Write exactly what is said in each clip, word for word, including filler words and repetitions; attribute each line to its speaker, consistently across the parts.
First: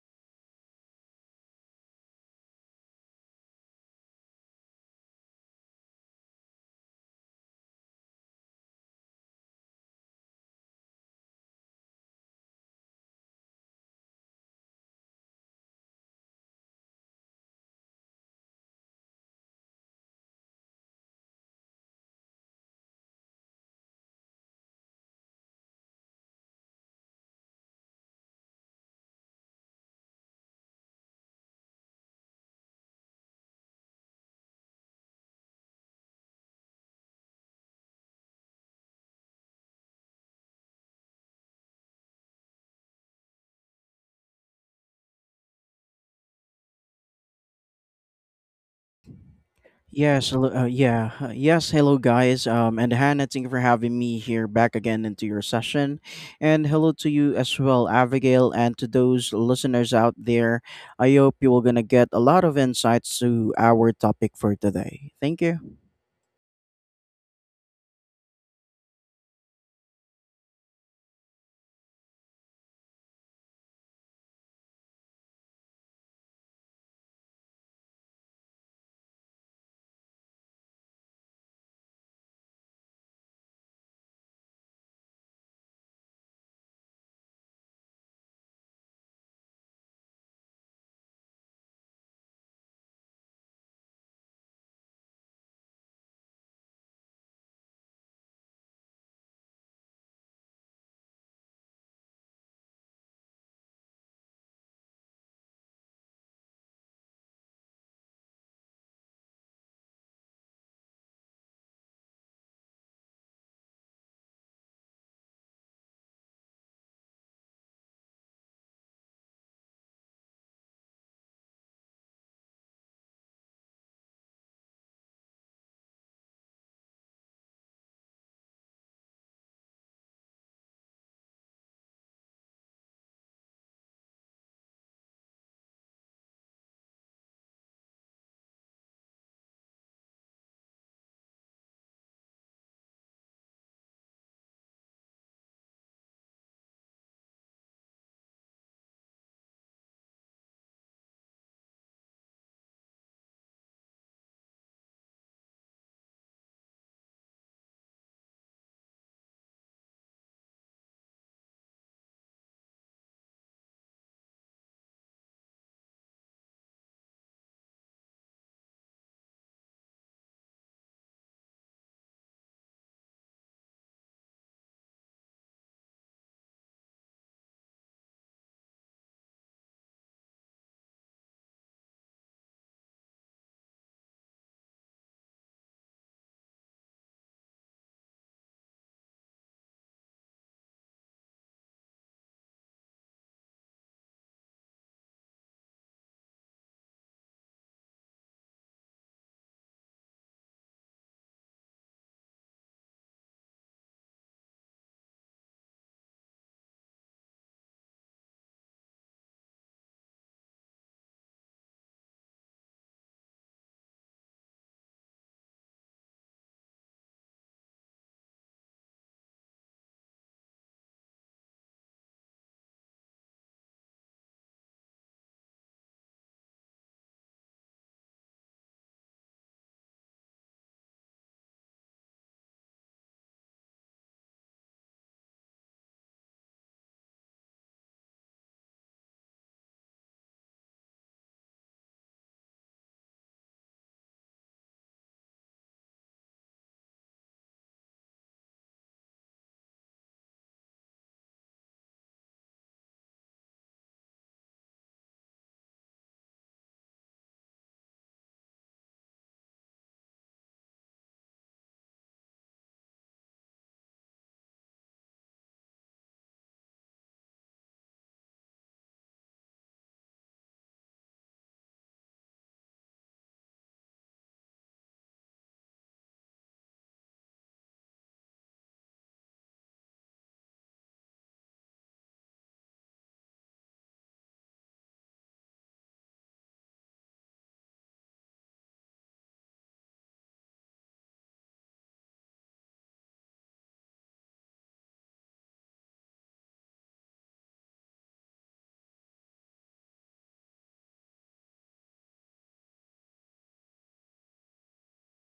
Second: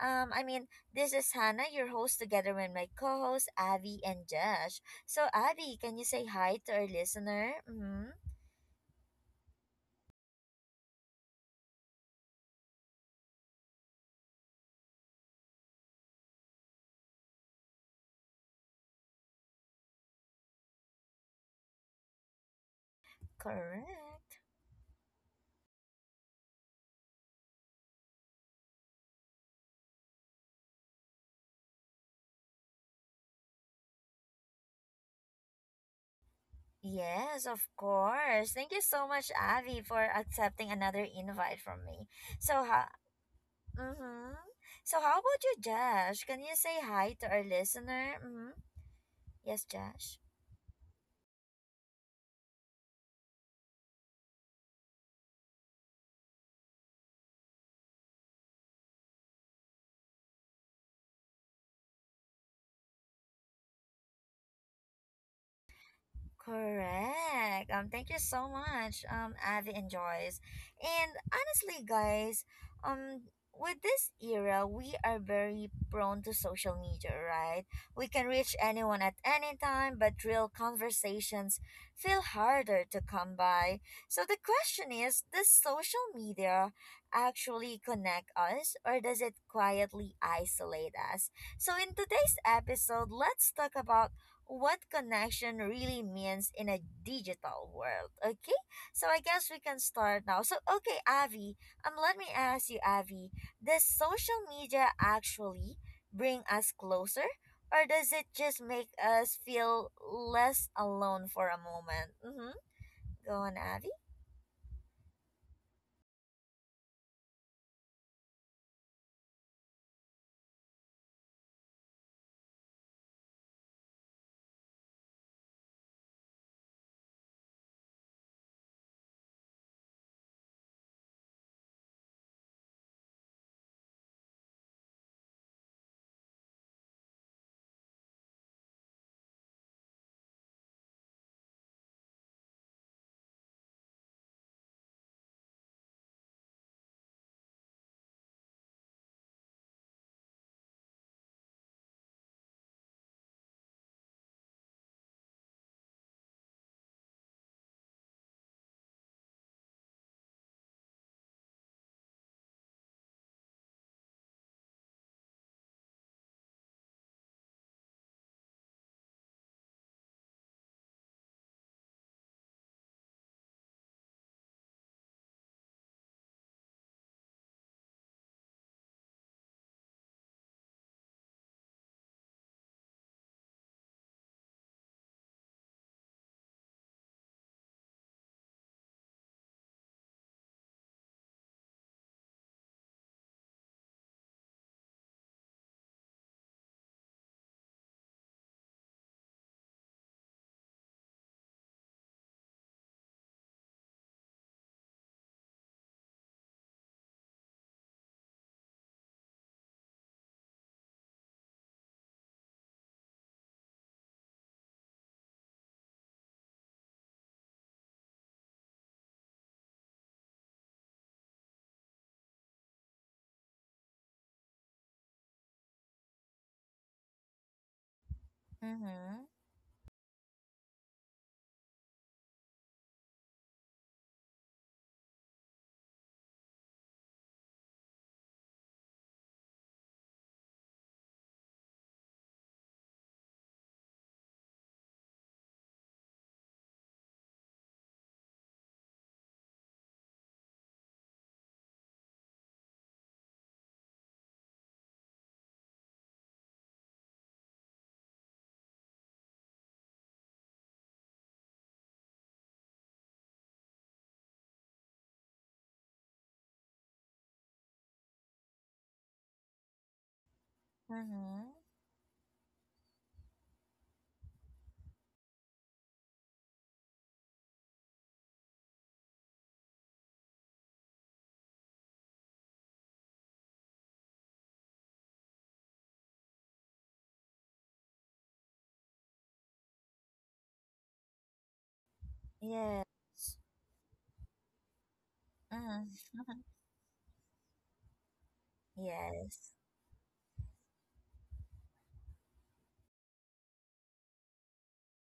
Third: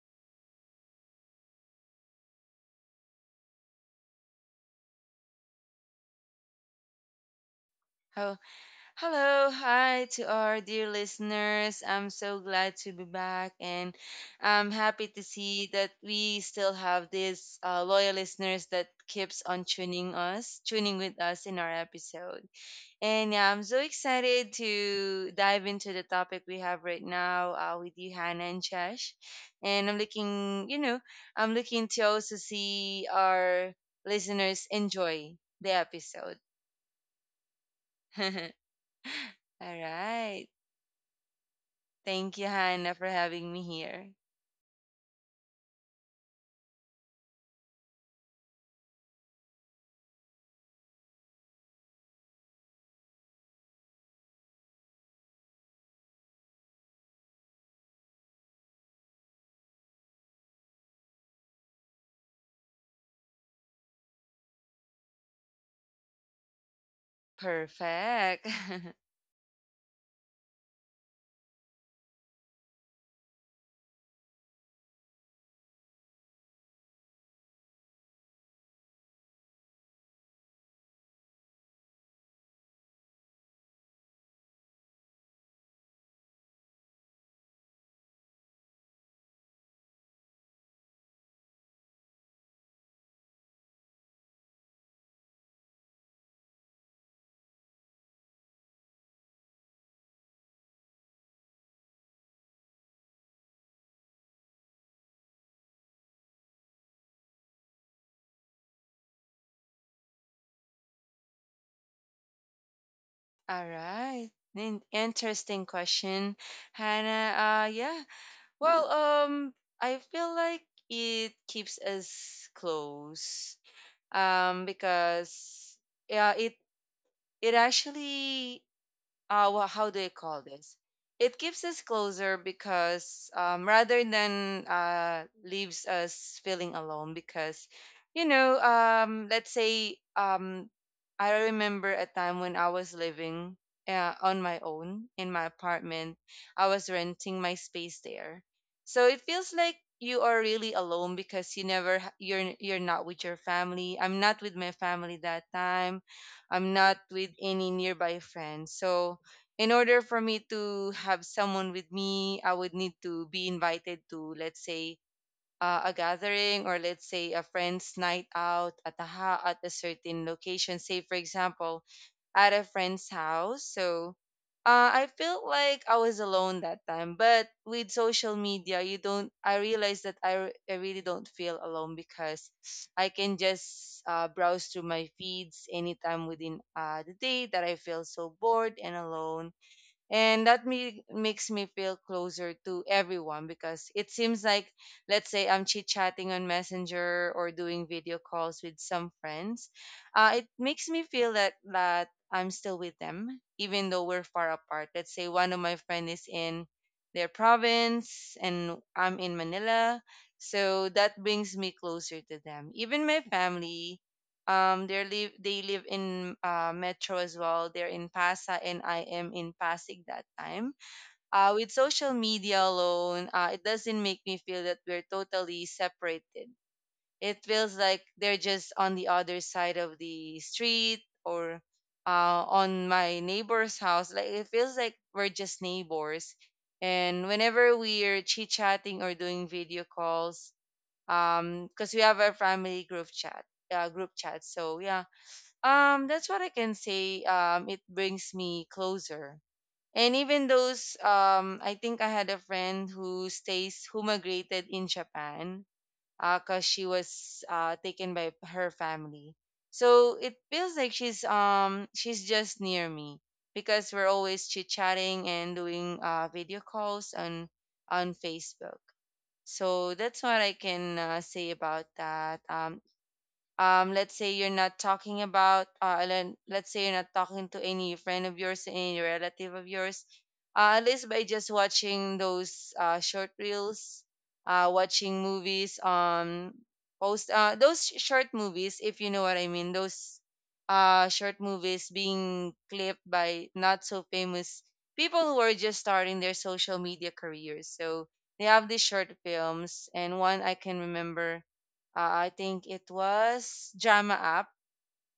Speaker 1: Um, I mean, this is Hannah, your host, together with my co-host Avi and Josh. So Avi, can you say hi to our listener? Mm-hmm.
Speaker 2: Oh, hello, hi to our dear listeners. I'm so glad to be back, and I'm happy to see that we still have these uh, loyal listeners that keeps on tuning us, tuning with us in our episode. And yeah, I'm so
Speaker 1: Correct.
Speaker 2: excited to dive into the topic we have right now uh, with you, Hannah and Chesh. And I'm looking, you know, I'm looking to also see our listeners enjoy the episode.
Speaker 1: Yes, of course. Thank you so much,
Speaker 2: All
Speaker 1: Avi, for
Speaker 2: right.
Speaker 1: accepting another invite from me.
Speaker 2: Thank you,
Speaker 1: So, ha-
Speaker 2: Hannah, for having me here.
Speaker 1: mm-hmm. so how about you, Josh? Can you say hi to our listener? Mm-hmm. Yes, Josh.
Speaker 3: Yes, hello, uh, yeah, uh, yes, hello guys. Um, and Hannah, thank you for having me here back again into your session, and hello to you as well, Abigail, and to those listeners out there. I hope you are gonna get a lot of insights to our topic for today. Thank you.
Speaker 1: Correct. Um, thank you
Speaker 2: Perfect.
Speaker 1: so much, um, Avi and Joyce. And honestly, guys, um, with this era, we are very prone to social media, right? We can reach anyone at any time, but real conversations feel harder to come by. So the question is, does social media actually connect us, or does it quietly isolate us? So in today's episode, let's talk about what connection really means in a digital world. Okay, so I guess we can start now. So, okay, Avi, um, let me ask you, Avi, does social media actually bring us closer, or does it just make us feel less alone for a moment? Mm-hmm. Go on,
Speaker 2: All
Speaker 1: Avi.
Speaker 2: right. In- interesting question, Hannah. Uh, yeah. Well, um, I feel like it keeps us close. Um, because yeah, it it actually uh wha- how do you call this it keeps us closer because um rather than uh leaves us feeling alone because you know um let's say, um I remember a time when I was living uh, on my own in my apartment. I was renting my space there, so it feels like you are really alone because you never ha- you're you're not with your family. I'm not with my family that time. I'm not with any nearby friends. So in order for me to have someone with me, I would need to be invited to, let's say, uh, a gathering, or let's say a friend's night out at a ha- at a certain location. Say, for example, at a friend's house. So, uh, I felt like I was alone that time. But with social media, you don't. I realized that I, re- I really don't feel alone because I can just uh, browse through my feeds anytime within uh, the day that I feel so bored and alone, and that me- makes me feel closer to everyone because it seems like, let's say, I'm chit chatting on Messenger or doing video calls with some friends. Uh, it makes me feel that, that I'm still with them, even though we're far apart. Let's say one of my friend is in their province and I'm in Manila. So that brings me closer to them. Even my family, um, they live they live in uh, Metro as well. They're in Pasa, and I am in Pasig that time. Uh, with social media alone, uh, it doesn't make me feel that we're totally separated. It feels like they're just on the
Speaker 1: Mm-hmm.
Speaker 2: other side of the street or uh, on my neighbor's house. Like it feels like we're just neighbors. And whenever we're chit chatting or doing video calls, um, because we have our family group chat, uh, group chat. So yeah, um, that's what I can say. Um, it brings me closer. And even those, um, I think I had a friend who stays, who migrated in Japan, uh, cause she was uh taken by her family. So it feels like she's um she's just near me because we're always chit chatting and doing uh video calls on on Facebook. So that's what I can uh, say
Speaker 1: Mm-hmm.
Speaker 2: about that. Um, um, let's say you're not talking about, uh, and let's say you're not talking to any friend of yours, any relative of yours, uh, at least by just watching those uh, short reels, uh, watching movies, um, post uh, those sh- short movies, if you know what I mean, those uh, short movies being
Speaker 1: Yeah.
Speaker 2: clipped by not so famous people who are just starting their
Speaker 1: Mm-hmm.
Speaker 2: social media careers. So they have these short
Speaker 1: Yes.
Speaker 2: films, and one I can remember uh, I think it was Drama App.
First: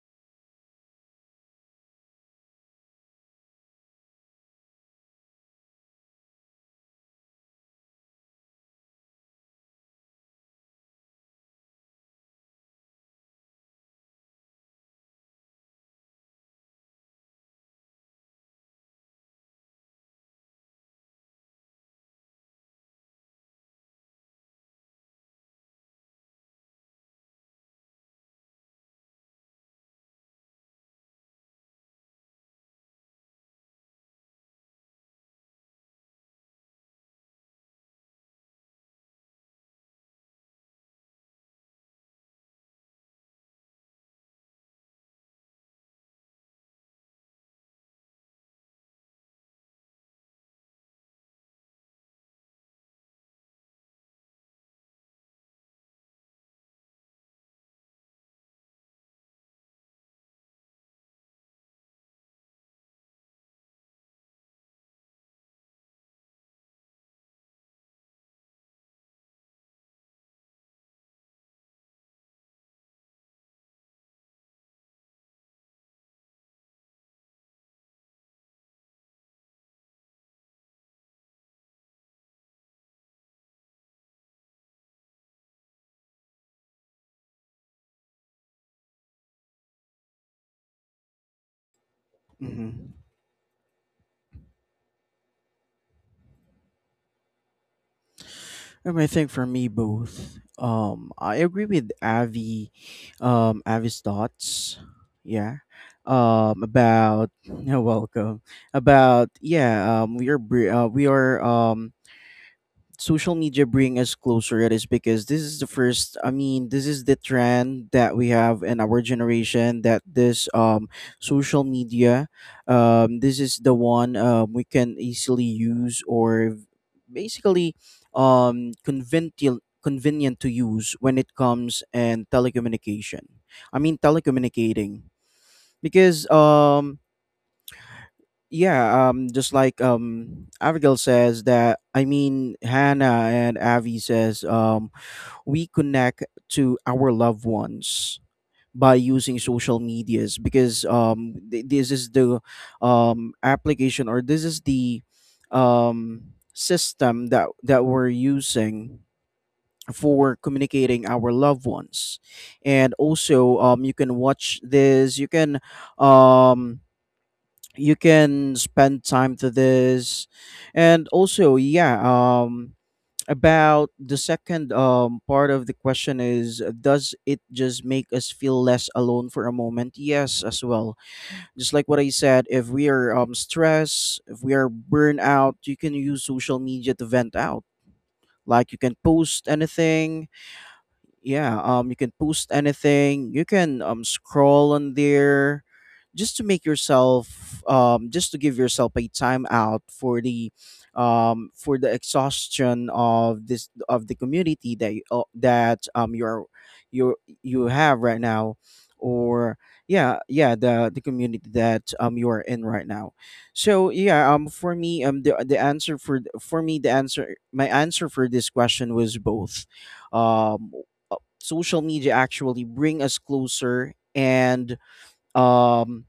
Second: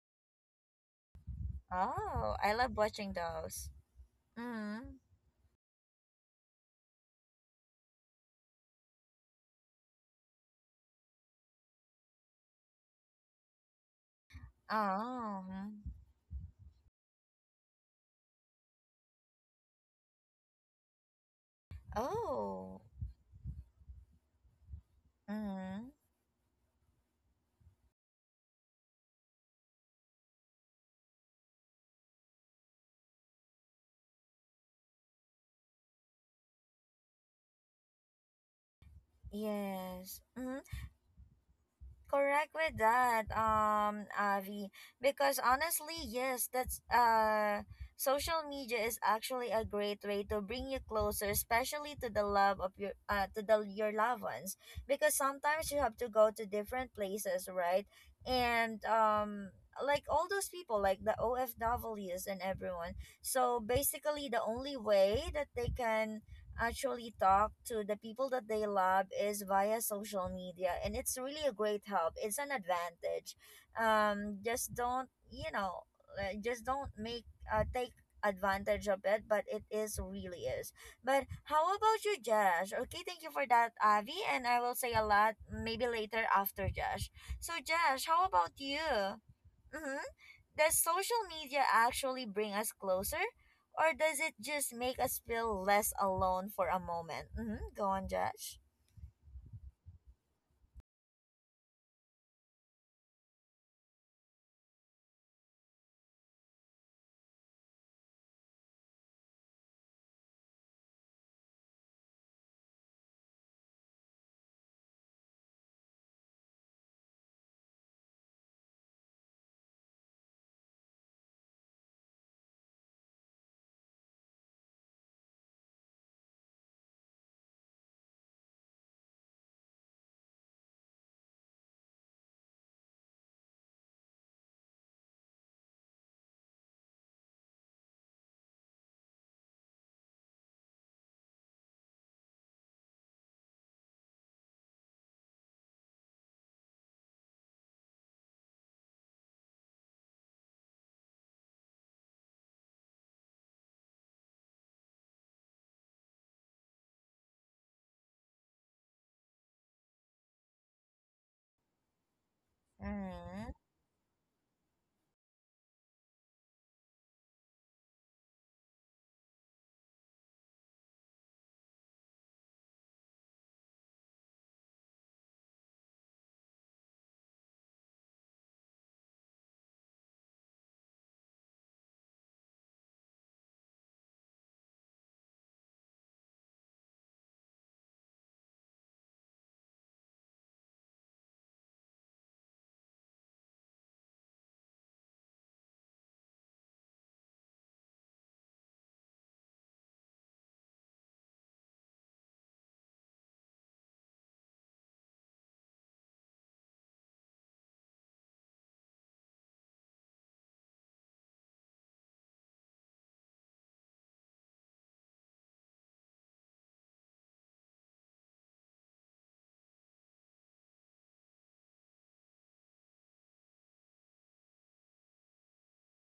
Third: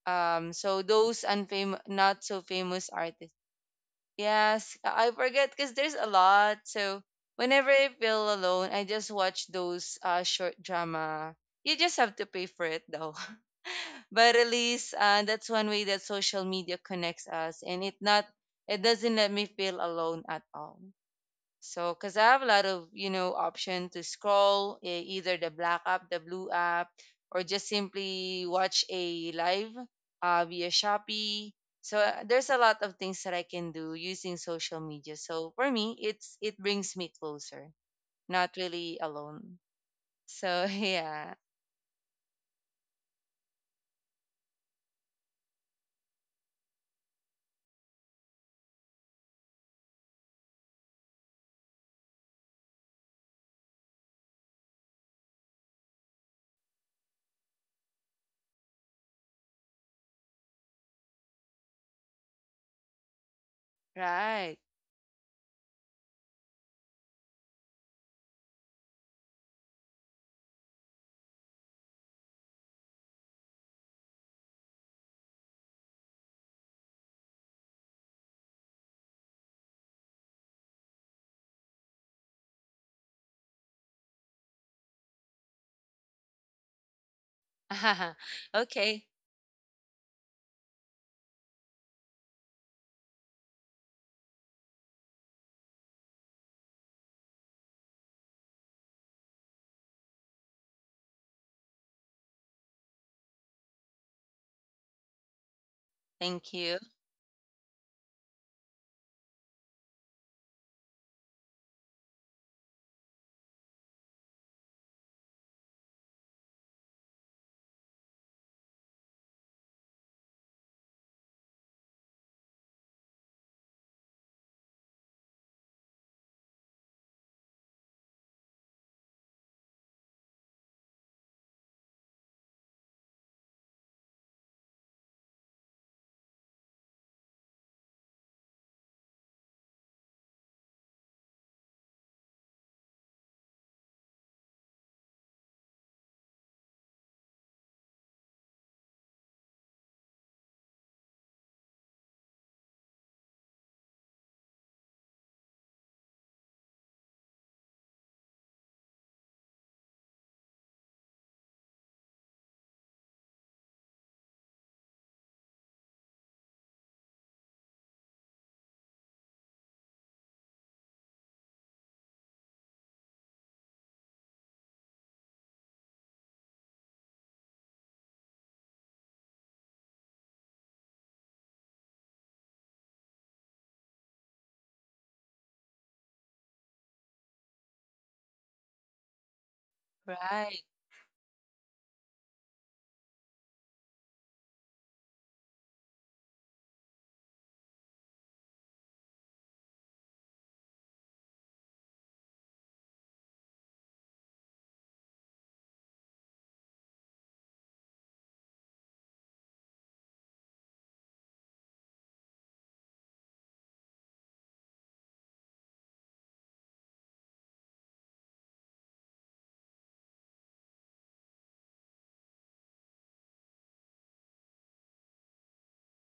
Speaker 2: Um, so those unfam not
Speaker 1: Oh,
Speaker 2: so
Speaker 1: I love
Speaker 2: famous
Speaker 1: watching
Speaker 2: artists.
Speaker 1: those.
Speaker 2: Yes,
Speaker 1: Mm-hmm.
Speaker 2: I I forget because there's a lot. So whenever I feel alone, I just watch those uh, short drama. You just have to pay for it though. But at least uh,
Speaker 1: Oh.
Speaker 2: that's one
Speaker 1: Mhm.
Speaker 2: way that social media connects us, and it not it doesn't let me feel alone at all. So, because I have a lot
Speaker 1: Oh.
Speaker 2: of, you know, option to scroll eh, either the black
Speaker 1: Mm-hmm.
Speaker 2: app, the blue app, or just simply watch a live uh, via Shopee. So uh, there's a lot of things that I can do using social media. So for me, it's it brings me closer, not really alone.
Speaker 1: Yes. Mm-hmm.
Speaker 2: So yeah,
Speaker 1: Correct with that, um, Avi. Because honestly, yes, that's uh social media is actually a great way to bring you closer, especially to the love of your uh to the your loved ones. Because sometimes you have to go to different places, right? And um like all those people, like the O F O F Ws and everyone. So basically the
Speaker 2: right.
Speaker 1: only way that they can actually talk to the people that they love is via social media, and it's really a great help. It's an advantage. Um just don't, you know, uh, just don't make uh, take advantage of it, but it is really is. But how about you, Josh? Okay, thank you for that, Avi, and I will say a lot maybe later after Josh. So Josh, how about
Speaker 2: Okay,
Speaker 1: you? Mm-hmm. Does social media actually bring us
Speaker 3: hmm
Speaker 1: closer, or does it just make us feel less alone for a moment? Mm-hmm. Go on, Josh.
Speaker 3: Um, I think for me both. Um, I agree with Avi, um, Avi's thoughts. Yeah.
Speaker 2: thank
Speaker 3: Um,
Speaker 2: you.
Speaker 3: about you're welcome. About yeah. Um, we are br- uh, we are um social media bring us closer. It is because this is the first, I mean this is the trend that we have in our generation, that this um social media, um this is the one um, we can easily use, or basically um convenient convenient to use when it comes and telecommunication, I mean telecommunicating. Because um yeah, um just like um Abigail says, that I mean Hannah and Avi says, um we connect to our loved ones by using social medias. Because um th- this is the um application, or this is the um system that that we're using for communicating our loved ones. And
Speaker 1: Mm-hmm.
Speaker 3: also um you can watch this, you can um you can spend time to this. And also yeah, um about the second um part of the question is, uh, does it just make us feel less alone for a moment? Yes as well. Just like what I said, if we are um stressed, if we are burnt out, you can use social media to vent out, like you can post anything.
Speaker 2: Right.
Speaker 3: Yeah, um you can post anything, you can um scroll on there just to make yourself, um just to give yourself a time out for the um for the exhaustion of this, of the community that you, uh, that um you're you you have right now. Or yeah, yeah, the the community that um you are in right now. So yeah, um for me, um the the answer for for me the answer, my answer for this question was both. um uh, Social media actually bring us closer, and um,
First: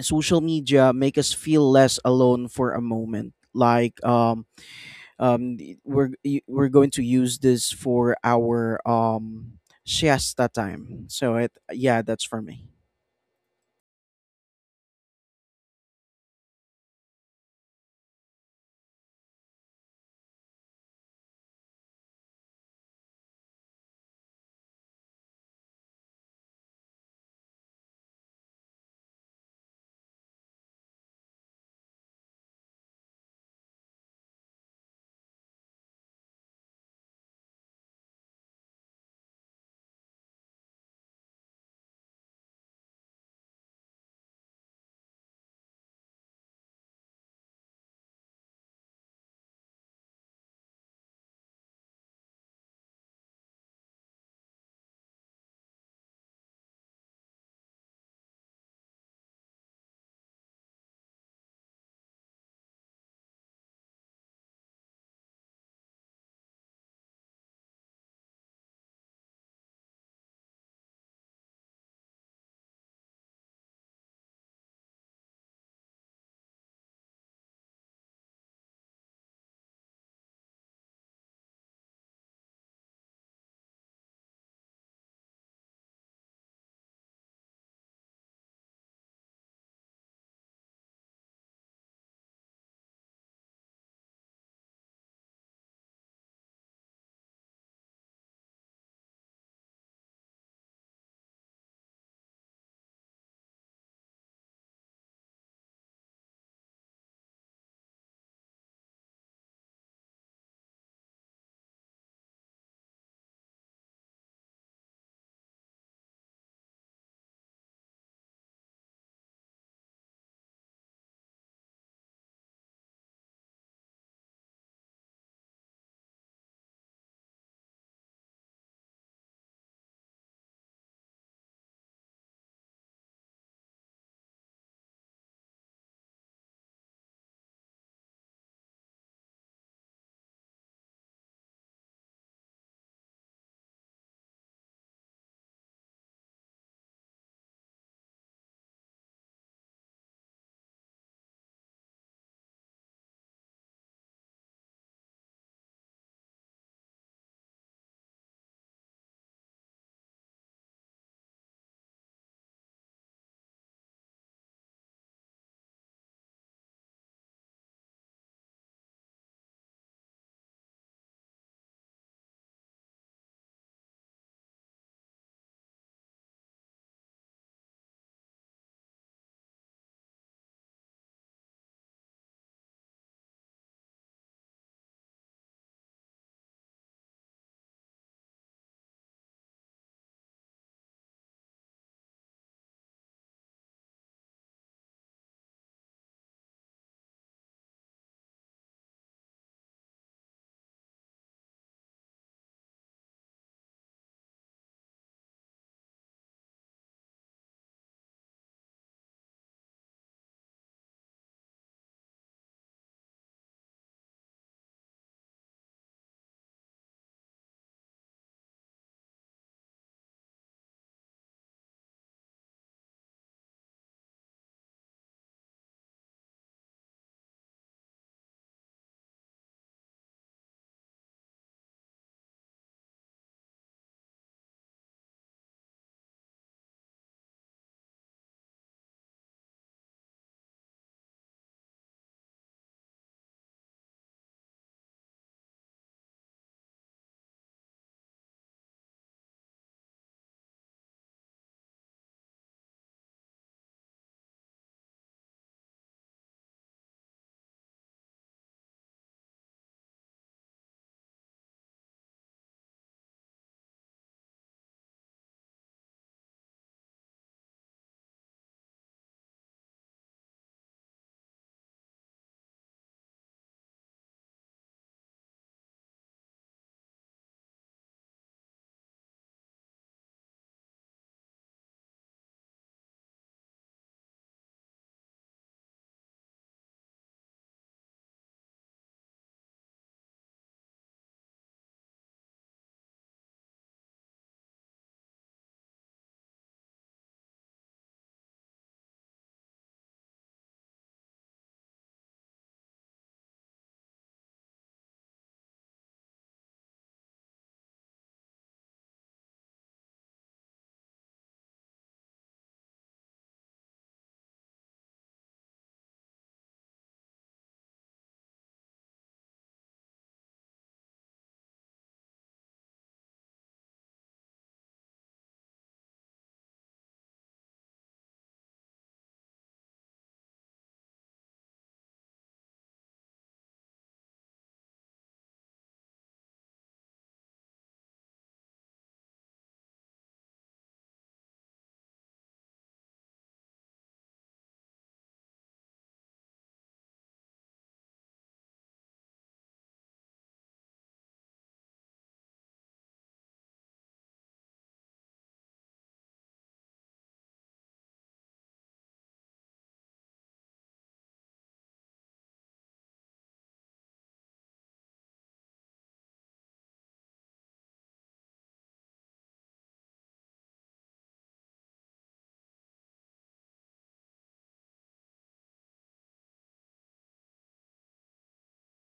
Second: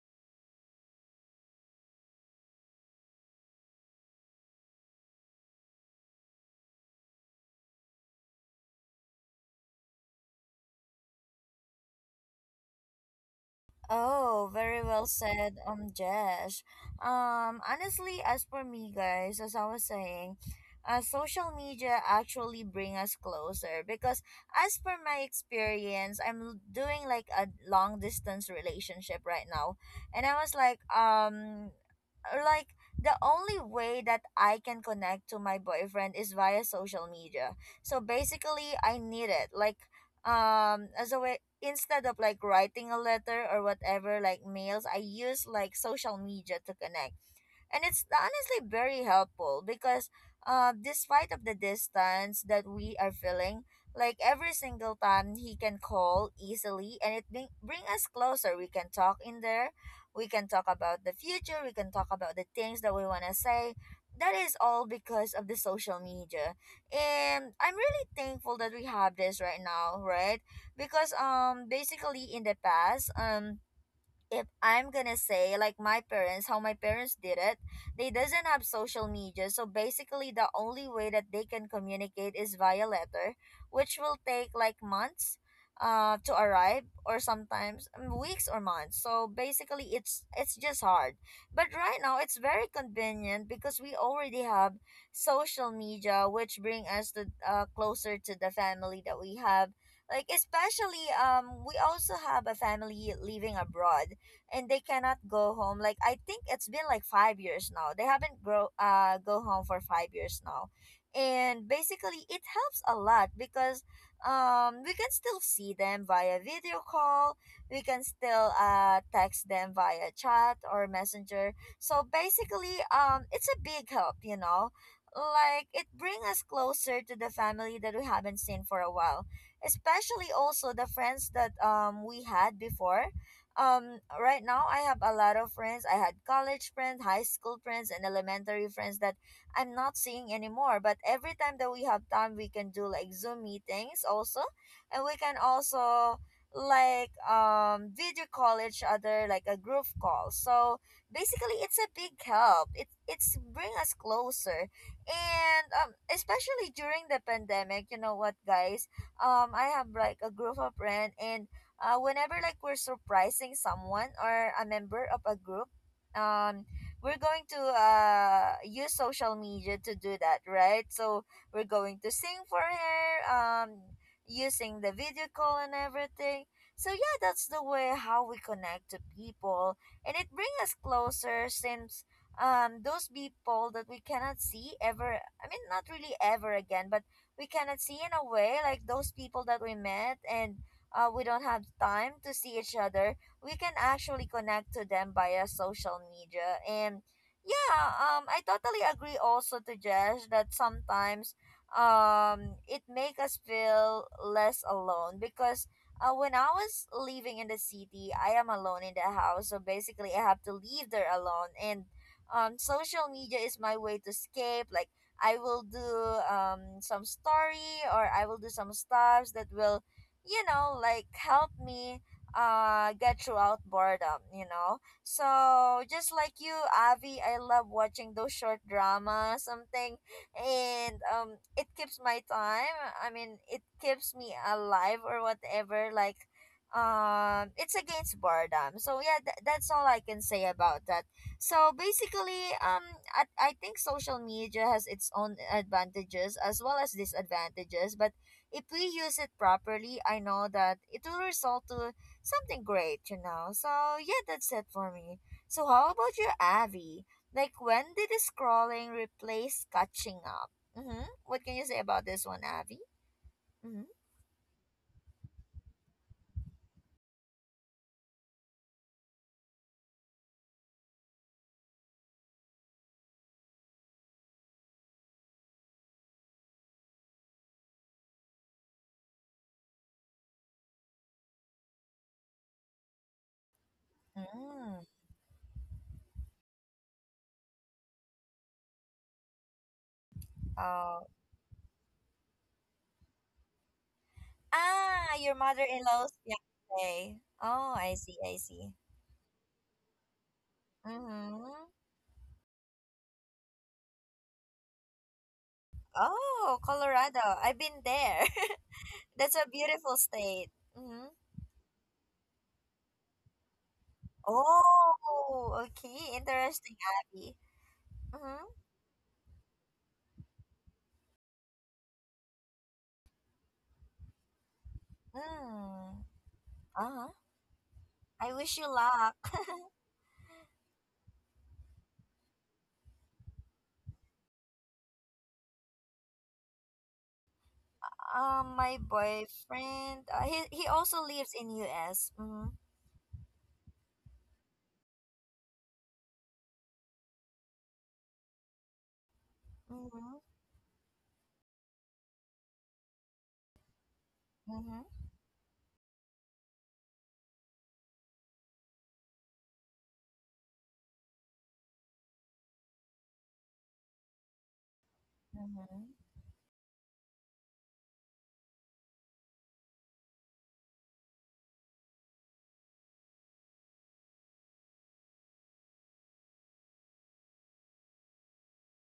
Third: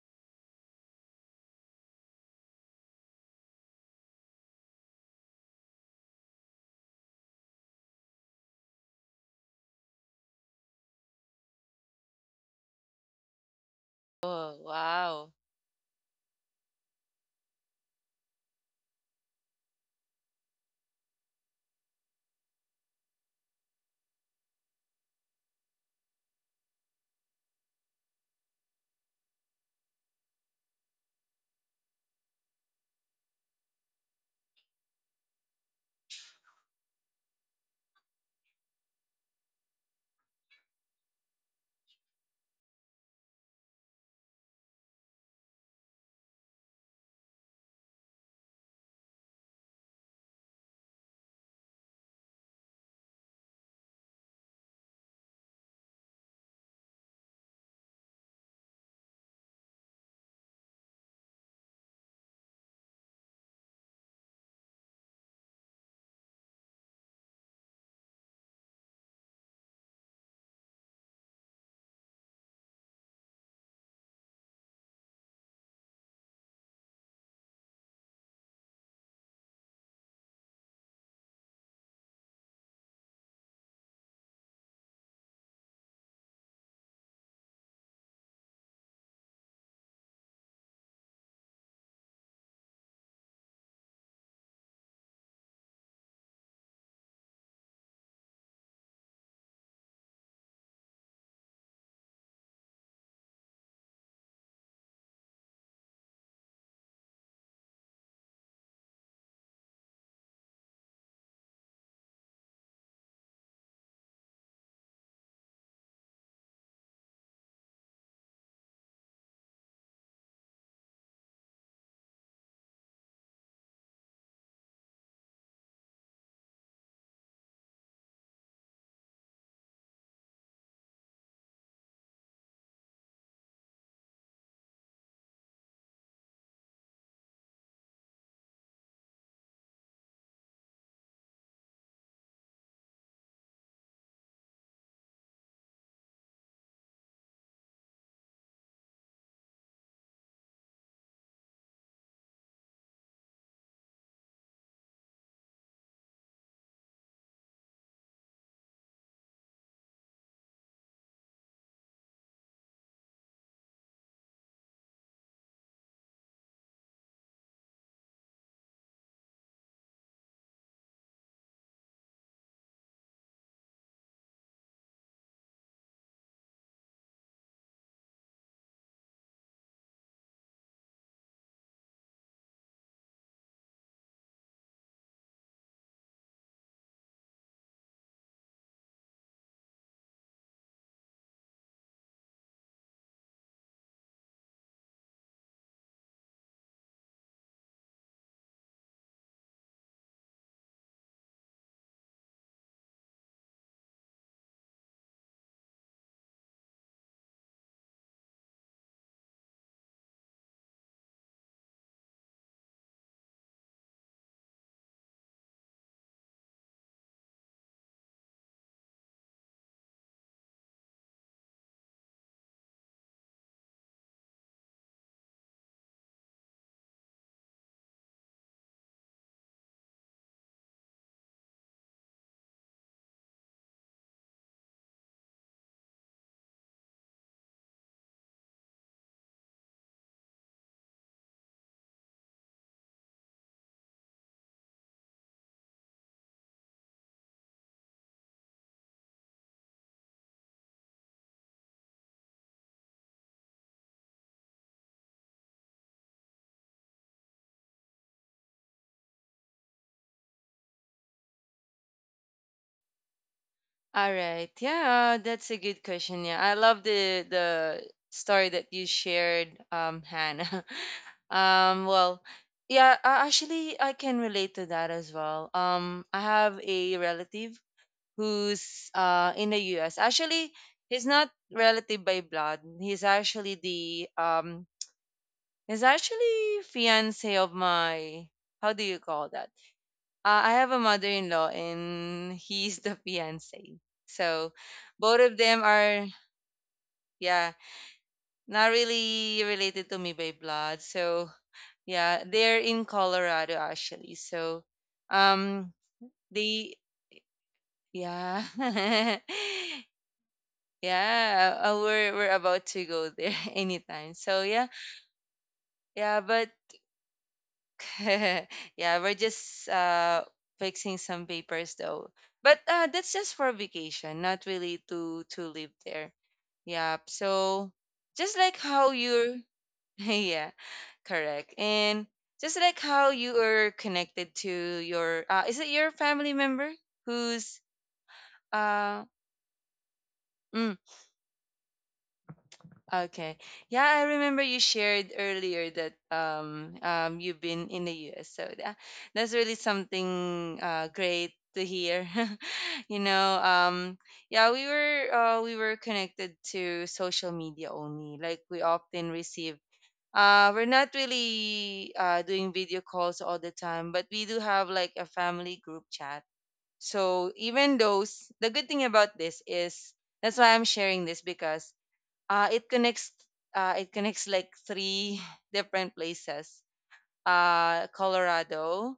Speaker 3: social media make us feel less alone for a moment, like um, um, y- we're y- we're going to use this for our um, siesta time. So it, yeah, that's for me.
Speaker 1: Oh,
Speaker 2: Oh
Speaker 1: very well
Speaker 2: wow.
Speaker 1: said, um, Jesh. Um, honestly, as for me, guys, as I was saying, uh, social media actually bring us closer because, as per my experience, I'm l- doing like a long distance relationship right now, and I was like, um, like the only way that I can connect to my boyfriend is via social media. So basically, I need it like um as a way instead of like writing a letter or whatever like mails. I use like social media to connect, and it's honestly very helpful because uh, despite of the distance that we are feeling, like every single time he can call easily and it bring, bring us closer. We can talk in there, we can talk about the future, we can talk about the things that we want to say. That is all because of the social media, and I'm really thankful that we have this right now, right? Because um basically in the past, um if I'm gonna say like my parents, how my parents did it, they doesn't have social media. So basically the only way that they can communicate is via letter, which will take like months uh to arrive, or sometimes um, weeks or months. So basically it's it's just hard. But right now it's very convenient because we already have social media which bring us to uh, closer to the family that we have. Like especially um we also have a family living abroad, and they cannot go home. Like I think it's been like five years now. They haven't grow uh go home for five years now, and basically it helps a lot because um we can still see them via video call. We can still uh text them via chat or messenger. So basically um it's a big help, you know. Like it brings us closer to the family that we haven't seen for a while, especially also the friends that um we had before. Um right now I have a lot of friends. I had college friends, high school friends, and elementary friends that I'm not seeing anymore. But every time that we have time, we can do like Zoom meetings also, and we can also like um video call each other like a group call. So basically, it's a big help. It it's bring us closer, and um especially during the pandemic. You know what, guys? Um, I have like a group of friends, and uh, whenever like we're surprising someone or a member of a group, um we're going to uh use social media to do that, right? So we're going to sing for her um using the video call and everything. So yeah, that's the way how we connect to people, and it brings us closer since um those people that we cannot see ever, I mean not really ever again, but we cannot see in a way, like those people that we met and uh, we don't have time to see each other, we can actually connect to them via social media. And yeah, um, I totally agree also to Jess that sometimes um, it make us feel less alone because uh, when I was living in the city, I am alone in the house. So basically, I have to leave there alone. And um, social media is my way to escape. Like, I will do um, some story, or I will do some stuffs that will, you know, like help me uh get throughout boredom, you know. So just like you, Avi, I love watching those short drama something, and um it keeps my time. I mean it keeps me alive or whatever, like um it's against boredom. So yeah, th- that's all I can say about that. So basically, um I, I think social media has its own advantages as well as disadvantages, but if we use it properly, I know that it will result to something great, you know. So yeah, that's it for me. So how about you, Avi? Like when did the scrolling replace catching up? Mm-hmm. What can you say about this one, Avi? Mm-hmm.
Speaker 2: All right. Yeah, that's a good question. Yeah. I love the the story that you shared, um, Hannah. Um, well, yeah, a- actually I can relate to that as well. Um, I have a relative who's uh in the U S. Actually, he's not relative by blood. He's actually the um
Speaker 1: Mm.
Speaker 2: he's actually fiance of my, how do you call that? Uh, I have a
Speaker 1: Oh.
Speaker 2: mother-in-law and he's the fiance. So
Speaker 1: Ah,
Speaker 2: both
Speaker 1: your
Speaker 2: of them
Speaker 1: mother-in-law's
Speaker 2: are
Speaker 1: fiance.
Speaker 2: yeah,
Speaker 1: Oh, I see, I see.
Speaker 2: not really related to me by blood. So
Speaker 1: Mm-hmm.
Speaker 2: yeah, they're in Colorado actually. So um
Speaker 1: Oh,
Speaker 2: they
Speaker 1: Colorado. I've been there.
Speaker 2: yeah.
Speaker 1: That's a beautiful state. Mm-hmm.
Speaker 2: Yeah, uh, we're we're about to go there anytime. So yeah.
Speaker 1: Oh, okay.
Speaker 2: Yeah, but
Speaker 1: Interesting, Abby. Mm-hmm.
Speaker 2: yeah, we're just uh fixing some papers though. But uh that's just for vacation, not really to to live
Speaker 1: Mm.
Speaker 2: there. Yeah.
Speaker 1: Uh-huh.
Speaker 2: So
Speaker 1: I
Speaker 2: just like
Speaker 1: wish you
Speaker 2: how
Speaker 1: luck.
Speaker 2: you're yeah, correct. And just like how you are connected to your uh is it your family member who's
Speaker 1: Um, my
Speaker 2: uh
Speaker 1: boyfriend, uh, he he
Speaker 2: mm,
Speaker 1: also lives in U S. Mm-hmm.
Speaker 2: Okay. Yeah, I remember you shared earlier that um um you've been in the U S. So that, that's really
Speaker 1: Mm-hmm.
Speaker 2: something uh great to hear. You know, um yeah, we
Speaker 1: Mm-hmm.
Speaker 2: were uh we were connected to social media only. Like we often receive uh we're not really uh doing video calls all the time, but we do have like a family group
Speaker 1: Mm-hmm.
Speaker 2: chat. So even those the good thing about this is that's why I'm sharing this because uh, it connects uh, it connects like three different places, uh, Colorado,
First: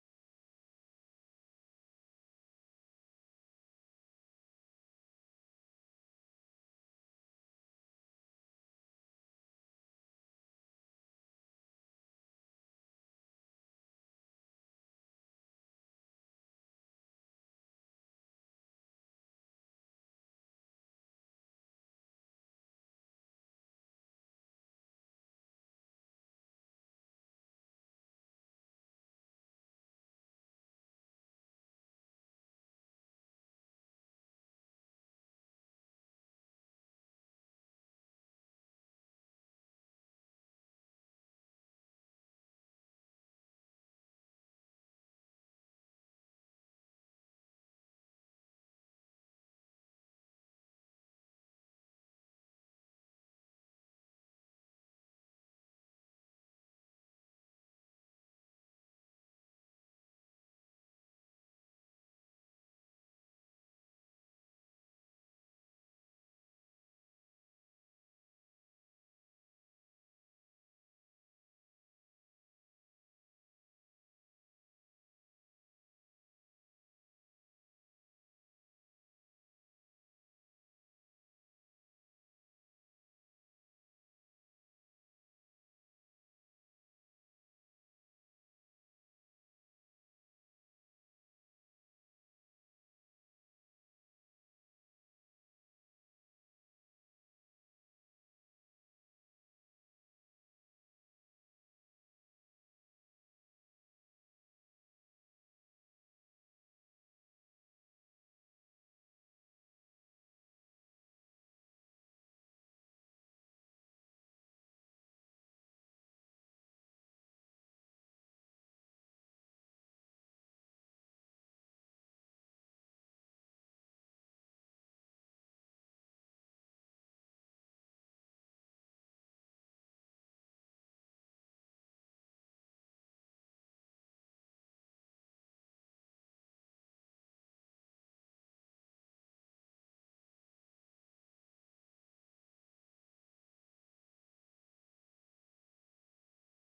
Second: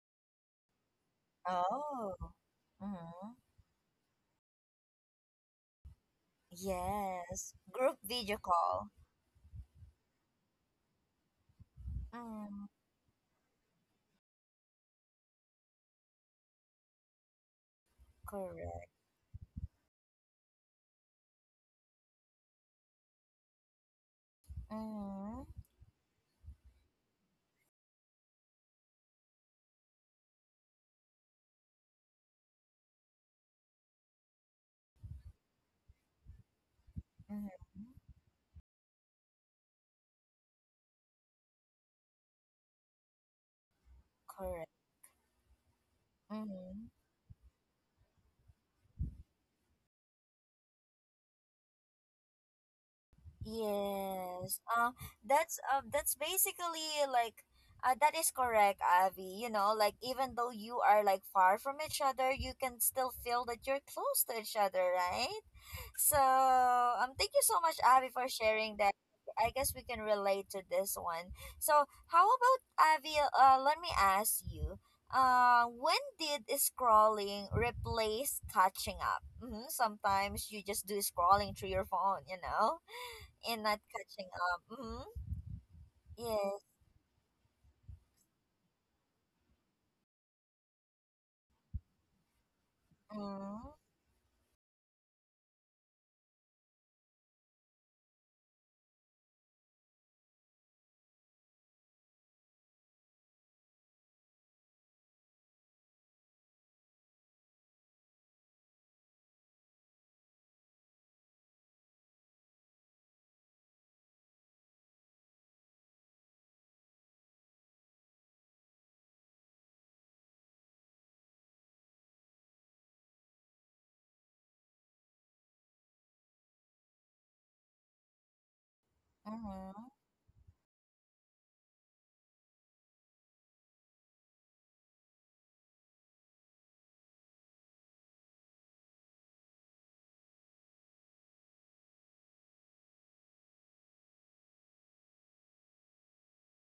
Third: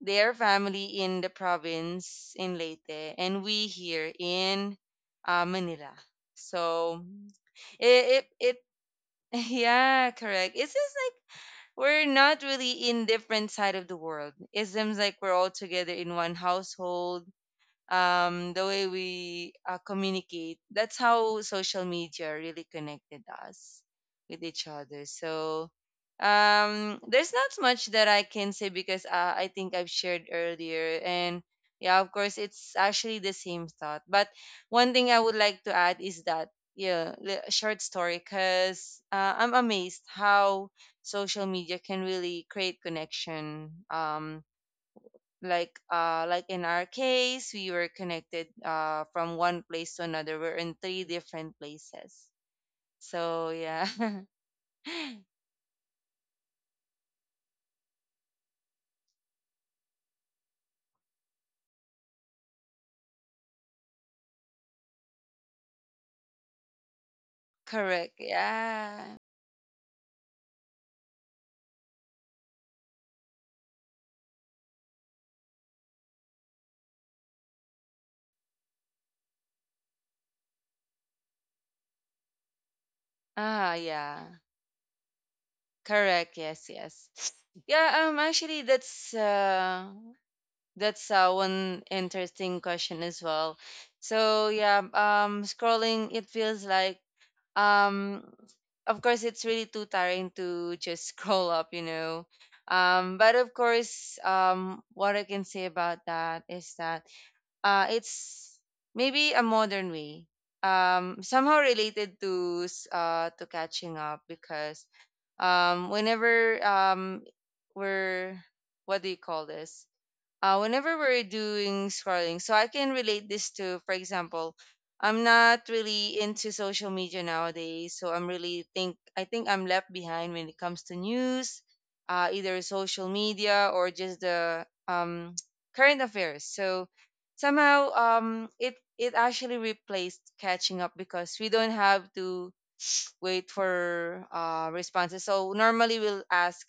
Speaker 2: their family in the
Speaker 1: Oh.
Speaker 2: province in Leyte,
Speaker 1: Mm-hmm.
Speaker 2: and we here in uh, Manila. So
Speaker 1: Yes. Group
Speaker 2: it,
Speaker 1: video
Speaker 2: it
Speaker 1: call.
Speaker 2: it yeah correct, it's just like we're not
Speaker 1: Mm.
Speaker 2: really in different side of the world. It seems like we're all together in one household, um, the way
Speaker 1: Correct.
Speaker 2: we uh, communicate. That's how social media really connected us with each other.
Speaker 1: Mm-hmm.
Speaker 2: So um, there's not much that I can say because uh, I think I've shared earlier. And yeah, of course, it's actually the same thought. But one thing I would like to add is that, yeah, li- a short
Speaker 1: Mm-hmm.
Speaker 2: story because uh, I'm amazed how social media can really create connection. Um,
Speaker 1: Correct.
Speaker 2: like uh like in
Speaker 1: Mm-hmm.
Speaker 2: our case, we were connected uh from one place to another. We're in three different places. So yeah.
Speaker 1: Yes. Uh, that's uh, that's basically like uh, that is correct, Avi. You know, like even though you are like far from each other, you can still feel that you're close to each other, right? So, um, thank you so much, Avi,
Speaker 2: Correct,
Speaker 1: for sharing that.
Speaker 2: yeah.
Speaker 1: I guess we can relate to this one. So, how about Avi? Uh, let me ask you. Uh, when did scrolling replace catching up? Mm-hmm. Sometimes you just do scrolling through your phone, you know? And
Speaker 2: Ah
Speaker 1: not catching
Speaker 2: yeah,
Speaker 1: up. Mm-hmm.
Speaker 2: correct, yes,
Speaker 1: Yes.
Speaker 2: yes. Yeah, um actually that's uh that's uh, one interesting question as well.
Speaker 1: Mm-hmm.
Speaker 2: So yeah, um scrolling it feels like, um of course, it's really too tiring to just scroll up, you know. um but of course, um what I can say about that is that uh it's maybe a modern way, um somehow related to s- uh to catching up because um whenever um we're what do you call this, uh, whenever we're doing scrolling. So I can relate this to, for example, I'm not really into social media nowadays, so I'm really think I think I'm
Speaker 1: Mm-hmm.
Speaker 2: left behind when it comes to news, uh, either social media or just the um, current affairs. So somehow, um, it it actually replaced catching up because we don't have to wait for uh, responses. So normally we'll ask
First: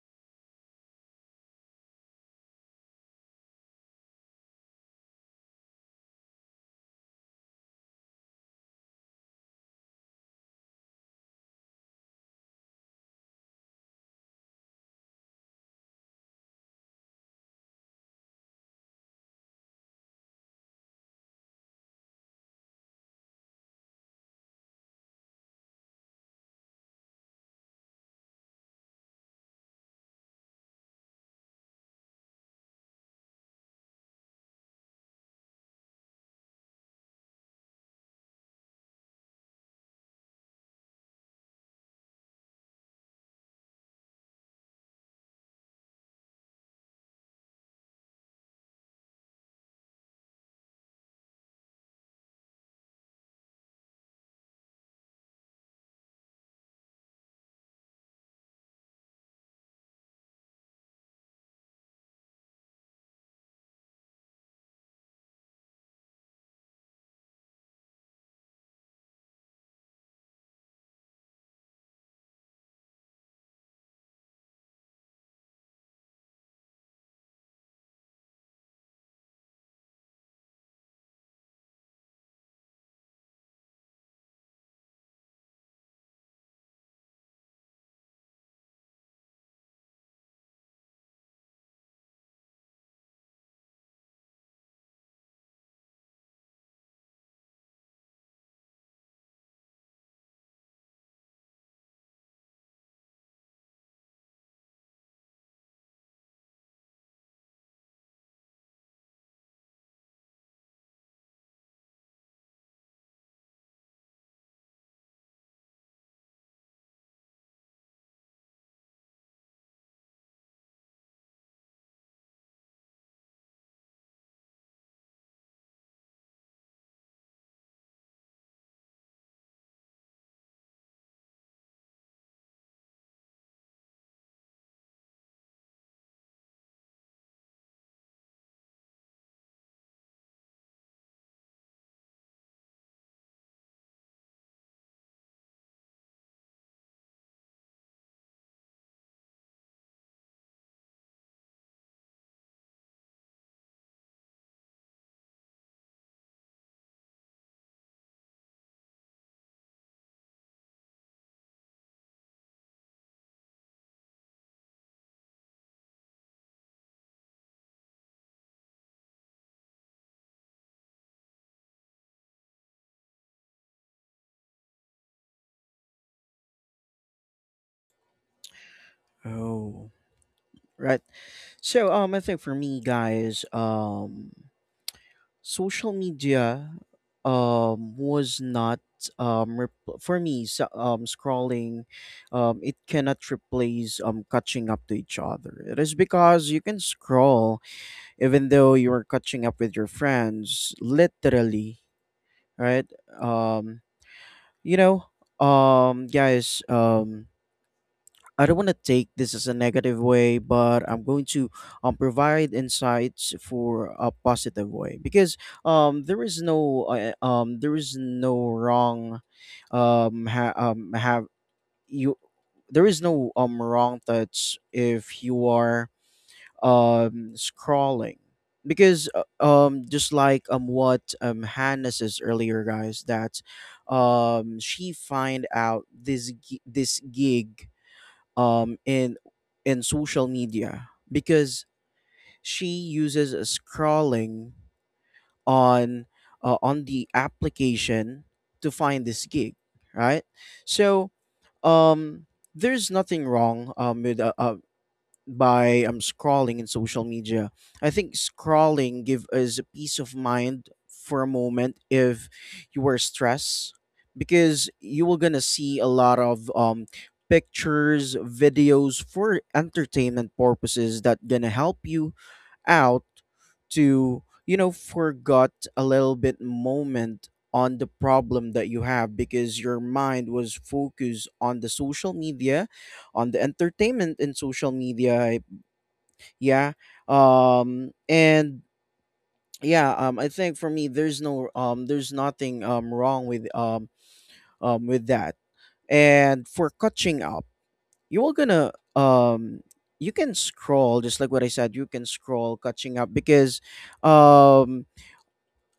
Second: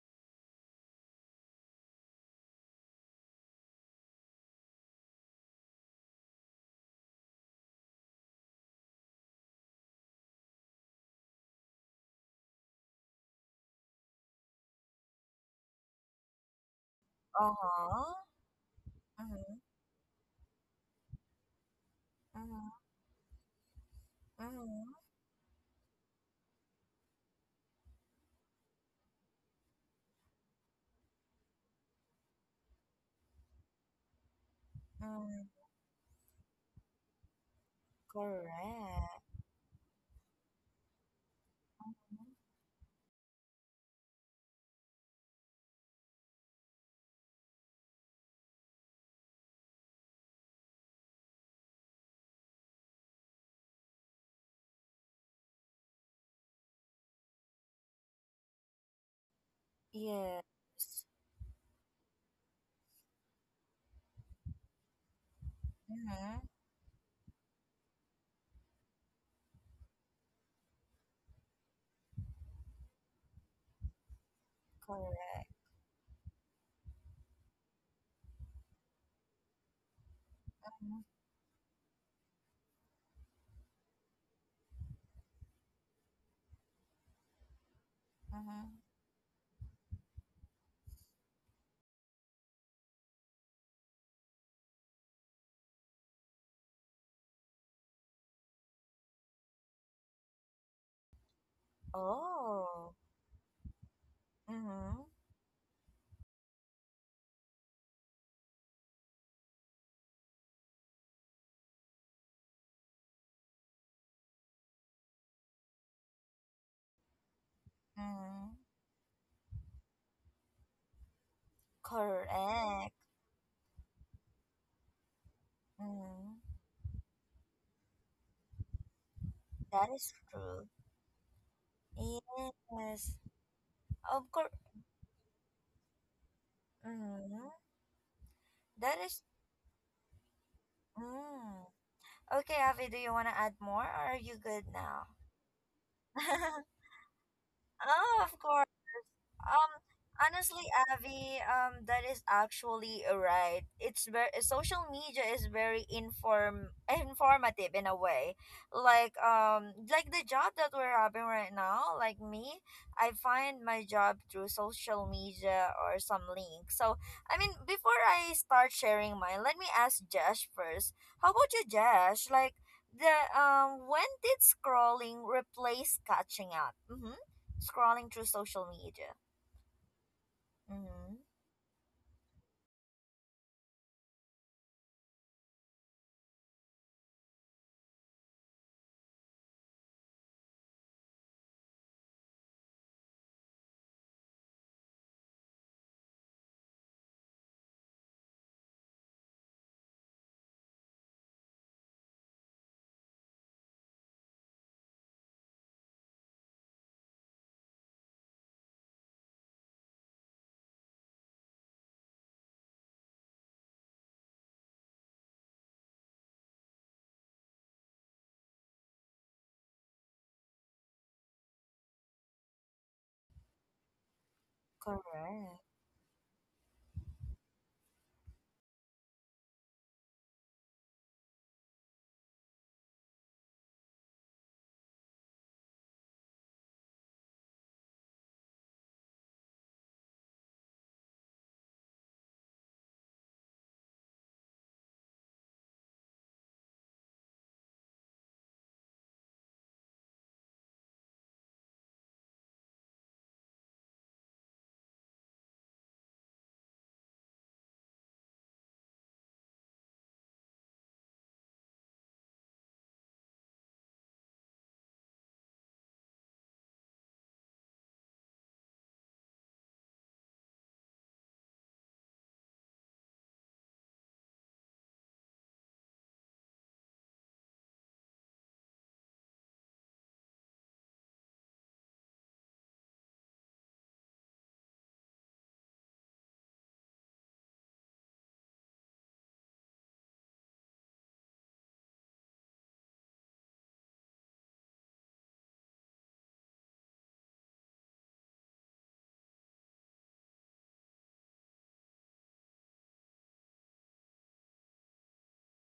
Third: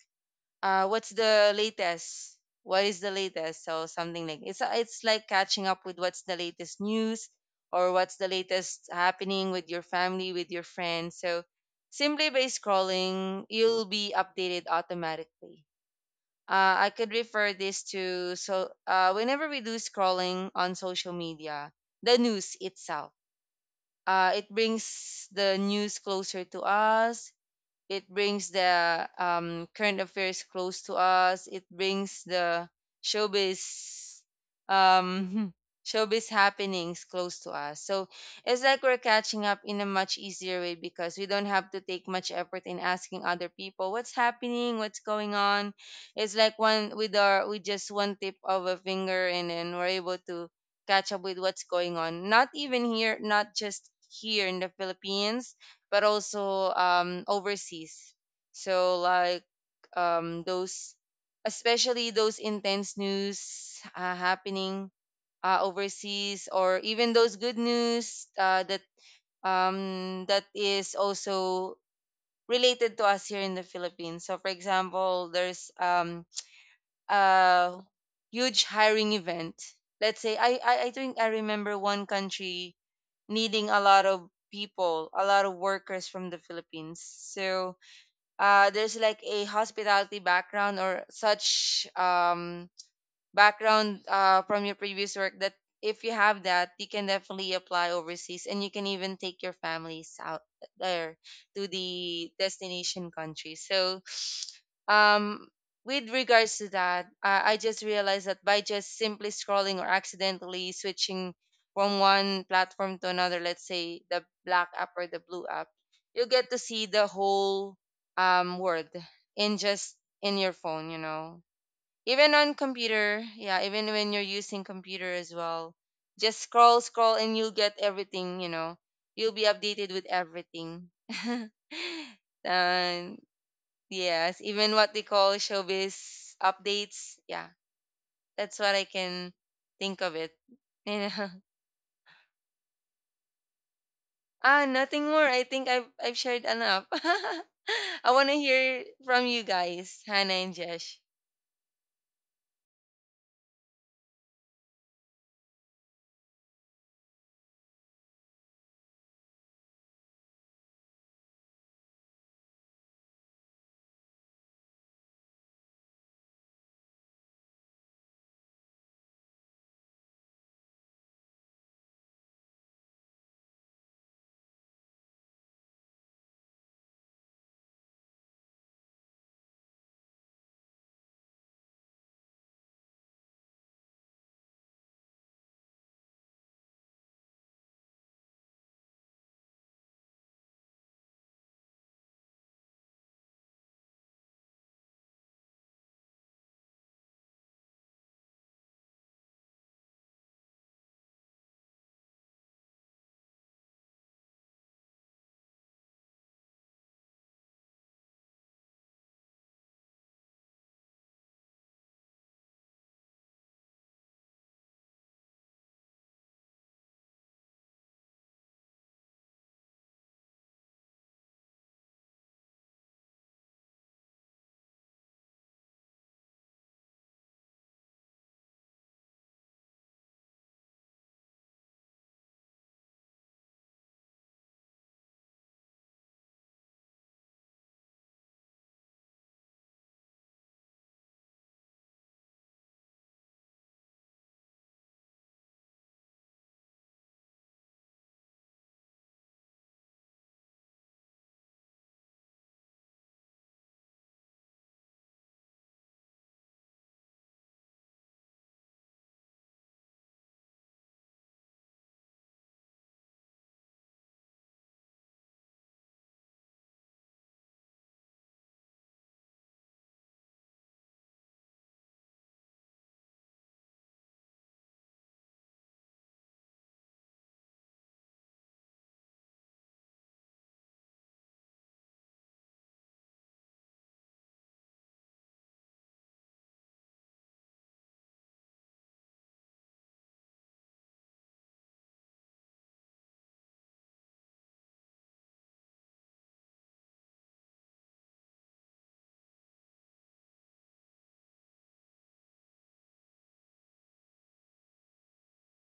Speaker 2: uh what's the latest, what is the latest. So something like it's it's like catching up with what's the latest news or what's the latest happening with your family, with your friends. So simply by scrolling, you'll be updated automatically. uh, I could refer this
Speaker 1: Uh-huh.
Speaker 2: to so uh, whenever
Speaker 1: Mm-hmm.
Speaker 2: we do scrolling on social media, the news
Speaker 1: Mm-hmm.
Speaker 2: itself, uh, it
Speaker 1: Mm-hmm.
Speaker 2: brings the news closer to us. It brings the um, current affairs close to us. It brings the showbiz,
Speaker 1: Mm-hmm.
Speaker 2: um, showbiz happenings close to us. So it's like we're
Speaker 1: Correct.
Speaker 2: catching up in a much easier way because we don't have to take much effort in asking other people what's happening, what's going on. It's like one with our with just one tip of a finger, and then we're able to catch up with what's going on. Not even here, not just here in the Philippines, but also um, overseas. So like
Speaker 1: Yes.
Speaker 2: um, those, especially those intense news uh, happening uh,
Speaker 1: Mm-hmm.
Speaker 2: overseas, or even those good news uh, that um, that is also related to us here in the Philippines. So for example,
Speaker 1: Correct.
Speaker 2: there's um, a huge hiring event. Let's say I, I I
Speaker 1: Mm-hmm.
Speaker 2: think I remember one country needing a lot of people, a lot of workers from the Philippines. So uh,
Speaker 1: Mm-hmm.
Speaker 2: there's like a hospitality background or such um, background uh, from your previous work that if you have that, you can definitely apply overseas, and you can even take your families out there to the
Speaker 1: Oh.
Speaker 2: destination country. So,
Speaker 1: Mm-hmm.
Speaker 2: um, with regards to that, I, I just realized that by just simply scrolling or accidentally switching from one platform to another, let's say the black app or the blue app, you get to see the whole
Speaker 1: Mm-hmm.
Speaker 2: um, world in just in your phone, you know even on
Speaker 1: Correct.
Speaker 2: computer, yeah, even when you're using computer as well. Just
Speaker 1: Mm-hmm.
Speaker 2: scroll scroll and you'll get everything, you know you'll be
Speaker 1: That
Speaker 2: updated with
Speaker 1: is true.
Speaker 2: everything.
Speaker 1: Yes.
Speaker 2: And
Speaker 1: Of
Speaker 2: yes,
Speaker 1: course.
Speaker 2: even what they call showbiz updates,
Speaker 1: Mm-hmm.
Speaker 2: yeah, that's what I
Speaker 1: That is.
Speaker 2: can think of it, you know
Speaker 1: Mm. Okay, Avi, do you want to add more or are you
Speaker 2: ah
Speaker 1: good
Speaker 2: nothing
Speaker 1: now?
Speaker 2: more, I think i've, I've shared enough. I
Speaker 1: Oh,
Speaker 2: want to
Speaker 1: of course.
Speaker 2: hear from you
Speaker 1: Um,
Speaker 2: guys, Hannah and
Speaker 1: honestly,
Speaker 2: Jesh.
Speaker 1: Avi, um, that is actually right. It's very social media is very inform informative in a way. Like um, like the job that we're having right now. Like me, I find my job through social media or some link. So I mean, before I start sharing mine, let me ask Josh first. How about you, Josh? Like the um, when did scrolling replace catching up? Mm-hmm, scrolling through social media.
Speaker 3: oh right
Speaker 1: Mm-hmm.
Speaker 3: so um I think for me, guys, um social media um was not um rep- for me, so- um scrolling, um it cannot replace um catching up to each other. It is because you can scroll even though you are catching up with your friends literally, right? um you know um Guys, um I don't want to take this as a negative way, but I'm going to um, provide insights for a positive way. Because um, there is no uh, um, there is no wrong um, ha- um, have you there is no um, wrong touch if you
Speaker 1: Correct.
Speaker 3: are um, scrolling. Because uh, um, just like um, what um, Hannah says earlier, guys, that um, she find out this gi- this gig um in in social media because she uses a scrolling on uh, on the application to find this gig, right? So um there's nothing wrong um with uh, uh, by um, scrolling in social media. I think scrolling give us a peace of mind for a moment if you were stressed, because you will gonna see a lot of um, pictures, videos for entertainment purposes that gonna help you out to, you know, forgot a little bit moment on the problem that you have, because your mind was focused on the social media, on the entertainment in social media. Yeah. Um and yeah, um I think for me there's no um there's nothing um wrong with um um with that. And for catching up, you're gonna um you can scroll. Just like what I said, you can scroll catching up because um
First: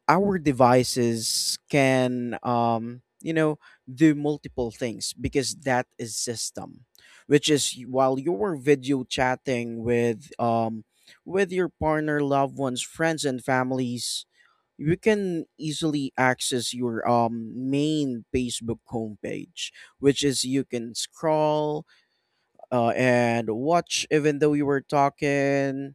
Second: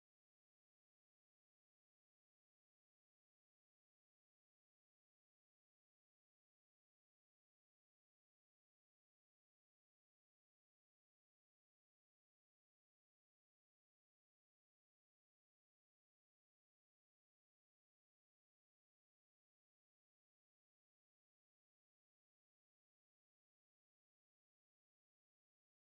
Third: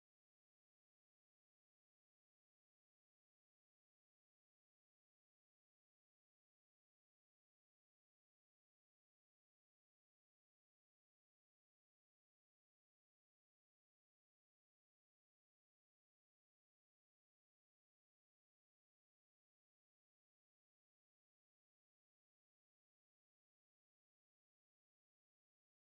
Speaker 3: our devices can, um you know, do multiple things because that is system, which is, y- while you're video chatting with um with your partner, loved ones, friends and families, you can easily access your um main Facebook homepage, which is you can scroll uh, and watch even though you were talking.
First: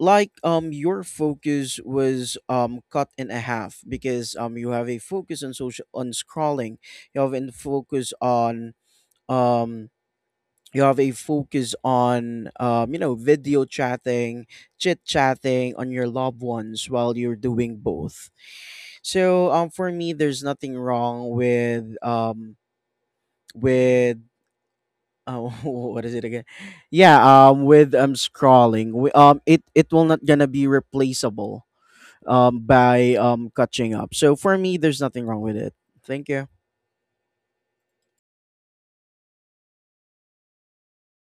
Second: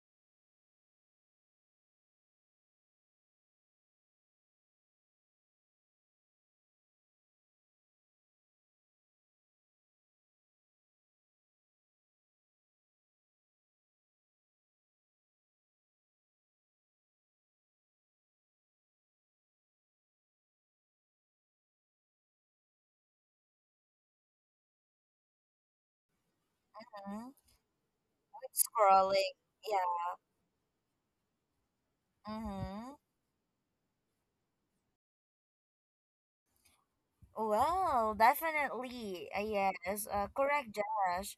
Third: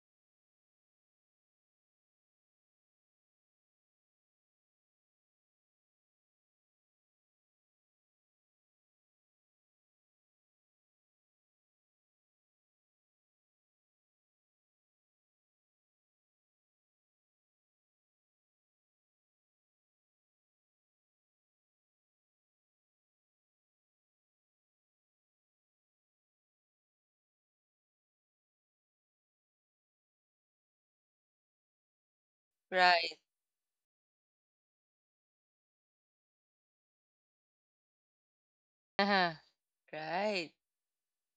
Speaker 3: Like um your focus was um cut in a half because um you have a focus on social, on scrolling, you have a focus on um you have a focus on, um you know, video chatting, chit chatting on your loved ones while you're doing both. So um for me, there's nothing wrong with um with uh, what is it again? Yeah,
Speaker 1: Mm-hmm.
Speaker 3: um with um scrolling, we,
Speaker 1: Scrolling.
Speaker 3: um it it will
Speaker 1: Yeah.
Speaker 3: not gonna be replaceable um,
Speaker 1: Mm-hmm.
Speaker 3: by
Speaker 2: Right.
Speaker 3: um, catching up. So for me, there's nothing wrong with it. Thank you.
Speaker 1: Well, definitely.
Speaker 2: Uh-huh.
Speaker 1: Uh, yes. Uh,
Speaker 2: Right.
Speaker 1: correct, Josh.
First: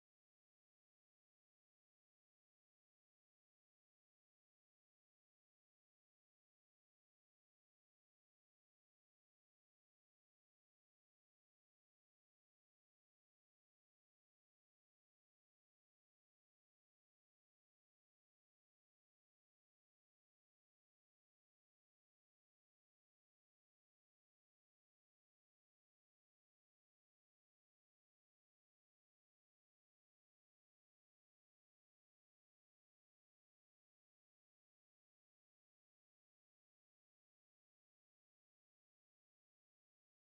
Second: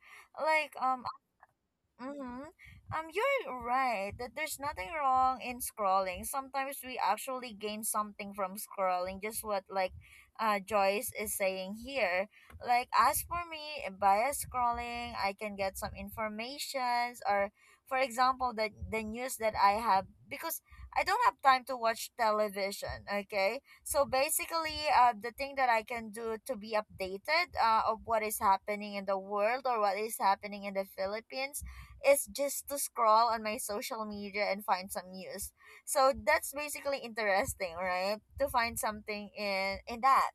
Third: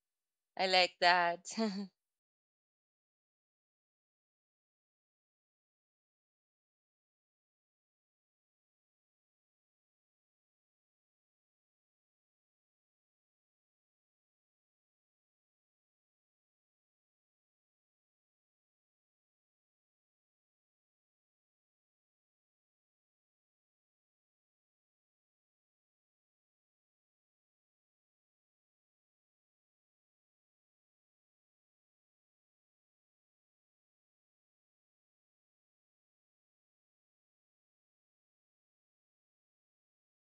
Speaker 2: I
Speaker 1: Like,
Speaker 2: like
Speaker 1: um,
Speaker 2: that.
Speaker 1: Mm-hmm. Um, you're right that there's nothing wrong in scrolling. Sometimes we actually gain something from scrolling, just what like uh Joyce is saying here. Like as for me, via scrolling I can get some informations, or for example the the news that I have because I don't have time to watch television, okay? So basically uh the thing that I can do to be updated uh of what is happening in the world or what is happening in the Philippines is just to scroll on my social media and find some news. So that's basically interesting, right? To find something in in that.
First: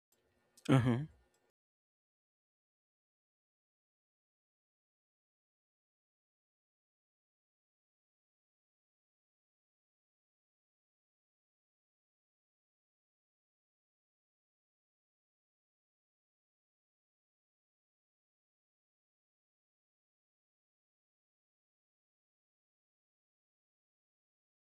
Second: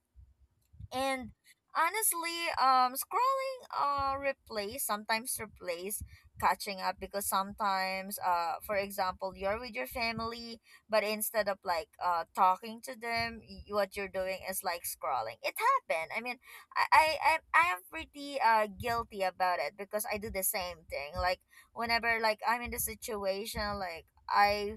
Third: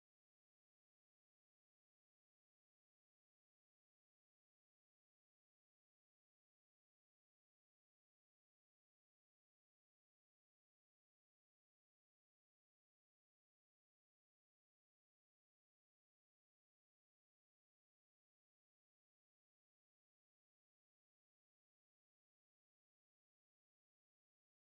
Speaker 3: Mm-hmm.
Speaker 1: And honestly, um, scrolling uh replace sometimes replace catching up, because sometimes uh for example you're with your family, but instead of like uh talking to them, y- what you're doing is like scrolling. It happened. I mean, i i i I am pretty uh guilty about it, because I do the same thing. Like whenever like I'm in the situation, like I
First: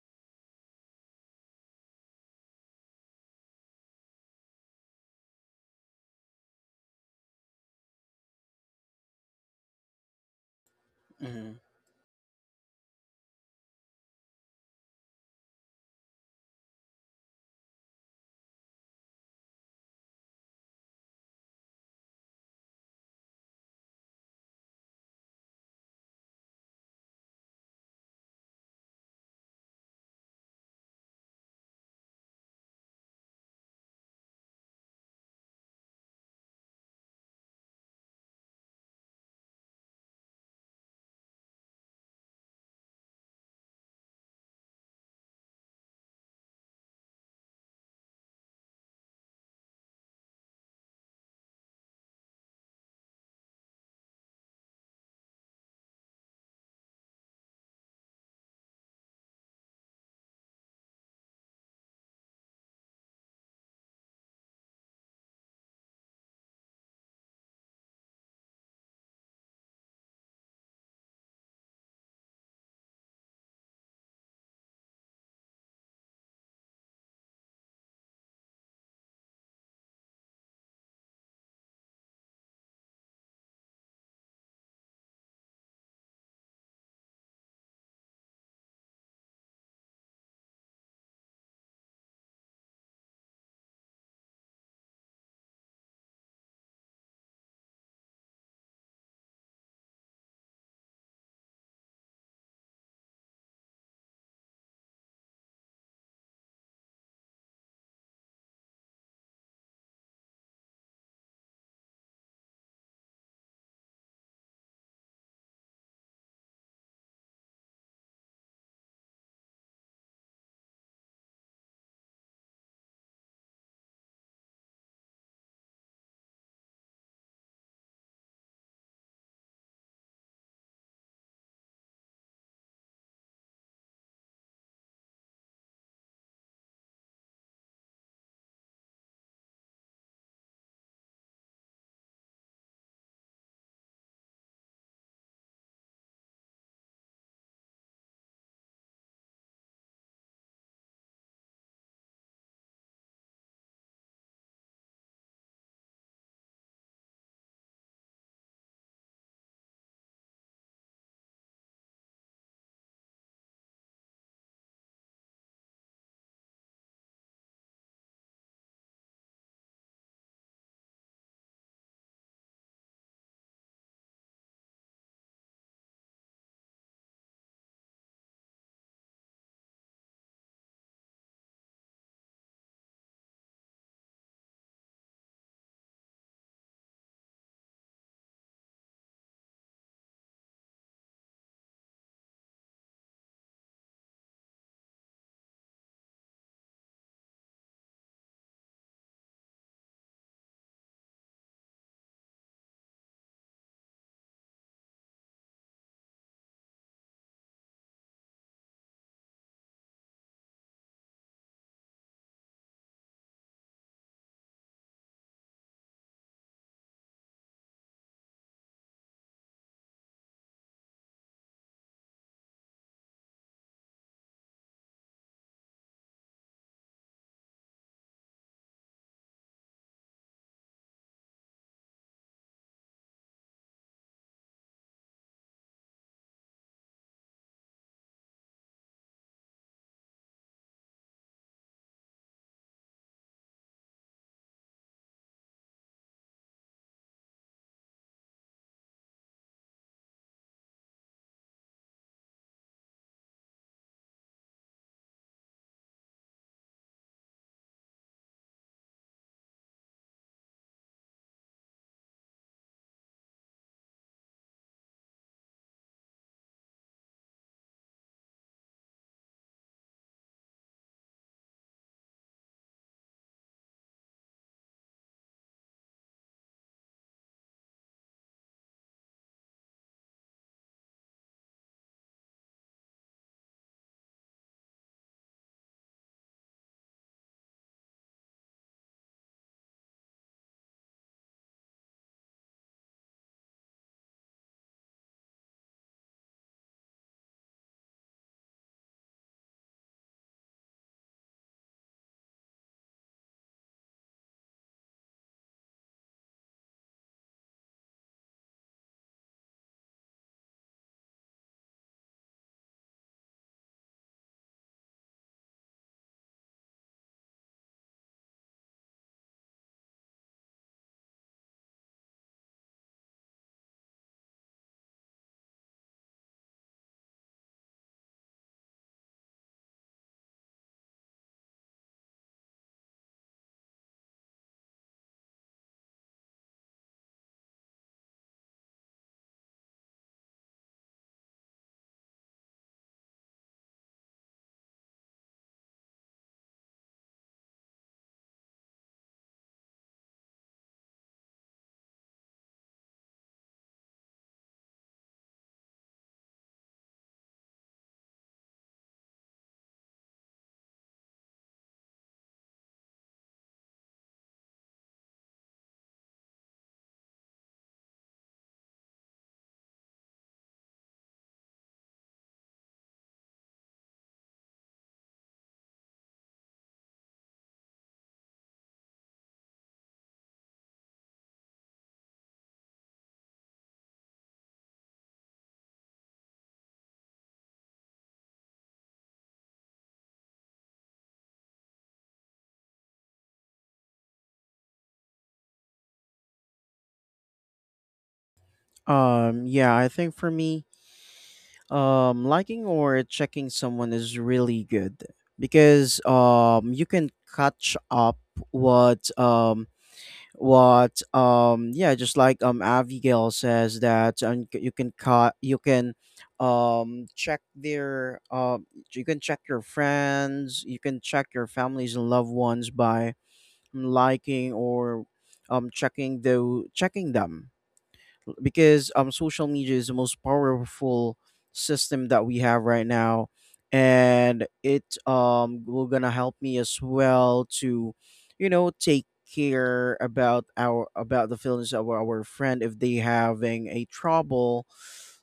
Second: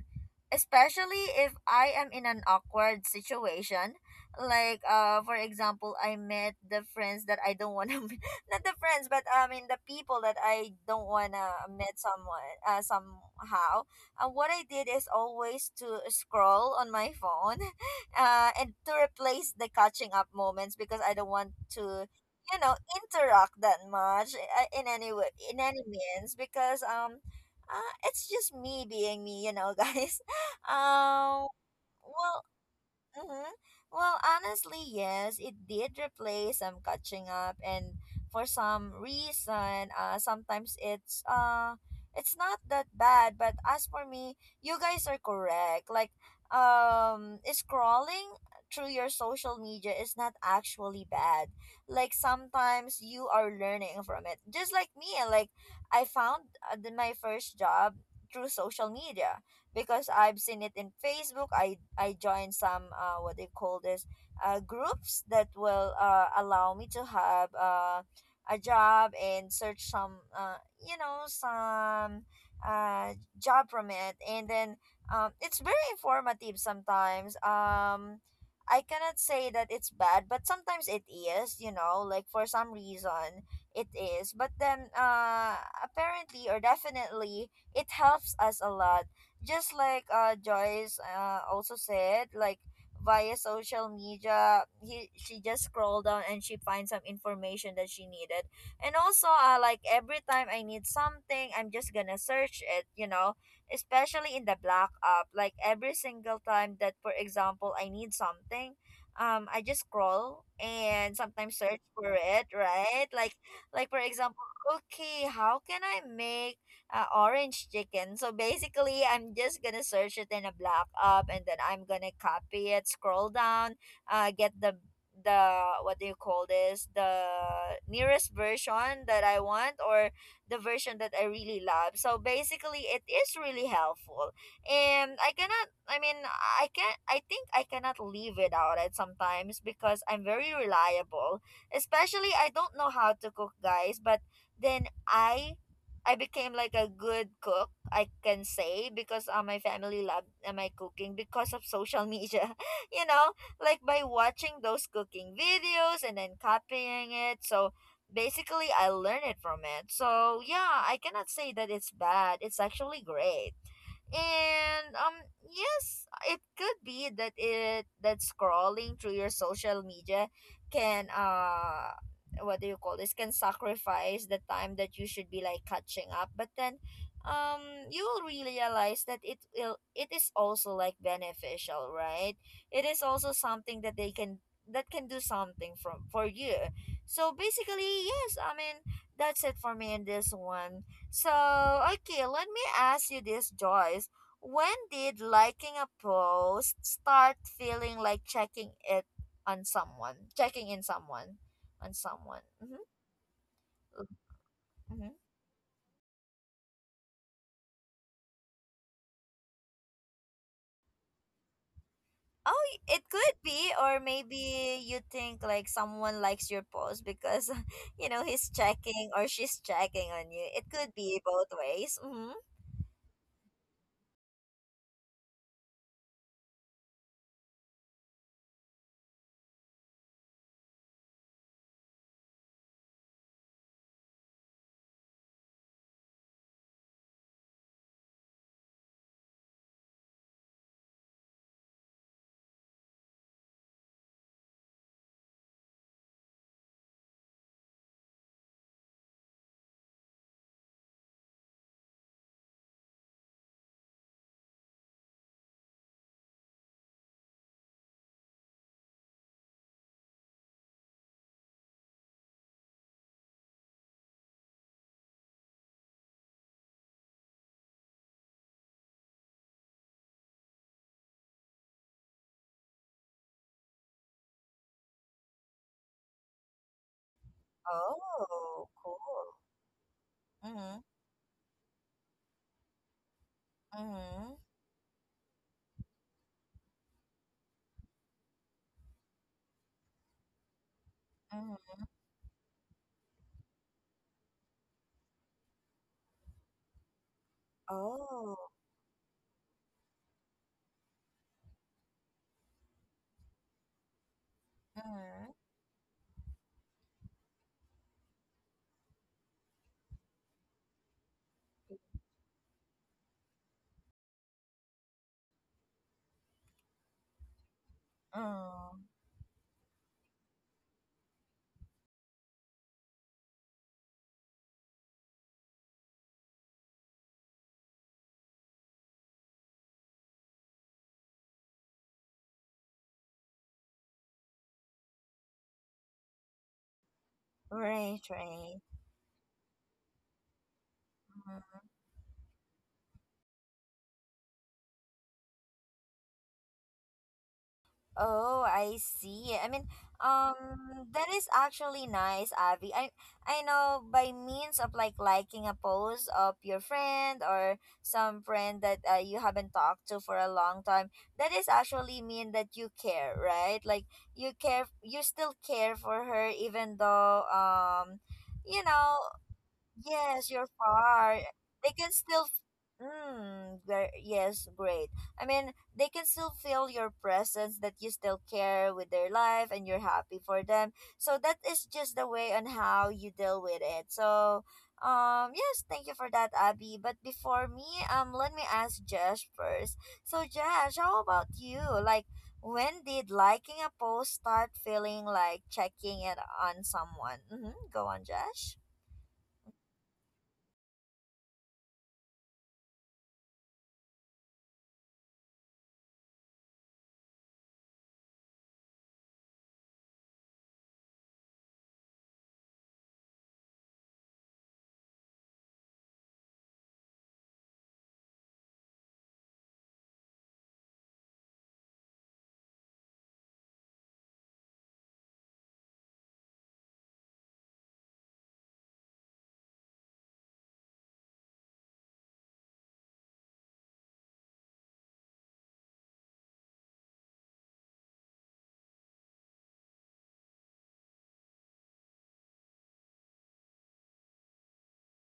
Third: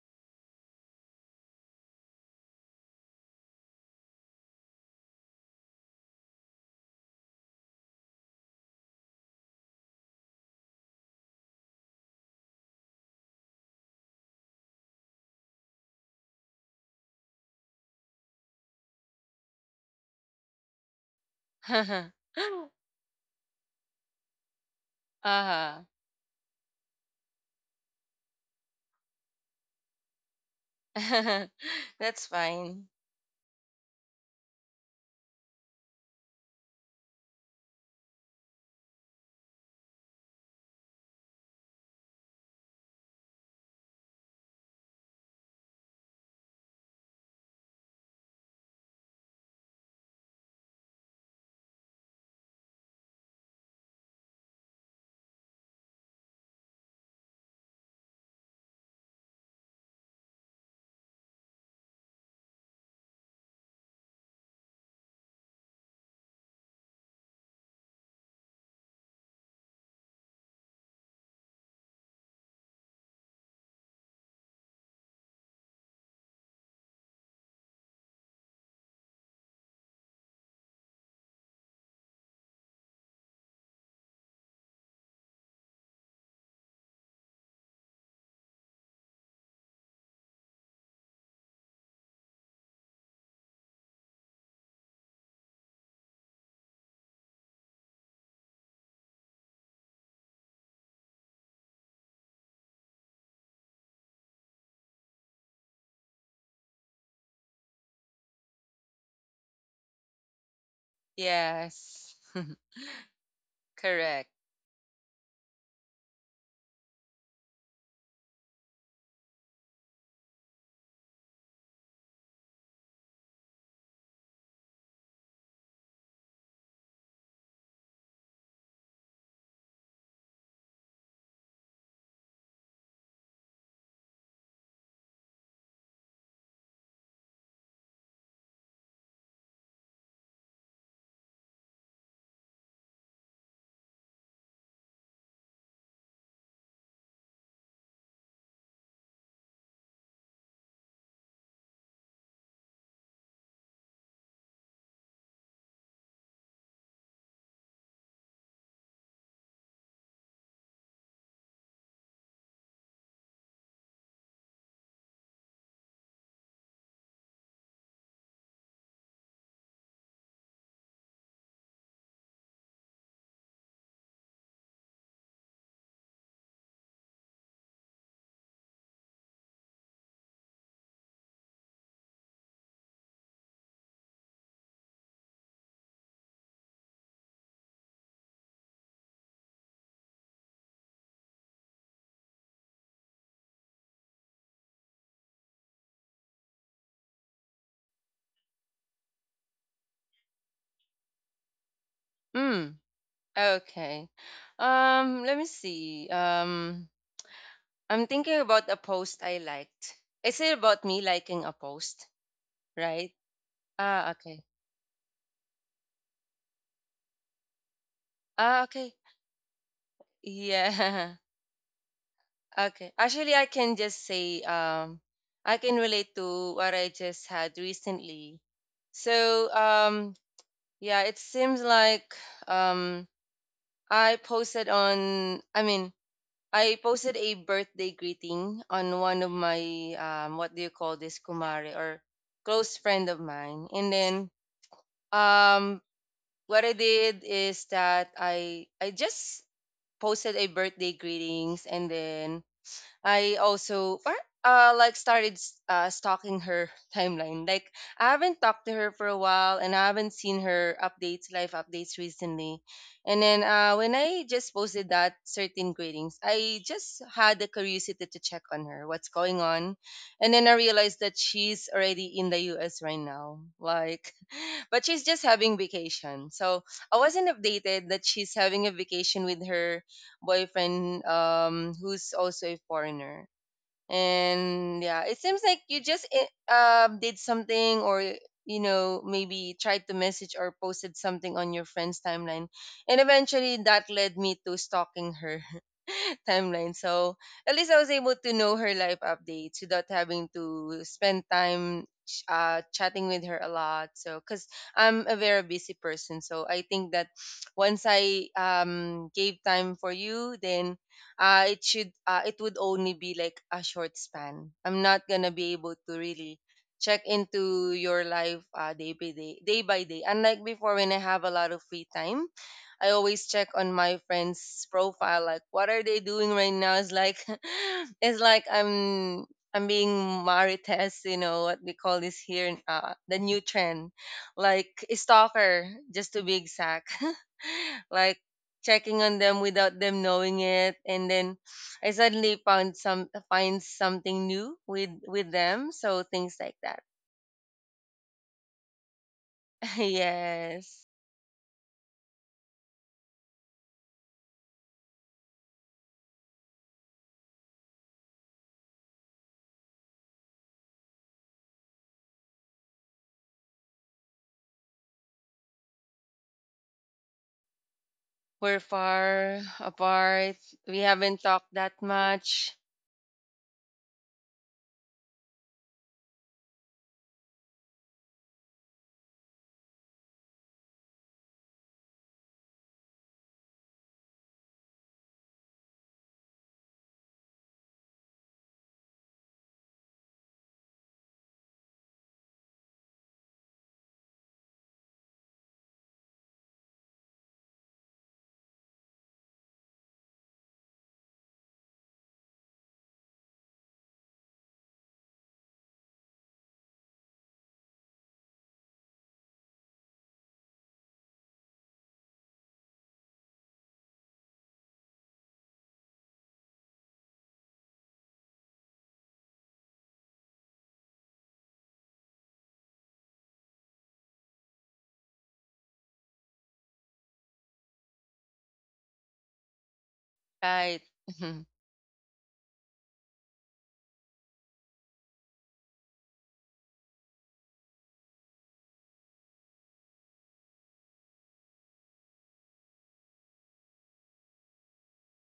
Speaker 1: especially if I am in an awkward situation. Like uh for example, I met the friends that I don't want to not the friends, but I mean, the people that I don't want to
Speaker 3: Mm-hmm.
Speaker 1: meet someone uh, somehow. Uh, what I did is always to scroll on my phone. Uh and to replace the catching up moments, because I don't want
Speaker 2: Uh-huh.
Speaker 1: to, you know, interact that much uh, in any way, in any means, because um uh, it's just me being me, you know. Guys, um
Speaker 2: That's
Speaker 1: well
Speaker 2: fine.
Speaker 1: Mm-hmm. Well, honestly, yes, it did replace some catching up, and for some reason, uh, sometimes it's uh, it's not that bad. But as for me, you guys are correct. Like, um, scrolling through your social media is not actually bad. Like sometimes you are learning from it, just like me. Like I found uh, the, my first job through social media, because I've seen it in Facebook. I I joined some uh what they call this, uh groups that will uh allow me to have uh a job and search some uh you know some uh job from it, and then um it's very informative sometimes. um I cannot say that it's bad, but sometimes it is, you know, like for some reason it is. But then uh apparently or definitely it helps us a lot, just like uh Joyce uh also said. Like via social media, he, she just scrolled down and she finds some information that she needed. And also, uh, like every time I need something, I'm just gonna search it. You know, especially in the black app, like every single time that, for example, I need something. Um, I just scroll and sometimes search
Speaker 2: Yes.
Speaker 1: for it, right? Like, like for
Speaker 2: Correct.
Speaker 1: example, okay, how can I make uh, orange chicken. So basically, I'm just gonna search it in a black app, and then I'm gonna copy it, scroll down, uh, get the the what do you call this the nearest version that I want, or the version that I really love. So basically, it is really helpful, and I cannot. I mean, I can. I think I cannot live without it sometimes, because I'm very reliable. Especially, I don't know how to cook, guys, but then I I became like a good cook, I can say, because uh, my family loved uh, my cooking because of social media. You know, like by watching those cooking videos and then copying it. So basically, I learned it from it. So yeah, I cannot say that it's bad. It's actually great. And um yes, it could be that it, that scrolling through your social media can uh what do you call this, can sacrifice the time that you should be like catching up. But then um you will realize that it will it is also like beneficial, right? It is also something that they can, that can do something from, for you. So basically, yes, I mean, that's it for me in this one. So, okay, let me ask you this, Joyce. When did liking a post start feeling like checking it on someone, checking in someone, on someone?
Speaker 2: Mm.
Speaker 1: Mm-hmm.
Speaker 2: Okay.
Speaker 1: Mm-hmm.
Speaker 2: Um, let me see. Um, I'm thinking about a post I liked. Is it about me liking a post,
Speaker 1: Oh, y-
Speaker 2: right?
Speaker 1: it could be,
Speaker 2: Ah,
Speaker 1: or
Speaker 2: okay.
Speaker 1: maybe you think like someone likes your post because, you know, he's
Speaker 2: Ah, okay.
Speaker 1: checking or she's checking on you. It could
Speaker 2: Yeah.
Speaker 1: be both ways. Mm-hmm.
Speaker 2: Okay. Actually, I can just say um I can relate to what I just had recently. So, um yeah, it seems like um I posted on I mean I posted a birthday greeting on one of my um what do you call this, kumare or close friend of mine, and then um what I did is that I I just posted a birthday greetings, and then I also par- uh, like started s- uh, stalking her timeline. Like, I haven't talked to her for a while, and I haven't seen her updates, live updates recently. And then uh, when I just posted that certain greetings, I just had the curiosity to check on her, what's going on. And then I realized that she's already in the U S right now. Like but she's just having vacation. So I wasn't updated that she's having a
Speaker 1: Oh, cool.
Speaker 2: vacation with her
Speaker 1: Mm-hmm.
Speaker 2: boyfriend, um, who's also a foreigner.
Speaker 1: Mm-hmm.
Speaker 2: And yeah, it seems like you just uh, did something, or, you know, maybe tried to message or posted something on
Speaker 1: Mm-hmm.
Speaker 2: your friend's timeline, and eventually that led me to stalking her timeline. So at least I was able to
Speaker 1: Oh.
Speaker 2: know her life updates without having to spend time ch- uh, chatting with her a lot, so because I'm a
Speaker 1: Mm-hmm.
Speaker 2: very busy person, so I think that once I um, gave time for you, then uh, it should uh, it would only be like a short span. I'm not gonna be able to really check into your life uh,
Speaker 1: Mm.
Speaker 2: day by day, day by day. Unlike before, when I have a lot of free time, I always check on my friends' profile, like what are they doing right now. It's like it's like I'm I'm being marites, you know what we call this here, in, uh, the new trend, like stalker, just to be exact.
Speaker 1: Right,
Speaker 2: Like
Speaker 1: right.
Speaker 2: checking on them without them knowing it, and then
Speaker 1: Mhm.
Speaker 2: I suddenly found some find something new with with them, so things like that.
Speaker 1: Oh, I see. I mean,
Speaker 2: Yes.
Speaker 1: um, that is actually nice, Abby. I I know, by means of like liking a post of your friend or some friend that uh, you haven't talked to for a long time, that is actually mean that you care, right? Like you care, you still care for her even though, um,
Speaker 2: We're
Speaker 1: you know,
Speaker 2: far apart,
Speaker 1: Yes, you're
Speaker 2: we haven't
Speaker 1: far.
Speaker 2: talked that
Speaker 1: They can still, f-
Speaker 2: much.
Speaker 1: mm, ver- yes, great. I mean, they can still feel your presence, that you still care with their life and you're happy for them. So that is just the way on how you deal with it. So, um, yes, thank you for that, Abby. But before me, um, let me ask Josh first. So, Josh, how about you? Like, when did liking a post start feeling like checking it on someone? Mm-hmm. Go on, Josh.
Speaker 3: Um, yeah, I think for me, um, liking or checking someone is really good, because um, you can catch up what um what um yeah, just like um Abigail says. That and c- you can cut you can um check their, um you can check your friends, you can check your families and loved ones by liking or um checking the checking them, because um social media is the most
Speaker 2: Right.
Speaker 3: powerful system that we have right now. And it um will gonna help me as well to, you know, take care about our, about the feelings of our friend if they having a trouble,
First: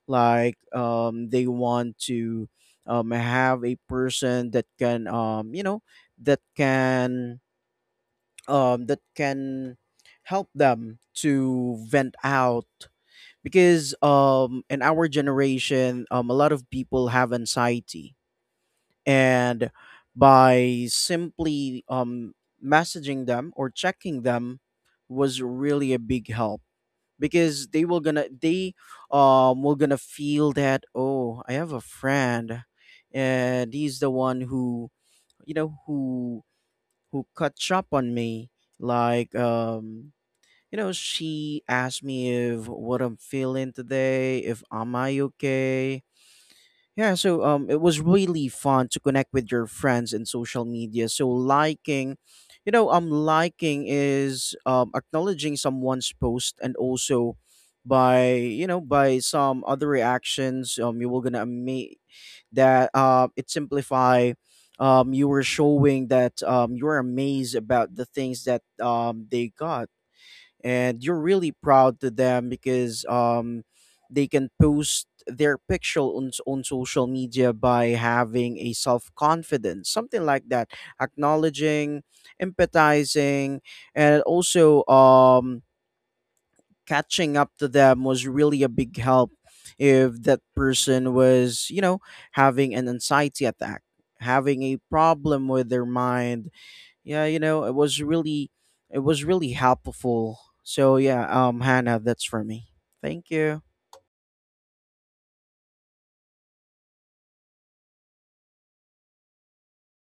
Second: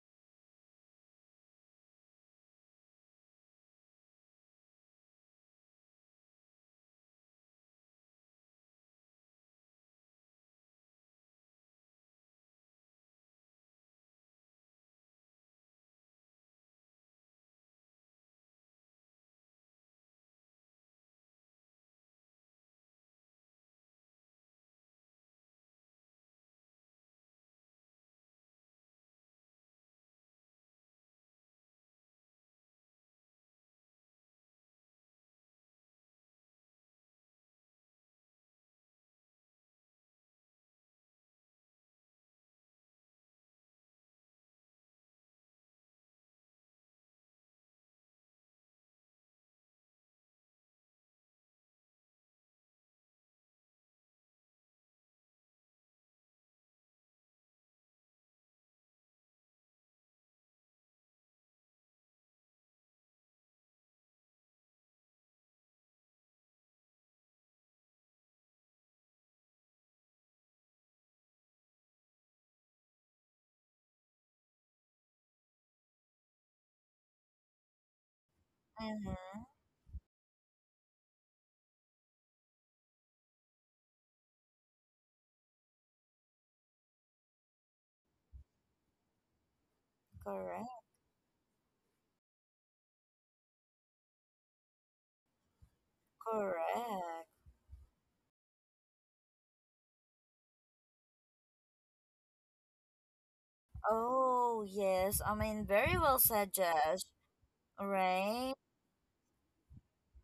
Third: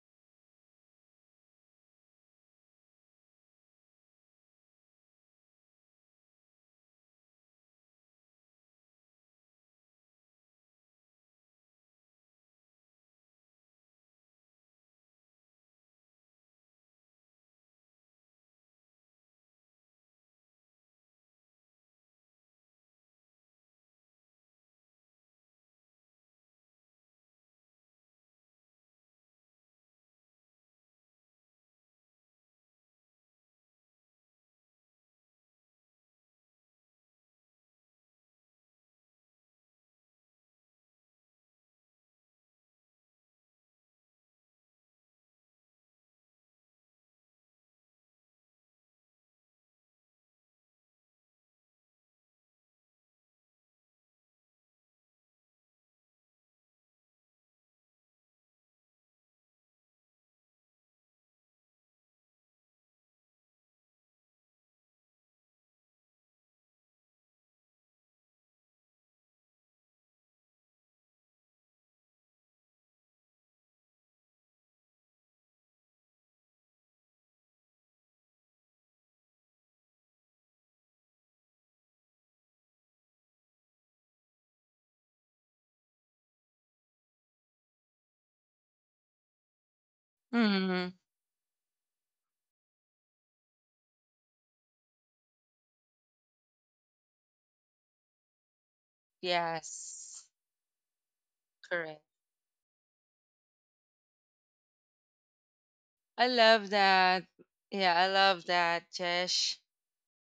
Speaker 3: like um they want to um have a person that can, um you know, that can um, that can help them to vent out. Because um, in our generation, um, a lot of people have anxiety, and by simply um, messaging them or checking them was really a big help. Because they will gonna they um will gonna feel that, oh, I have a friend, and he's the one who, you know, who who cut up on me. Like um you know, she asked me if what I'm feeling today, if am I okay. Yeah, so um, it was really fun to connect with your friends in social media. So liking, you know, um, liking is um, acknowledging someone's post, and also by, you know, by some other reactions, um you will gonna make that, uh it simplify, um you were showing that um you are amazed about the things that um they got, and you're really proud to them because um they can post their picture on s- on social media by having a self
Speaker 1: Mm-hmm.
Speaker 3: confidence, something like that. Acknowledging, empathizing, and also um catching up to them was really a big help if that
Speaker 1: Correct,
Speaker 2: Hmm.
Speaker 3: person was, you know, having an anxiety attack, having a problem with their mind. Yeah,
Speaker 1: correct.
Speaker 3: you know, it was really, it was really
Speaker 2: Yes.
Speaker 3: helpful. So yeah, um Hannah,
Speaker 2: Correct.
Speaker 3: that's for me. Thank you.
Speaker 1: Oh, yes. I mean, very well
Speaker 2: I
Speaker 1: said,
Speaker 2: love
Speaker 1: Josh.
Speaker 2: that. Yeah, I love
Speaker 1: Right?
Speaker 2: that, Jesh.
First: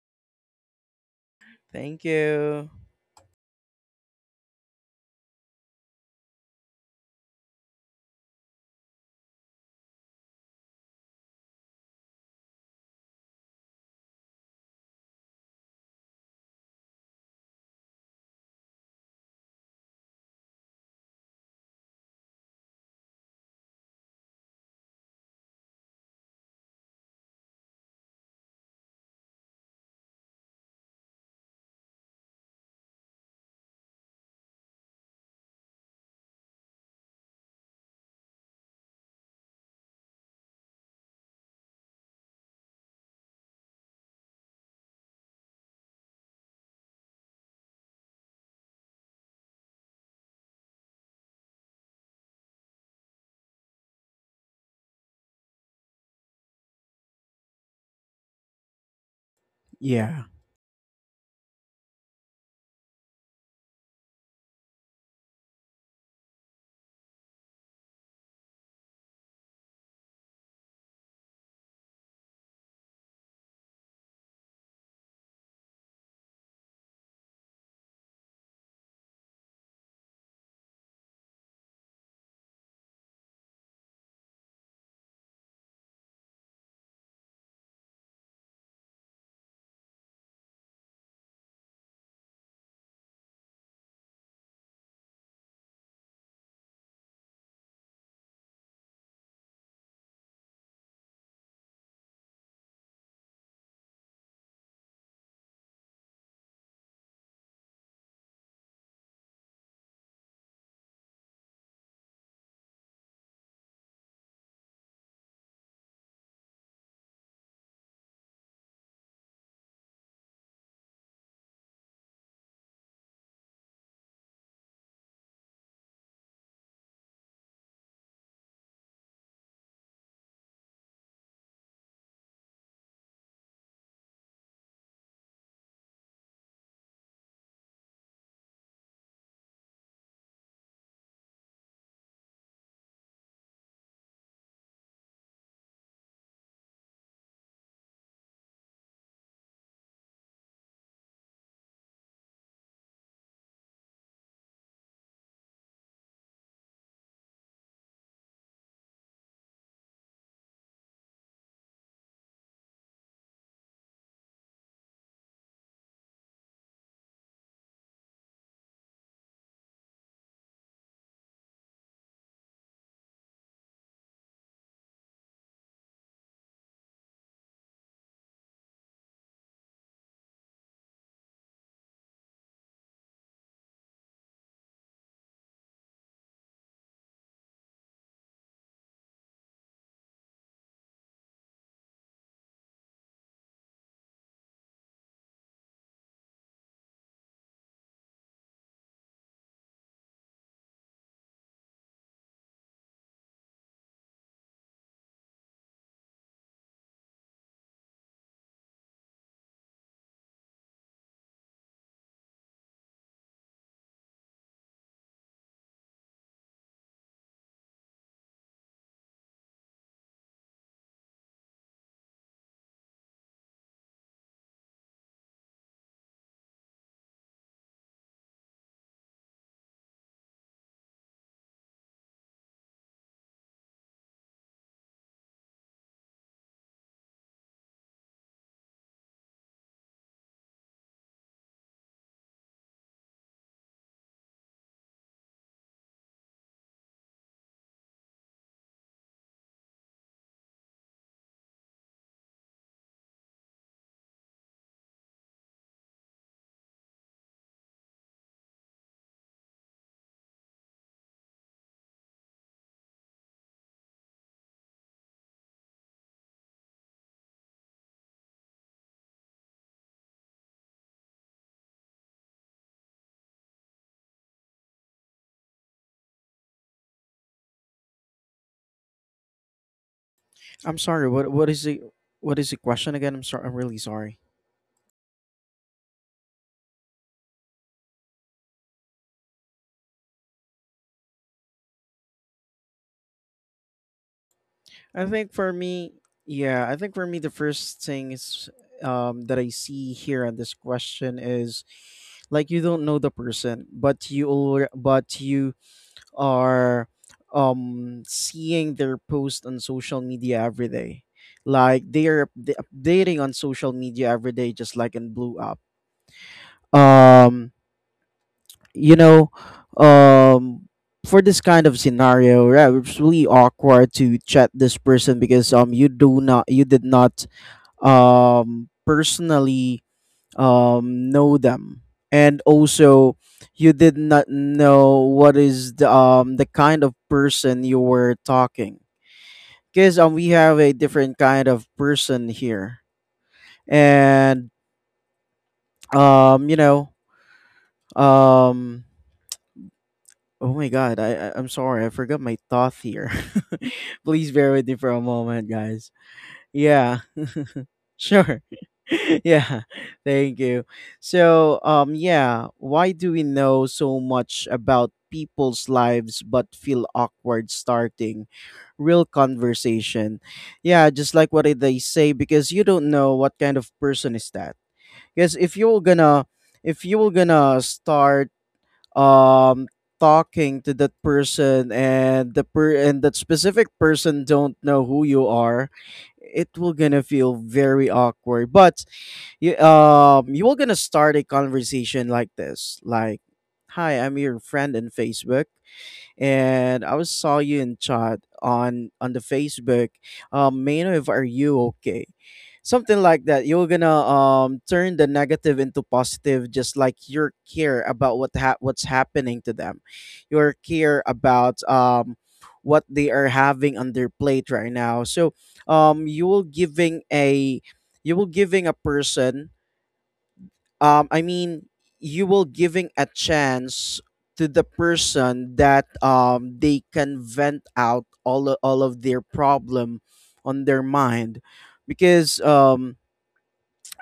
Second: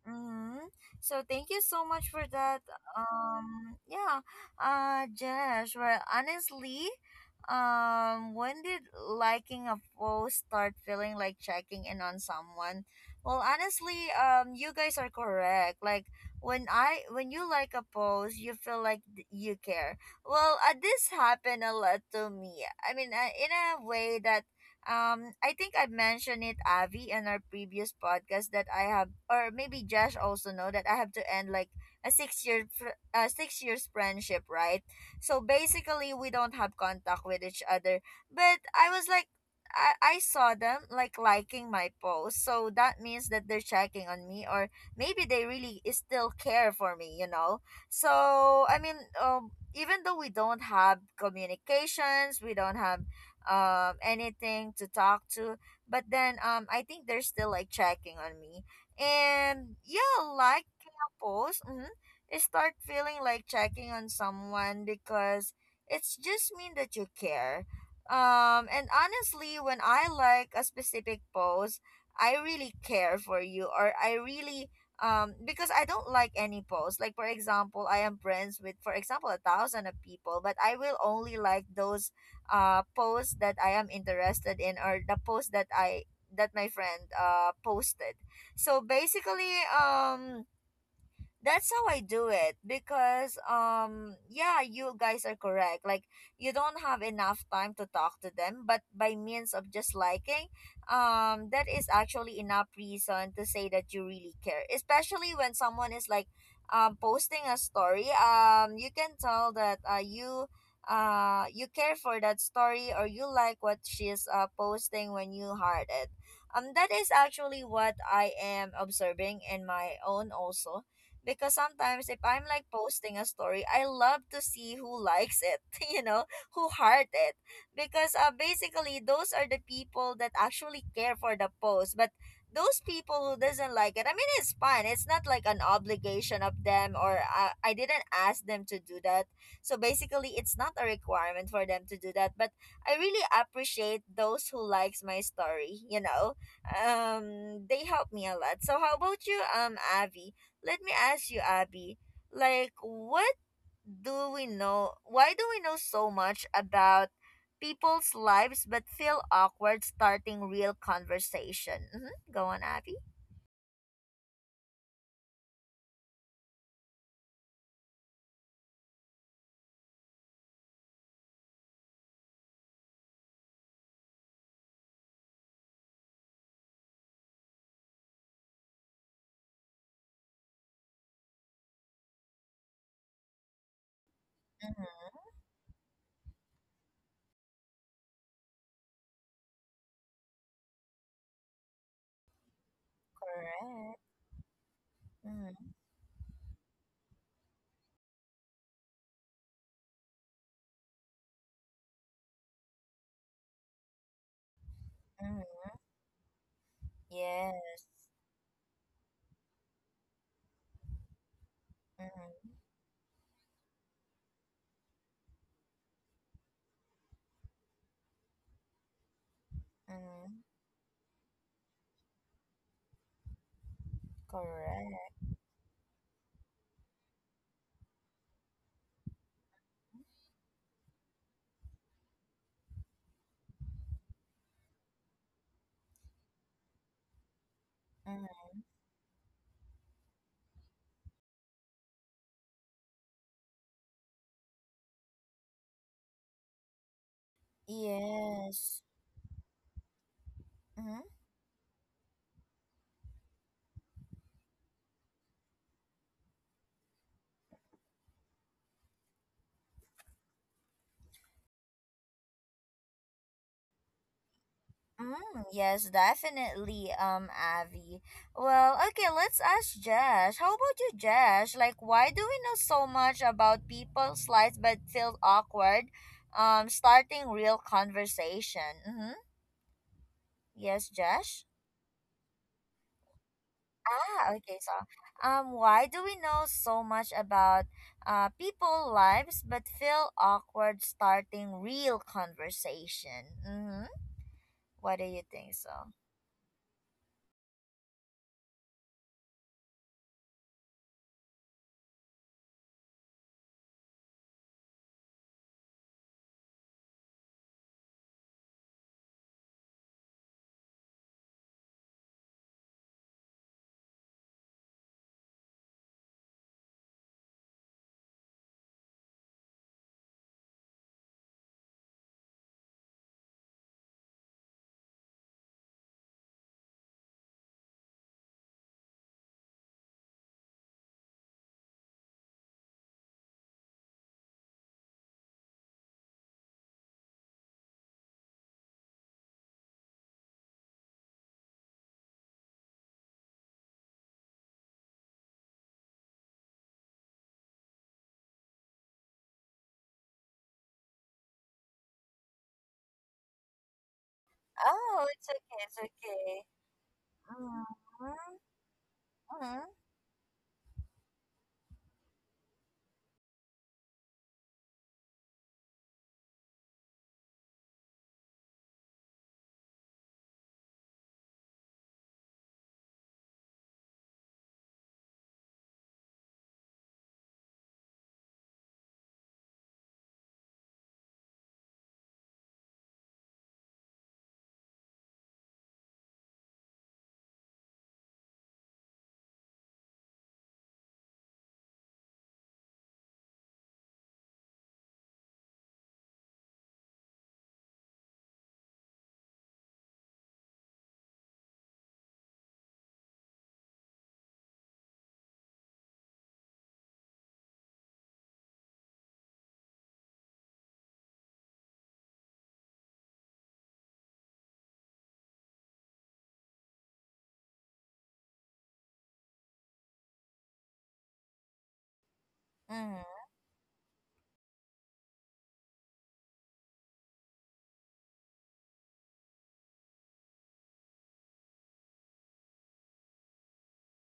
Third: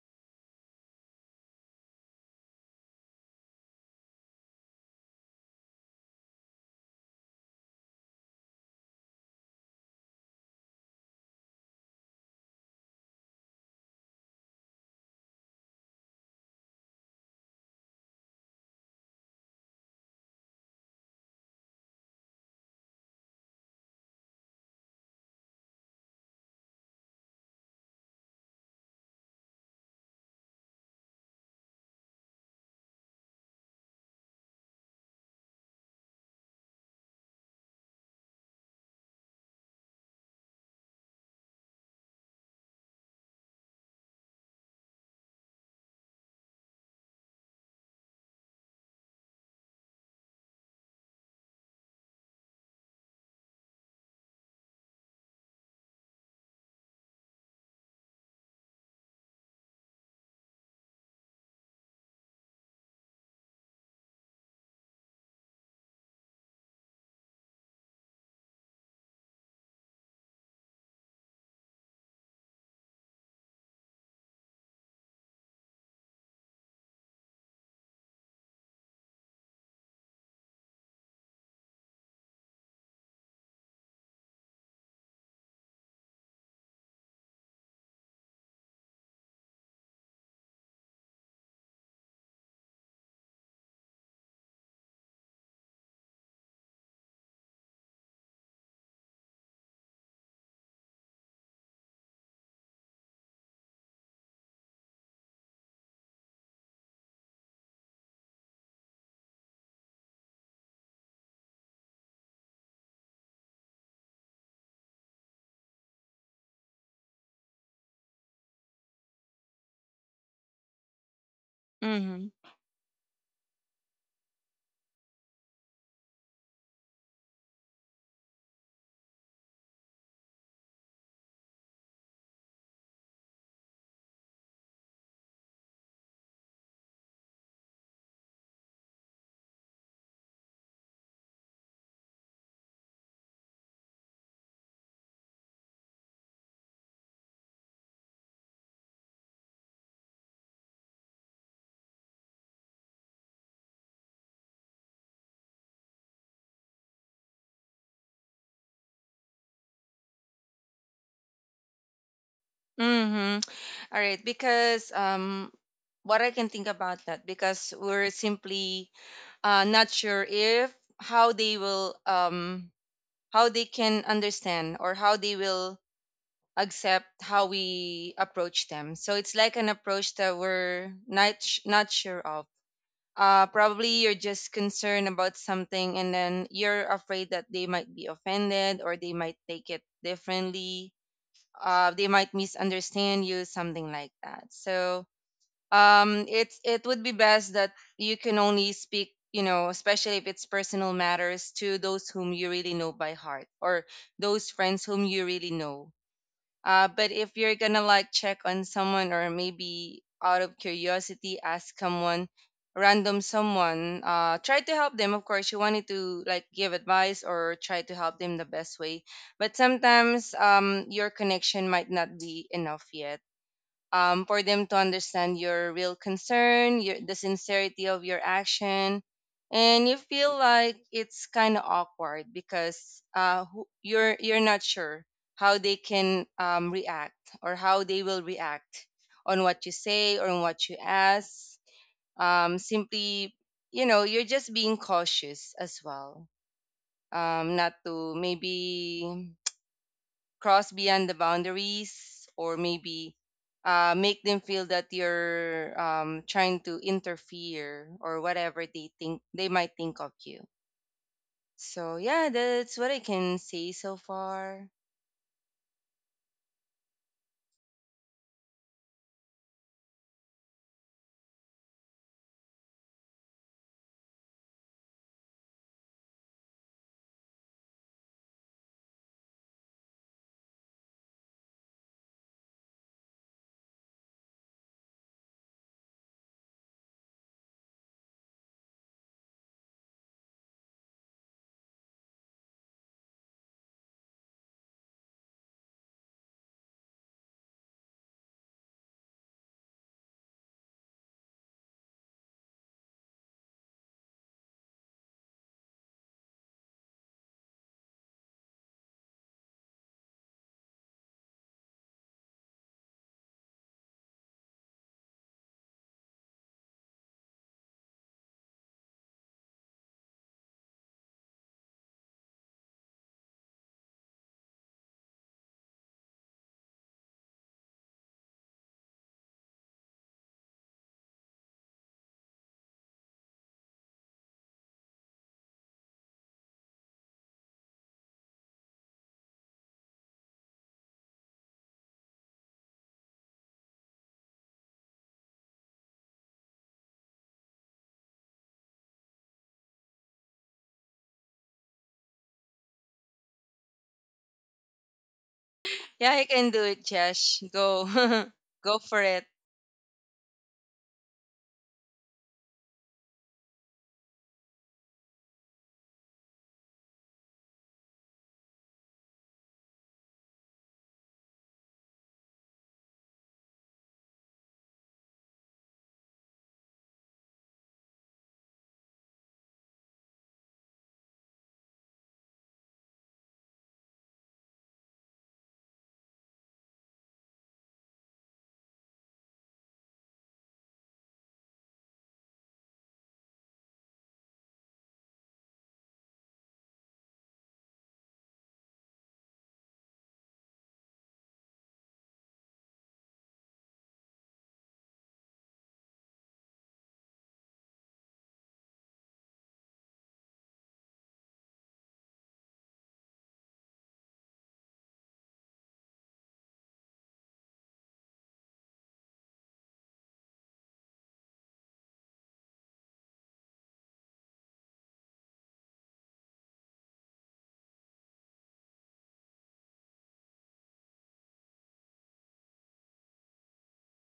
Speaker 1: Mm-hmm. So thank you so
Speaker 3: Thank
Speaker 1: much for that.
Speaker 3: you.
Speaker 1: Um, yeah. Uh, Jesh, well, honestly, um, when did liking a post start feeling like checking in on someone? Well, honestly, um, you guys are correct. Like when I when you like a post, you feel like th- you care. Well, uh, this happened a lot to me. I mean, uh, in a way that um, I think I mentioned it, Avi, in our previous podcast that I have, or maybe Josh also know, that I have to end like a six year, fr- uh, six years friendship, right? So basically, we don't have contact with each other. But I was like, I I saw them like liking my post, so that means that they're checking on me, or maybe they really still care for me, you know. So I mean, um, even though we don't have communications, we don't have um anything to talk to, but then um I think they're still like checking on me. And
Speaker 3: Yeah.
Speaker 1: yeah, like couples, mm-hmm, I start feeling like checking on someone because it's just mean that you care. um and honestly, when I like a specific pose, I really care for you, or I really, um because I don't like any pose. Like for example, I am friends with, for example, a thousand of people, but I will only like those uh post that I am interested in, or the post that I, that my friend uh posted. So basically, um that's how I do it. Because um yeah, you guys are correct, like you don't have enough time to talk to them, but by means of just liking, um that is actually enough reason to say that you really care. Especially when someone is like um posting a story, um you can tell that uh you uh you care for that story, or you like what she's uh posting when you heart it. um that is actually what I am observing in my own also, because sometimes if I'm
Speaker 2: Mm-hmm.
Speaker 1: like posting a story, I love to see who likes it. You know, who heart it. Because uh, basically those are the people that actually care for the post. But those people who doesn't like it, I mean, it's fine. It's not like an obligation of them, or uh, I didn't ask them to do that. So basically it's not a requirement for them to do that, but I really appreciate those who likes my story, you know. Um they help me a lot. So how about you, um Avi? Let me ask you, Abby, like what do we know why do we know so much about people's lives but feel awkward starting real conversation? Mm-hmm. Go on, Abby.
Speaker 2: Mm-hmm. All right, because um what I can think about that, because we're simply uh, not sure if how they will um how they can understand or how they will accept how we approach them. So it's like an approach that we're not sh- not sure of. Uh, probably you're just concerned
Speaker 1: Mm-hmm.
Speaker 2: about something, and then you're afraid that they might be offended or they might take it differently, uh, they might misunderstand you, something
Speaker 1: Correct.
Speaker 2: like that. So
Speaker 1: Mm-hmm.
Speaker 2: um, it's, it would be best that you can only speak, you know, especially if it's personal matters, to those whom you really know by heart, or those friends whom you really
Speaker 1: Mm-hmm.
Speaker 2: know. Uh, but if you're gonna
Speaker 1: Yes.
Speaker 2: like check on someone, or maybe out of curiosity ask someone,
Speaker 1: Mm-hmm.
Speaker 2: random someone, uh, try to help them, of course you wanted to like give advice or try to help them the best way. But
Speaker 1: Mm-hmm.
Speaker 2: sometimes um, your connection might not be enough yet, um, for them to
Speaker 1: Correct.
Speaker 2: understand your real concern, your, the sincerity of your action, and you feel like it's kind of awkward because uh, who- you're you're not sure how they can um, react, or how they will
Speaker 1: Mm-hmm.
Speaker 2: react on what you say or on what you ask. Um, simply, you know, you're just being cautious as well, um, not to
Speaker 1: Yes.
Speaker 2: maybe cross
Speaker 1: Hmm.
Speaker 2: beyond the boundaries or maybe uh, make them feel that you're um, trying to interfere or whatever they think, they might think of you. So yeah, that's what I can say so far.
Speaker 1: Mm, yes, definitely, um, Avi. Well, okay, let's ask Josh. How about you, Josh? Like, why do we know so much about people's lives but feel awkward um, starting real conversation? Mm-hmm.
Speaker 3: I'm
Speaker 1: Yes,
Speaker 3: sorry. What what
Speaker 1: Josh?
Speaker 3: is the, what is the question again? I'm sorry. I'm really sorry.
Speaker 1: Ah, okay, so, um, why do we know so much about, uh, people lives but feel awkward starting real conversation? Mm-hmm. What
Speaker 3: I
Speaker 1: do you
Speaker 3: think for
Speaker 1: think
Speaker 3: me,
Speaker 1: so?
Speaker 3: yeah, I think for me the first thing is um that I see here on this question is, like, you don't know the person, but you alre- but you are um seeing their post on social media every day, like they are upda- updating on social media every day, just like in blue app. um you know um for this kind of scenario, yeah, it's really awkward to chat this person, because um you do not, you did not um personally um, know them. And also you did not know what is the um, the kind of person you were talking, because um, we have a different kind of person here. And um, you know, um, oh my god, I, I i'm sorry, I forgot my thought here. Please bear with me for a
Speaker 1: Oh, it's
Speaker 3: moment,
Speaker 1: okay, it's
Speaker 3: guys.
Speaker 2: Yeah, I
Speaker 1: okay.
Speaker 2: can do it,
Speaker 3: Yeah.
Speaker 2: Josh.
Speaker 1: Mhm,
Speaker 2: Go,
Speaker 3: Sure.
Speaker 2: go for it.
Speaker 3: Yeah.
Speaker 1: mhm,
Speaker 3: Thank you. So, um yeah, why do we know so much about people's lives but feel awkward starting real conversation? Yeah, just like what they say, because you don't know what kind of person is that. Because if you're gonna if you are gonna start um talking to that person, and the per and that specific person don't know who you are, it will gonna feel very awkward. But you, um you will gonna start a conversation like this, like, hi, I'm your friend in Facebook, and I was saw you in chat on on the Facebook. Um, Maino, if are you okay? Something like that. You're gonna um turn the negative into positive, just like your care about what ha- what's happening to them, your care about um what they are having on their plate right now. So um you will giving a, you will giving a person, um, I mean, you will giving
Speaker 1: mhm.
Speaker 3: a chance to the person that, um, they can vent out all o- all of their problem on their mind, because um,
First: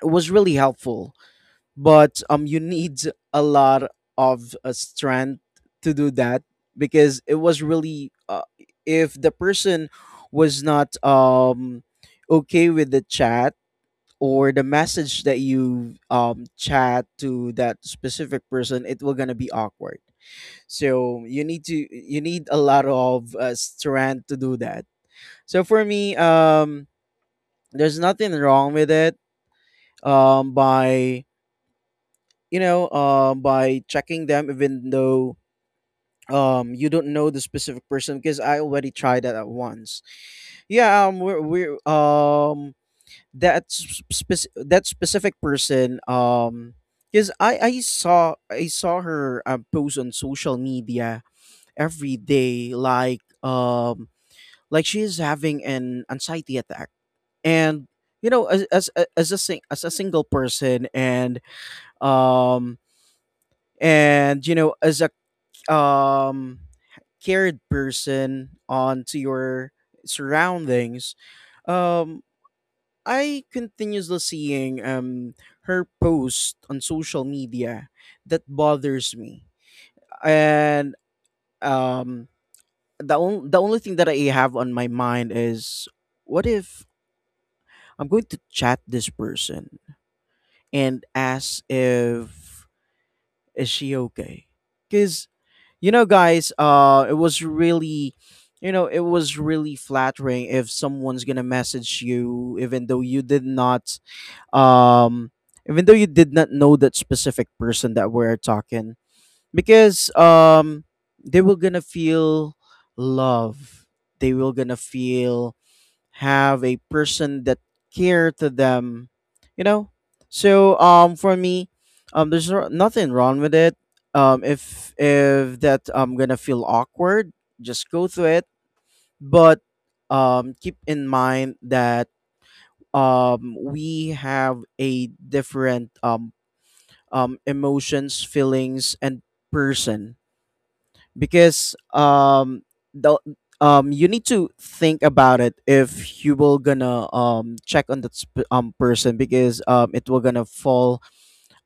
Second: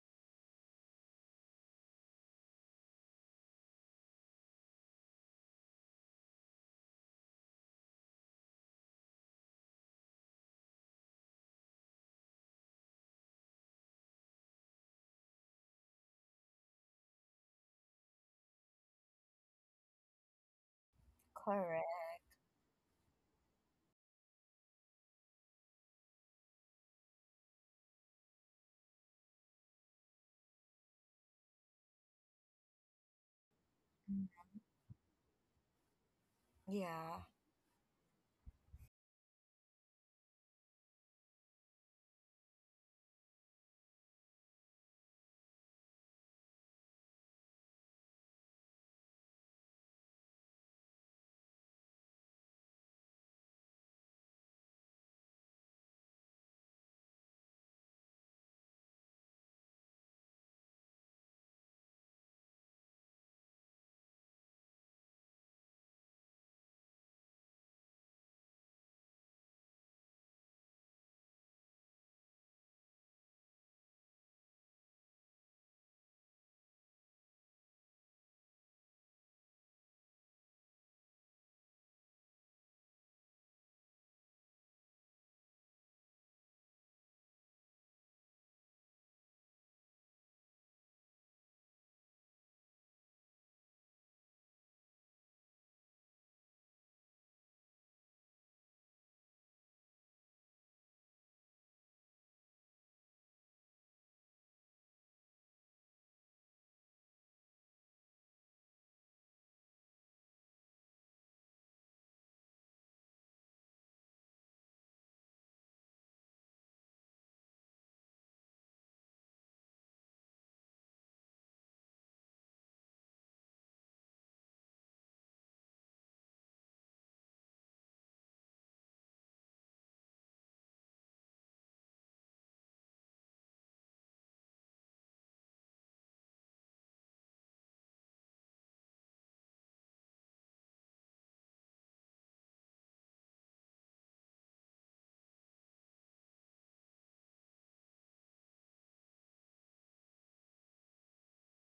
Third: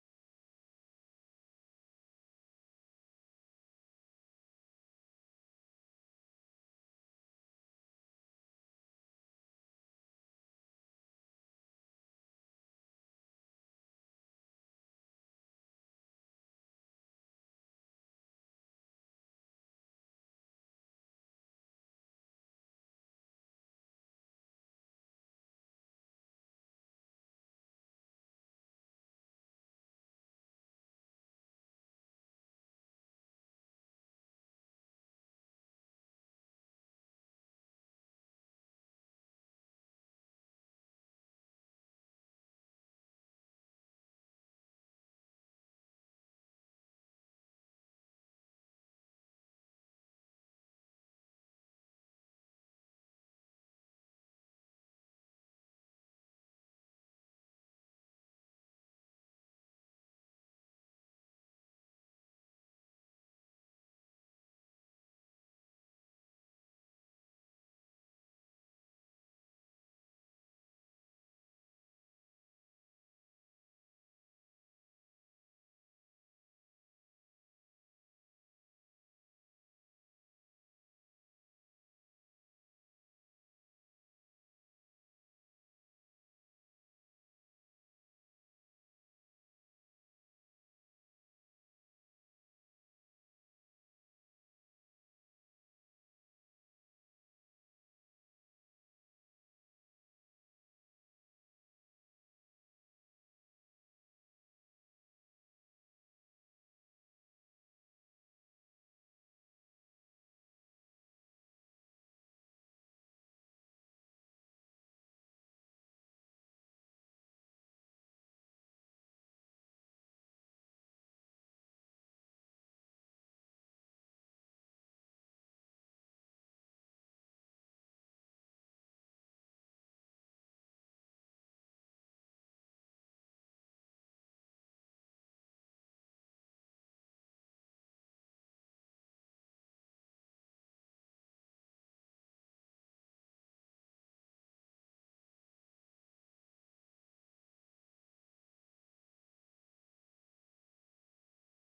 Speaker 3: it was really helpful. But um, you need a lot of uh, strength to do that because it was really uh, if the person was not um okay with the chat or the message that you um chat to that specific person it will gonna be awkward, so you need to
Speaker 1: Correct.
Speaker 3: you need a lot of uh, strength to do that. So for me, um there's nothing wrong with it, um by you know um by checking them, even though um you don't
Speaker 1: Yeah.
Speaker 3: know the specific person, because I already tried that at once. Yeah, um we're, we're um that s- spec- that specific person, um because I, I saw I saw her um, post on social media every day, like um like she is having an anxiety attack. And you know as as a- as a sing- as a single person, and um and you know, as a um cared person onto your surroundings, um I continuously seeing um her post on social media that bothers me. And um the only the only thing that I have on my mind is, what if I'm going to chat this person and ask if is she okay? Cuz you know guys, uh it was really, you know, it was really flattering if someone's going to message you, even though you did not um even though you did not know that specific person that we're talking, because um they were gonna feel love, they will gonna feel have a person that care to them, you know. So um for me, um there's no- nothing wrong with it. um if if that I'm gonna feel awkward, just go through it. But um keep in mind that um we have a different um um emotions, feelings, and person, because um the um you need to think about it if you will gonna um check on that sp- um person, because um it will gonna fall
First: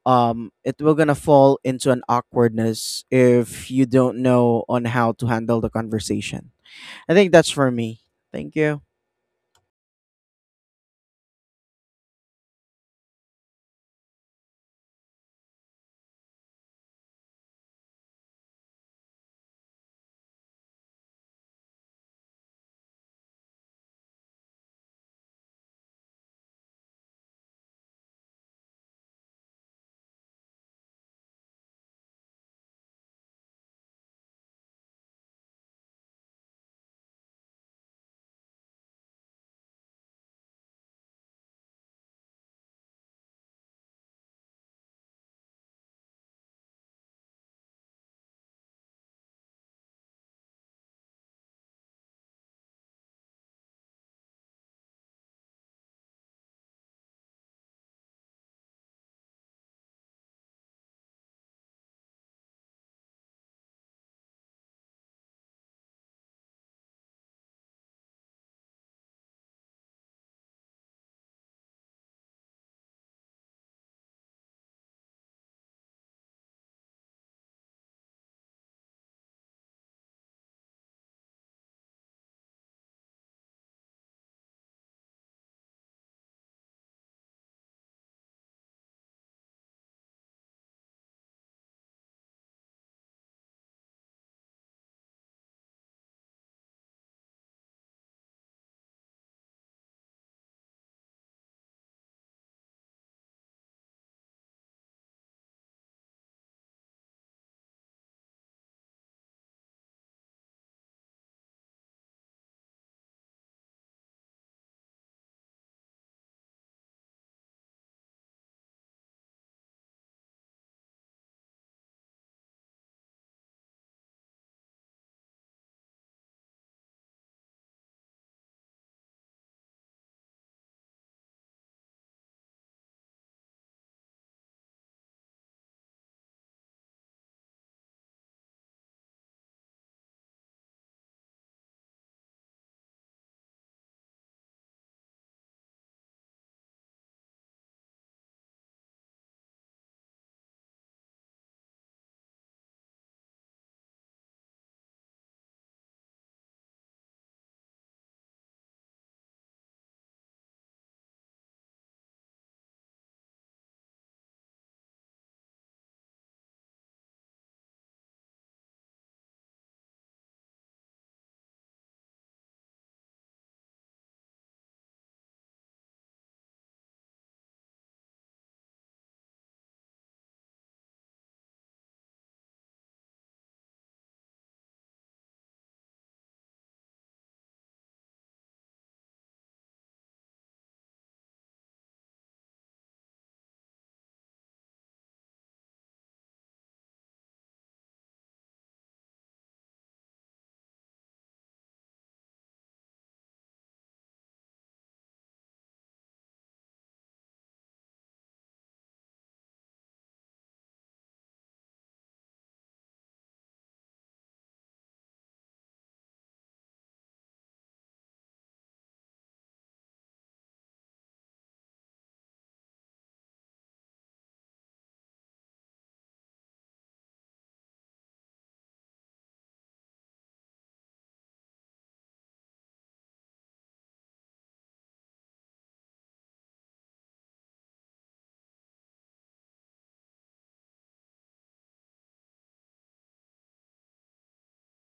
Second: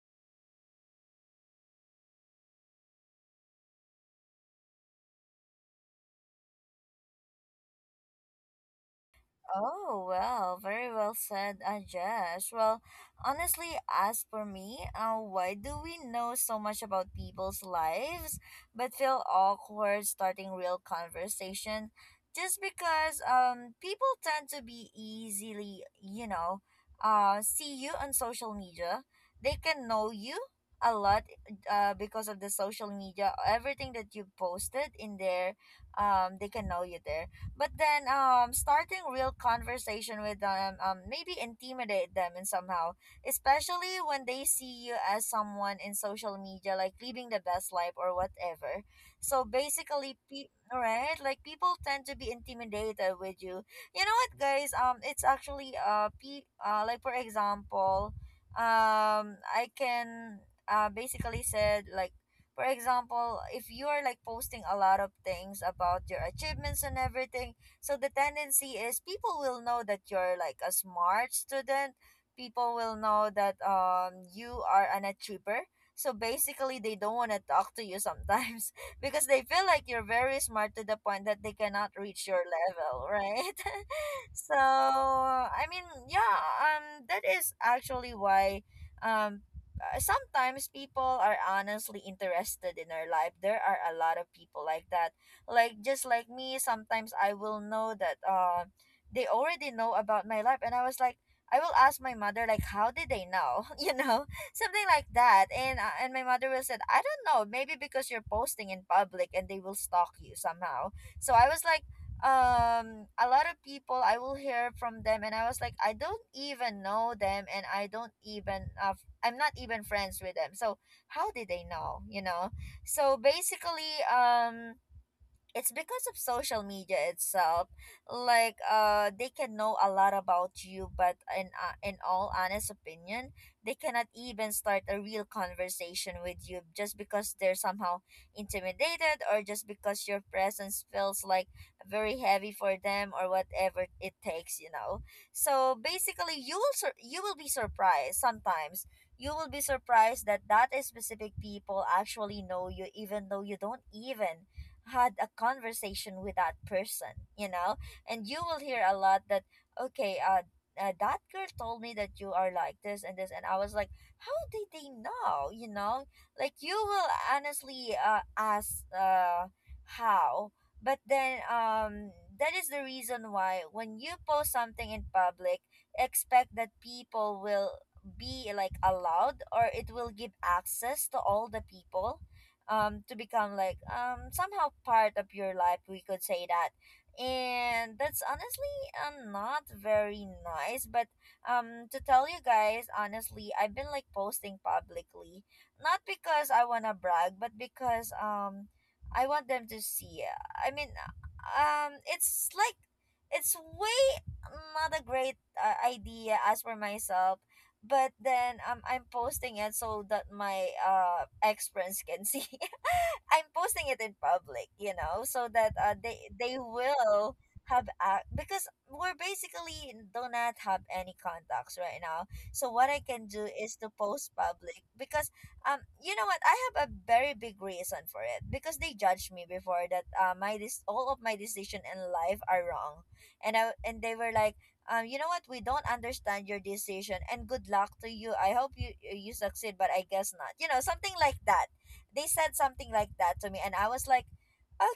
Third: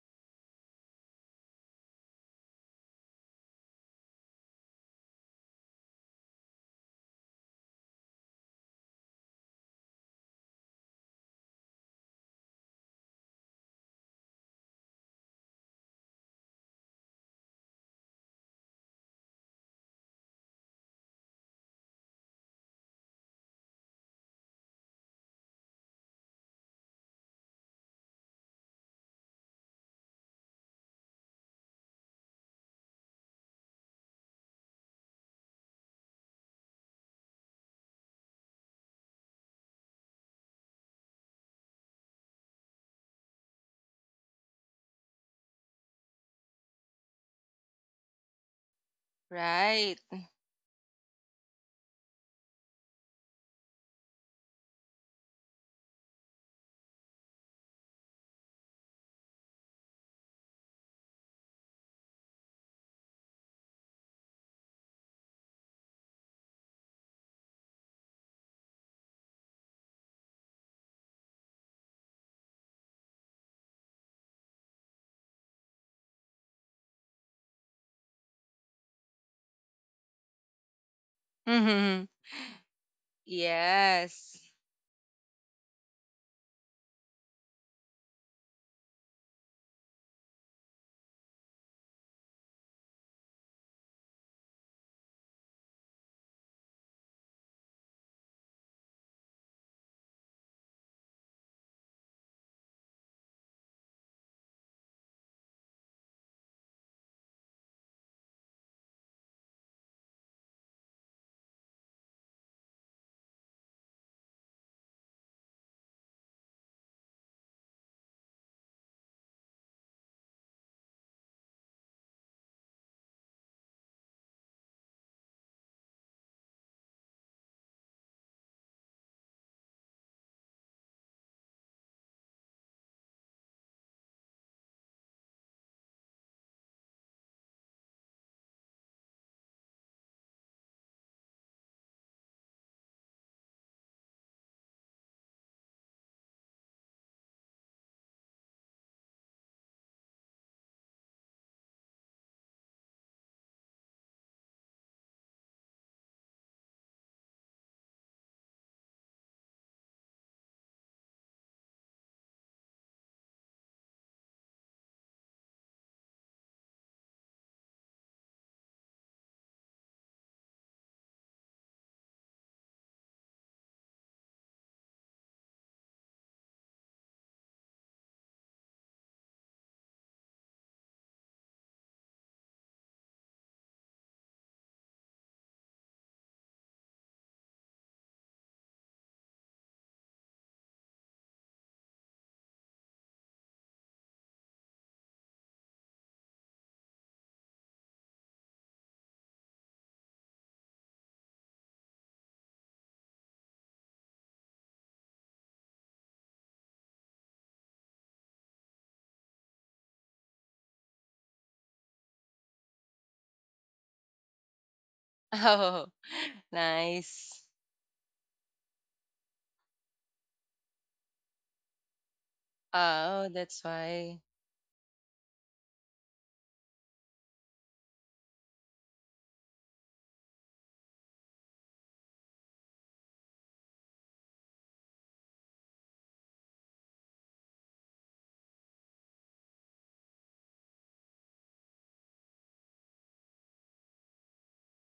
Speaker 3: um it will gonna fall into an awkwardness if you don't know on how to handle the conversation. I think that's for me. Thank you.
Speaker 1: Oh, well, very well said, Ajesh. Well, honestly, as for me, uh, why do we know so much about people's lives but feel awkward starting real conversation? Just because um people tend to be easily, you know, uh, see you on social media. They can know you a lot uh, because of the social media. Everything that you posted in there, um, they can know you there. But then um starting real conversation with them, um maybe intimidate them in somehow, especially when they see you as someone in social media like living the best life or whatever. So
Speaker 2: Right.
Speaker 1: basically, pe- right, like people tend to be intimidated with you. You know what, guys, um it's actually, uh, pe- uh like for example, um I can uh basically said like, for example, if you are like posting a lot of things about your achievements and everything, so the tendency is people will know that you're like a smart student. People will know that um you are an achiever. So basically, they don't want to talk to you sometimes because they feel like you're very smart to the point that they cannot reach your level, right?
Speaker 2: Yes.
Speaker 1: So I mean, yeah, um, that is actually why, um uh, sometimes people are honestly interested in our life. There are a lot of people like that. Like just like me, sometimes I will know that uh, they already know about my life, and I was like, I will ask my mother like, how did they know? you know, something like that. And uh, and my mother will said, I don't know, maybe because you're posting in public and they will stalk you somehow. So I was like, um a lot of people I will hear from them and I was like I don't even know them and I don't even uh, f- I'm not even friends with them. So how did they know you know So basically um it's because of social media itself. Like uh they can know a lot about you, but in uh, in all honest opinion, they cannot even start a real conversation with you just because they're somehow intimidated, or just because your presence feels like very heavy for them, or whatever it takes you know So basically you will sur- you will be surprised sometimes. You will be surprised that that specific people actually know you, even though you don't even had a conversation with that person, you know? And you will hear a lot that, okay, uh, uh, that girl told me that you are like this and this, and I was like, how did they know? You know, like you will honestly uh, ask uh, how. But then um, that is the reason why when you post something in public, expect that people will be like allowed, or it will give access to all the people um to become like um somehow part of your life, we could say that. And that's honestly um, not very nice. But um to tell you guys honestly, I've been like posting publicly, not because I want to brag, but because um I want them to see. i mean um it's like it's way not a great uh, idea as for myself. But then um I'm posting it so that my uh ex friends can see. I'm posting it in public, you know, so that
Speaker 2: Oh,
Speaker 1: uh they they will
Speaker 2: nice.
Speaker 1: have ac- because we're basically do not have any contacts right now. So what I can
Speaker 2: Oh,
Speaker 1: do
Speaker 2: that's
Speaker 1: is to
Speaker 2: why.
Speaker 1: post public. Because um you know what, I have a very big reason for it, because they judged me before that uh my this all of my decision in life are wrong. And I and they were like um, you know what? We don't understand your decision, and good luck to you. I hope you you succeed, but I guess not. You know, something like that. They said something like that to me, and I was like,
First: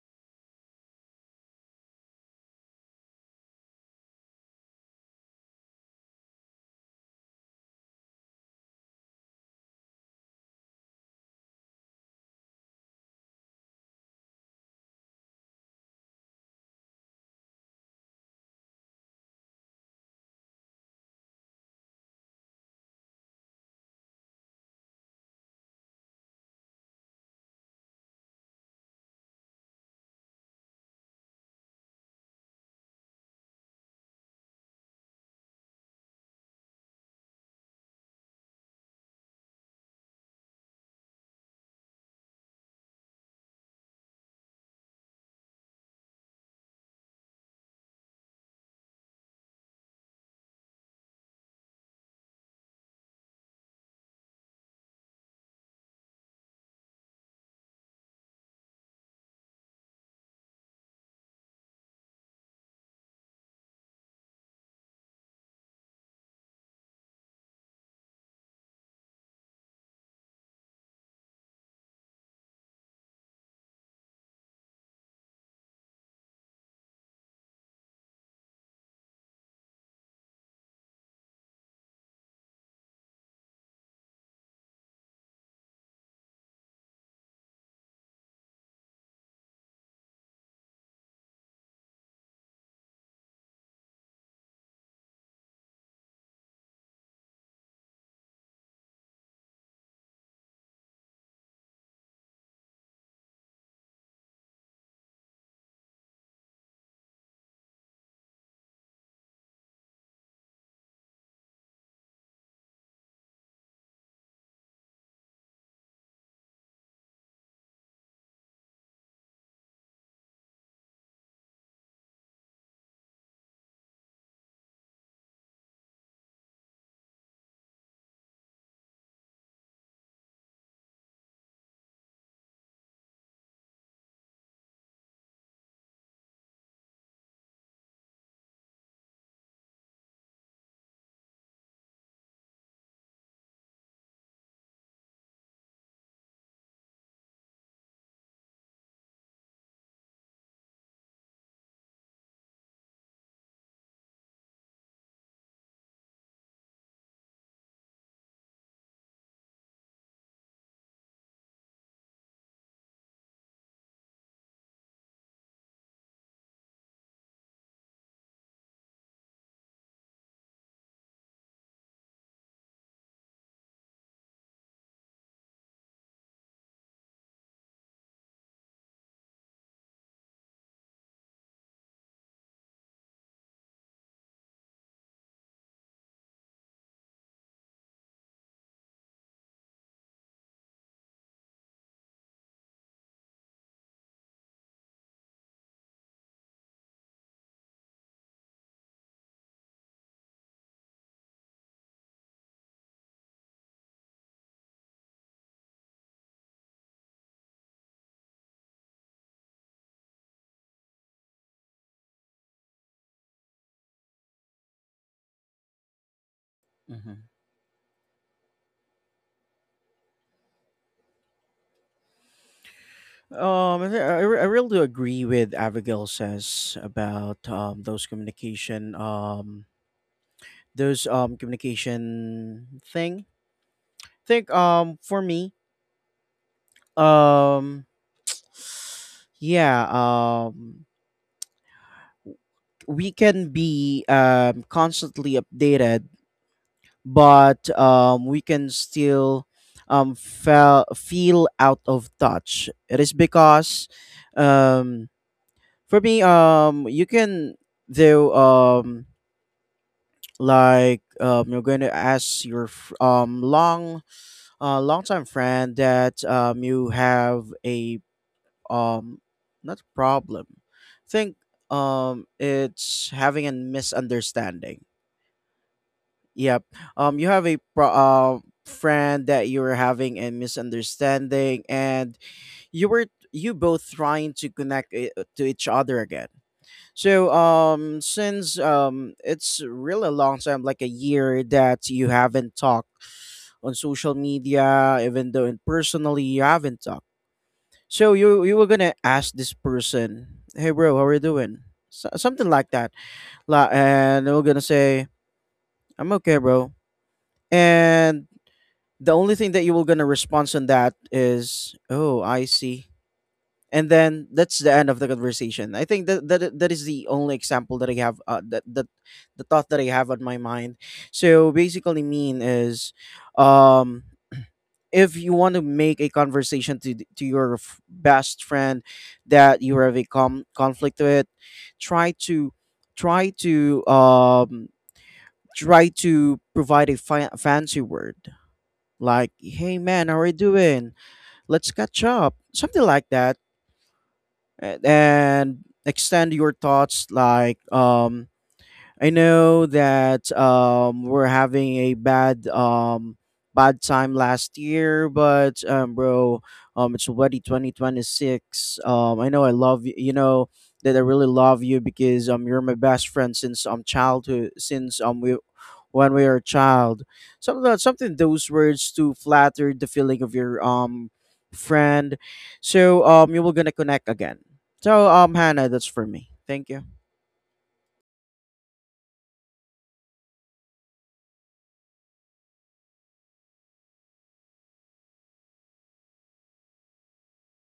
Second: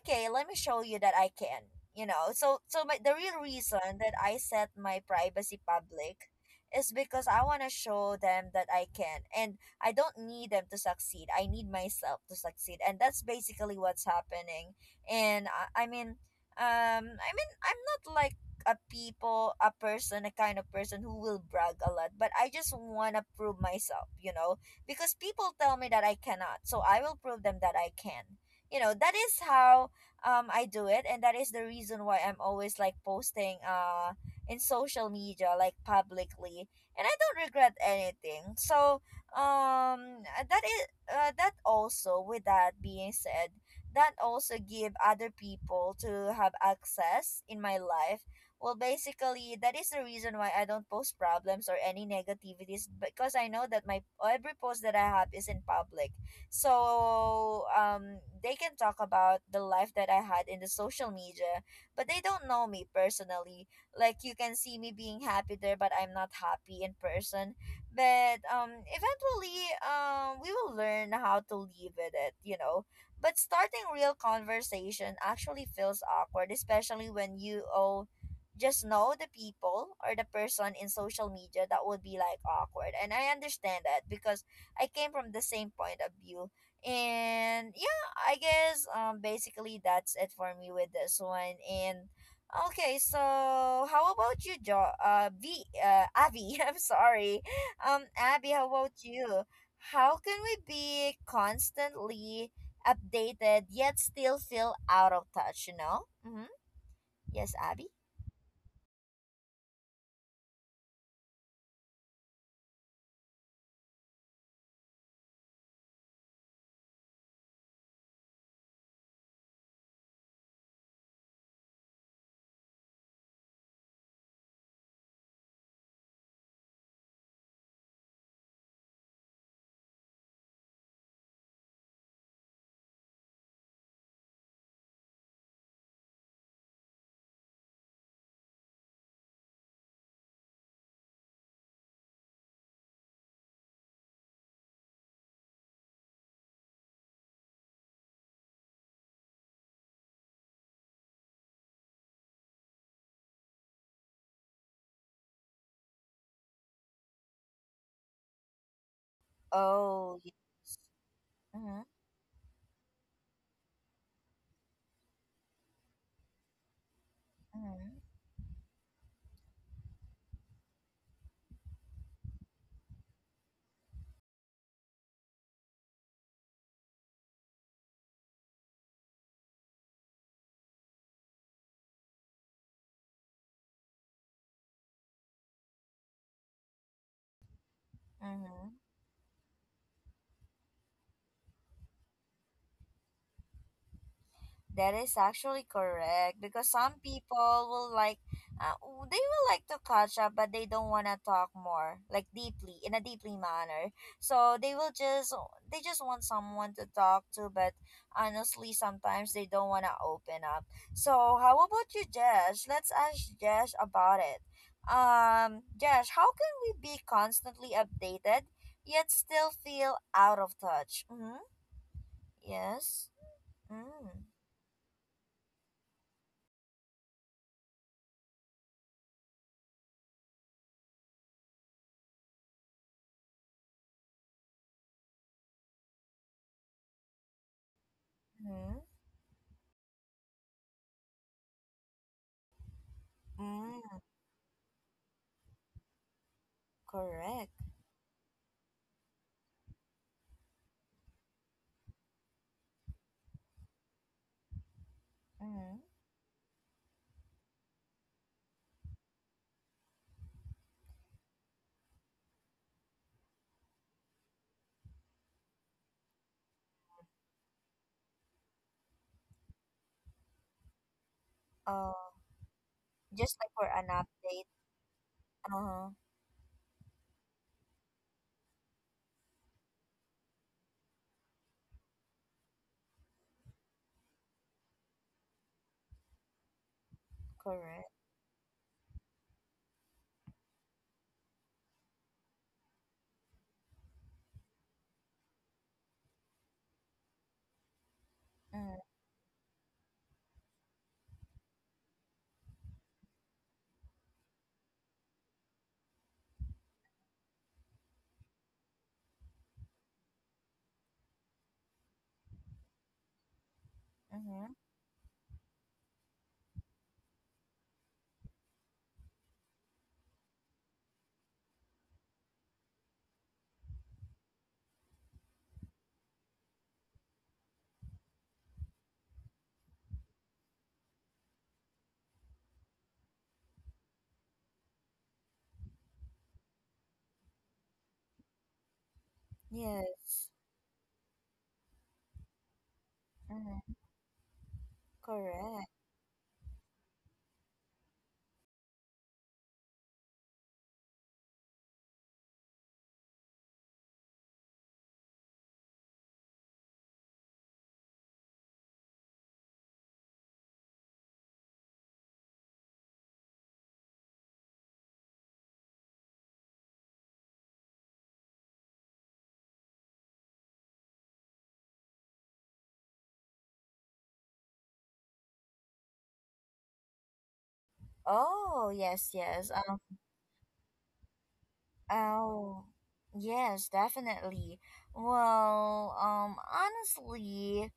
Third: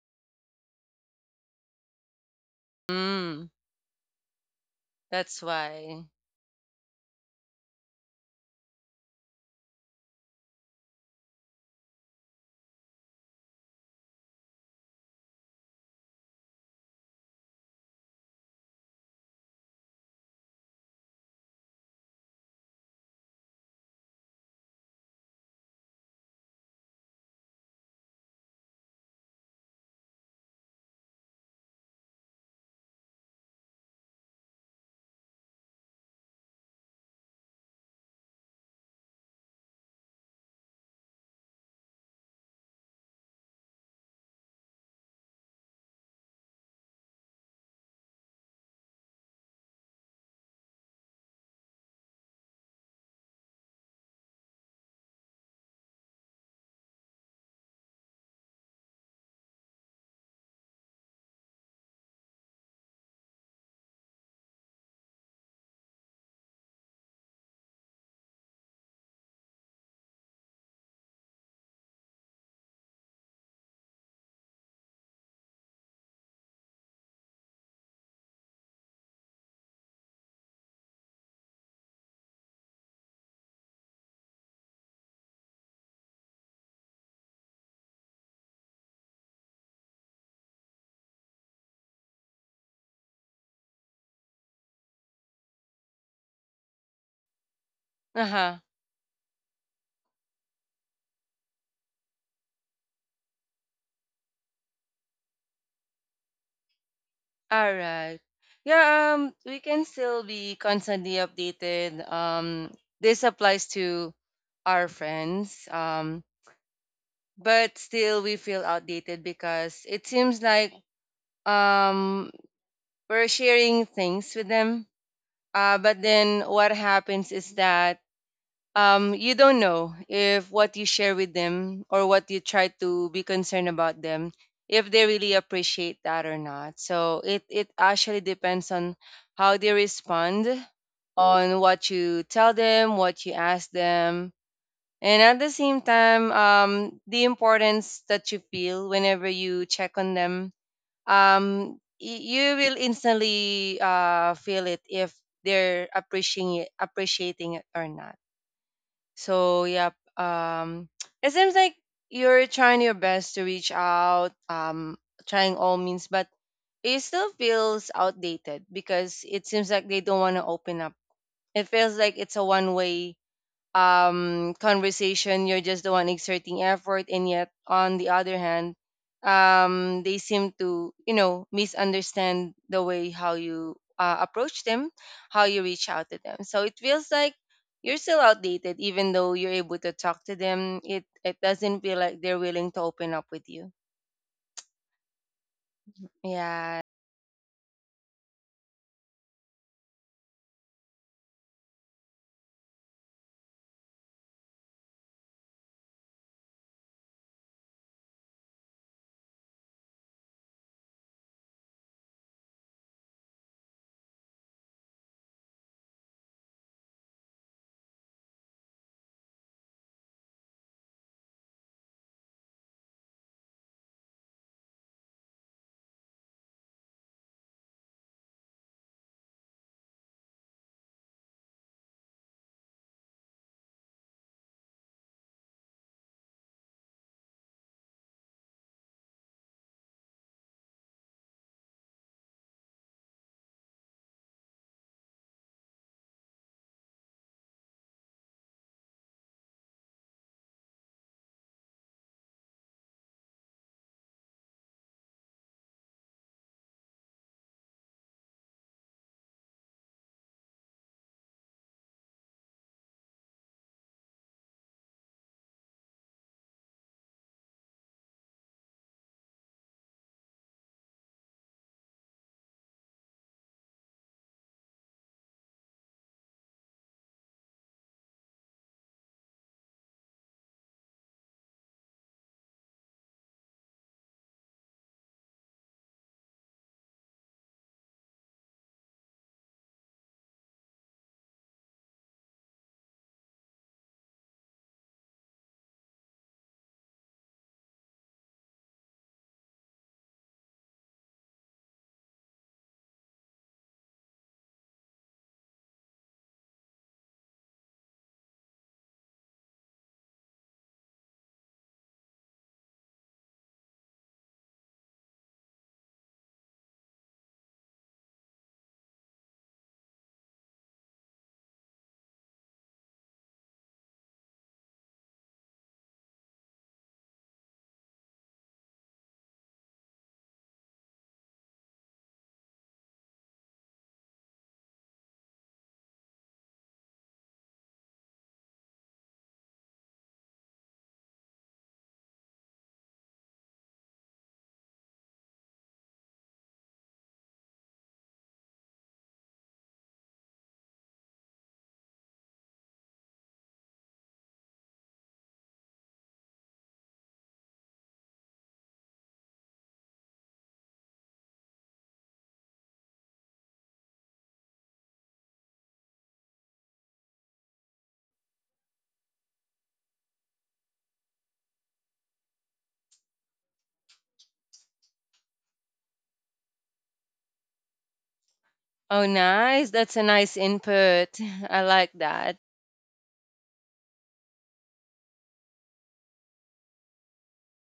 Speaker 1: okay, let me show you that I can. You know, so so my, the real
Speaker 2: Mm,
Speaker 1: reason that I set my
Speaker 2: that's
Speaker 1: privacy
Speaker 2: why.
Speaker 1: public is because I want to show them that I can. And I don't need them to succeed. I need myself to succeed, and that's basically what's happening. And I, I mean, um, I mean, I'm not like a people a person a kind of person who will brag a lot, but I just want to prove myself, you know, because people tell me that I cannot, so I will prove them that I can. You know, that is how um I do it, and that is the reason why I'm always like posting uh in social media like publicly, and I don't regret anything. So um that is uh, that also, with that being said, that also give other people to have access in my life. Well, basically, that is the reason why I don't post problems or any negativities, because I know that my every post that I have is in public. So, um, they can talk about the life that I had in the social media, but they don't know me personally. Like you can see me being happy there, but I'm not happy in person. But um, eventually, um, we will learn how to live with it. You know, but starting real conversation actually feels awkward, especially when you owe just know the people or the person in social media. That would be like awkward, and I understand that, because I came from the same point of view. And yeah, I guess um basically that's it for me with this one. And okay, so how about you, jo uh v uh Abby? I'm sorry. Um abby, how about you? How can we be constantly updated yet still feel out of touch you know Mm-hmm. Yes,
Speaker 2: All
Speaker 1: Abby.
Speaker 2: right. Yeah, um, we can still be constantly updated. Um, this applies to our friends. Um, but still we feel outdated because it seems like um we're sharing things with them. Uh, but then what happens is that um, you don't know if what you share with them or what you try to be concerned about them, if they really appreciate that or not. So it, it actually depends on how they respond, on what you tell them, what you ask them. And at the same time, um, the importance that you feel whenever you check on them, um, y- you will instantly uh, feel it if they're appreciating it, appreciating it or not. So yep.
Speaker 1: Oh.
Speaker 2: Um, it seems like
Speaker 1: Mm-hmm,
Speaker 2: you're trying your best to reach out, um, trying all means, but it still
Speaker 1: mm-hmm,
Speaker 2: feels outdated because it seems like they don't want to open up. It feels like it's a one way um, conversation. You're just the one exerting effort, and yet on the other hand, um, they seem to, you know, misunderstand the way how you uh, approach them, how you reach out to them. So it feels like you're still
Speaker 1: mm-hmm.
Speaker 2: outdated, even though you're able to talk to them. It it doesn't feel like they're willing to open up with you.
Speaker 1: That is actually correct, because
Speaker 2: Yeah.
Speaker 1: some people will like, uh, w- they will like to catch up, but they don't want to talk more, like deeply, in a deeply manner. So they will just, they just want someone to talk to, but honestly, sometimes they don't want to open up. So how about you, Jesh? Let's ask Jesh about it. Um, Jesh, how can we be
Speaker 3: Hmm.
Speaker 1: constantly updated yet still feel out of touch? Mm-hmm. Yes.
Speaker 3: Um, I, thi- I
Speaker 1: Mm,
Speaker 3: re- I really do agree with Abigail says about um those communication um those um communication thing. think um for me, um
Speaker 1: mm,
Speaker 3: yeah, um we can
Speaker 1: mm,
Speaker 3: be um constantly updated,
Speaker 1: correct.
Speaker 3: but um we can still um feel feel out of touch. It is because um
Speaker 1: Mm,
Speaker 3: for me, um, you can do um like um you're going to ask your fr- um long uh longtime friend that um you have a um not problem. think
Speaker 1: uh,
Speaker 3: um it's
Speaker 1: just
Speaker 3: having
Speaker 1: like
Speaker 3: a
Speaker 1: for an update.
Speaker 3: misunderstanding.
Speaker 1: Uh huh,
Speaker 3: Yep. Um, you have a pro- uh, friend that you're having a misunderstanding, and you were you both trying to connect it to each other again. So
Speaker 1: correct.
Speaker 3: um since um it's really a long time, like a year that you haven't talked on social media, even though in personally you haven't talked. So you you were
Speaker 1: Mm,
Speaker 3: gonna ask this person, hey bro, how are you doing? So, something like that. La- and they were gonna say, I'm okay, bro. And the only thing that you were gonna respond on that is, oh, I see. And then
Speaker 1: mm-hmm.
Speaker 3: that's the end of the conversation. I think that that, i- that is the only example that I have, uh, that, that the thought that I have on my mind. So basically mean is, um if you want to make a conversation to th- to your f- best friend that you have a com- conflict with, try to try to um try to provide a fa- fancy word, like hey man, how
Speaker 1: Yes.
Speaker 3: are you doing, let's catch up, something like that.
Speaker 1: Mm,
Speaker 3: A- and
Speaker 1: correct.
Speaker 3: extend your thoughts, like um I know that um, we're having a bad um, bad time last year, but um, bro, um, it's already twenty twenty-six. Um, I know I love you. You know that I really love you because um, you're my best friend since um childhood, since um we when we were a child. Some of that, something those words to flatter the feeling of your um friend. So um, you were gonna connect again. So um, Hannah, that's for me. Thank you.
Speaker 1: Oh,
Speaker 2: Oh,
Speaker 1: yes, yes.
Speaker 2: nice.
Speaker 1: Um,
Speaker 2: That's a nice input. I like that.
Speaker 1: oh, yes, definitely. Well, um, honestly,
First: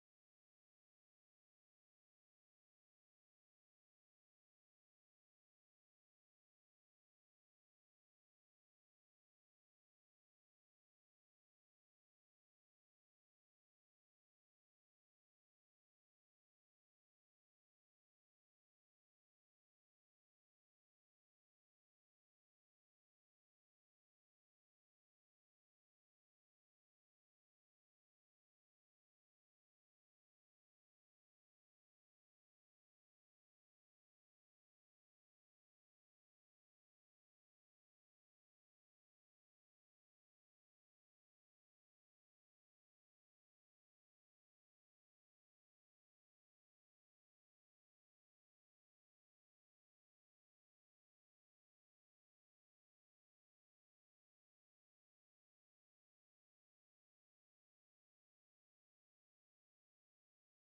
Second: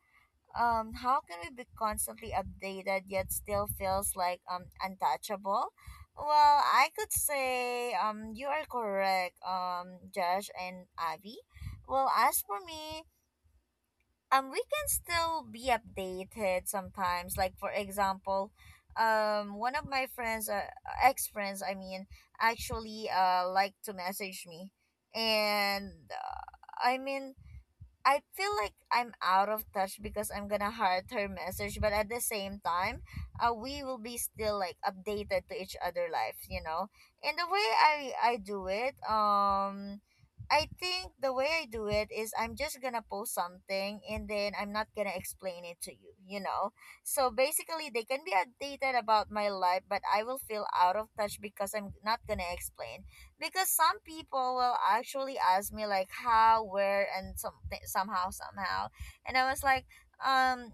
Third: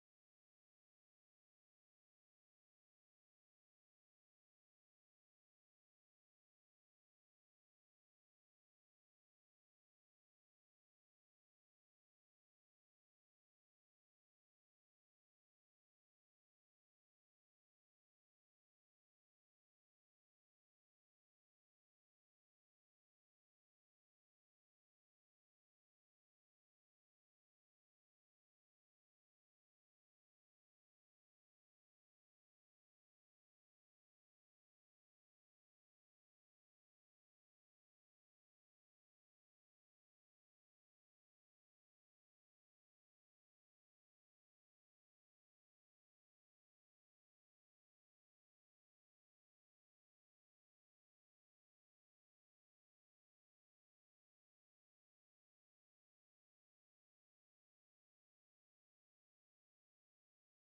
Speaker 1: um how can we be constantly updated yet still feels like um untouchable? Well, I could say um you are correct, um Josh and Abby. Well, as for me, um we can still be updated sometimes. Like for example, um one of my friends, uh, ex friends I mean, actually uh like to message me. And uh, I mean, I feel like I'm out of touch because I'm gonna heart her message, but at the same time, uh, we will be still like updated to each other life, you know. And the way I I do it, um, I think the way I do it is I'm just gonna post something and then I'm not gonna explain it to you, you know. So basically, they can be updated about my life, but I will feel out of touch because I'm not gonna explain, because some people will actually ask me like how, where, and something somehow somehow, and I was like, um,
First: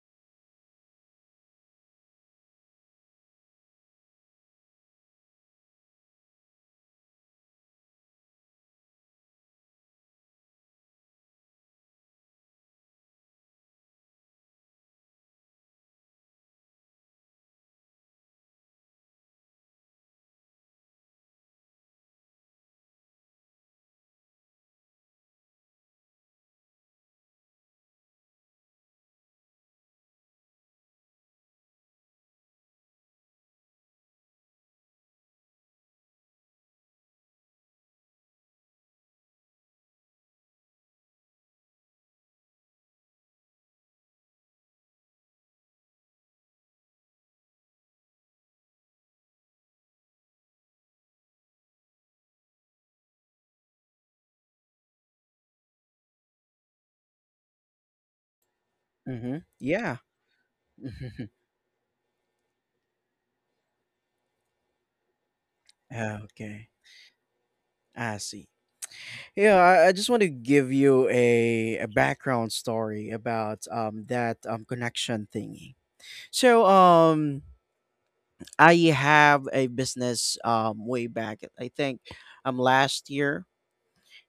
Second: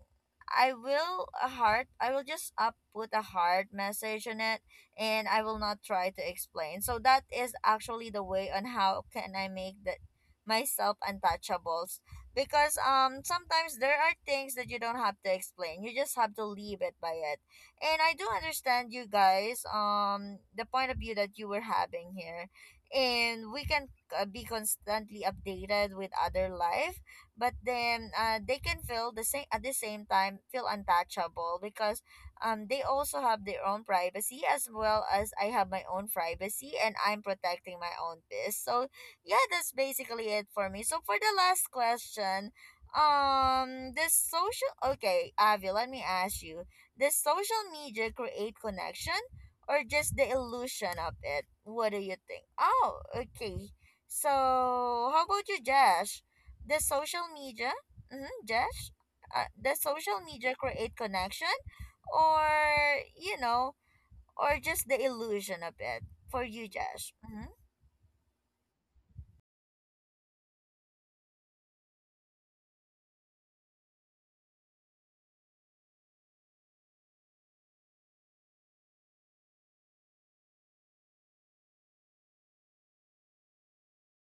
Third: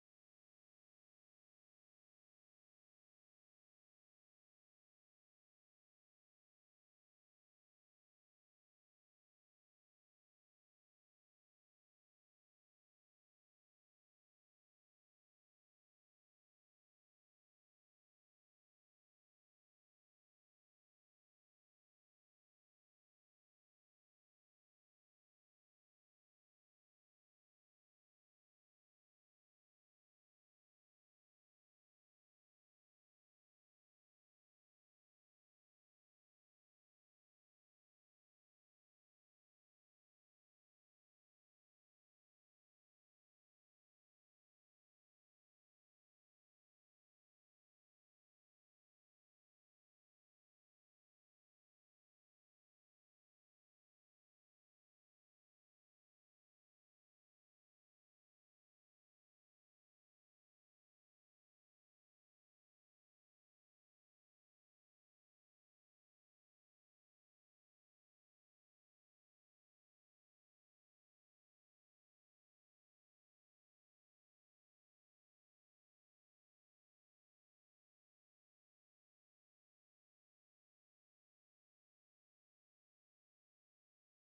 Speaker 1: I will a heart. I will just uh, put a heart message on it, and I will not try to explain. So that is actually the way on how can I make that myself untouchables, because um sometimes there are things that you don't have to explain, you just have to leave it by it. And I do understand you guys, um the point of view that you were having here. And we can uh, be constantly updated with other life, but then uh, they can feel the same, at the same time feel untouchable, because um they also have their own privacy, as well as I have my own privacy and I'm protecting my own peace. So yeah, that's basically it for me. So for the last question, um the social okay Avi, let me ask you, does social media create connection, or just the illusion of it? What do you think? Oh, okay. So, how about you, Josh? The social media, mm-hmm, Josh,
Speaker 3: Mm-hmm.
Speaker 1: uh, the
Speaker 3: Yeah.
Speaker 1: social media create connection, or you know, or just the illusion of it for you,
Speaker 3: okay.
Speaker 1: Josh? Mm-hmm.
Speaker 3: I see. Yeah, I, I just want to give you a a background story about um that um connection thingy. So um I have a business um way back, I think um last year.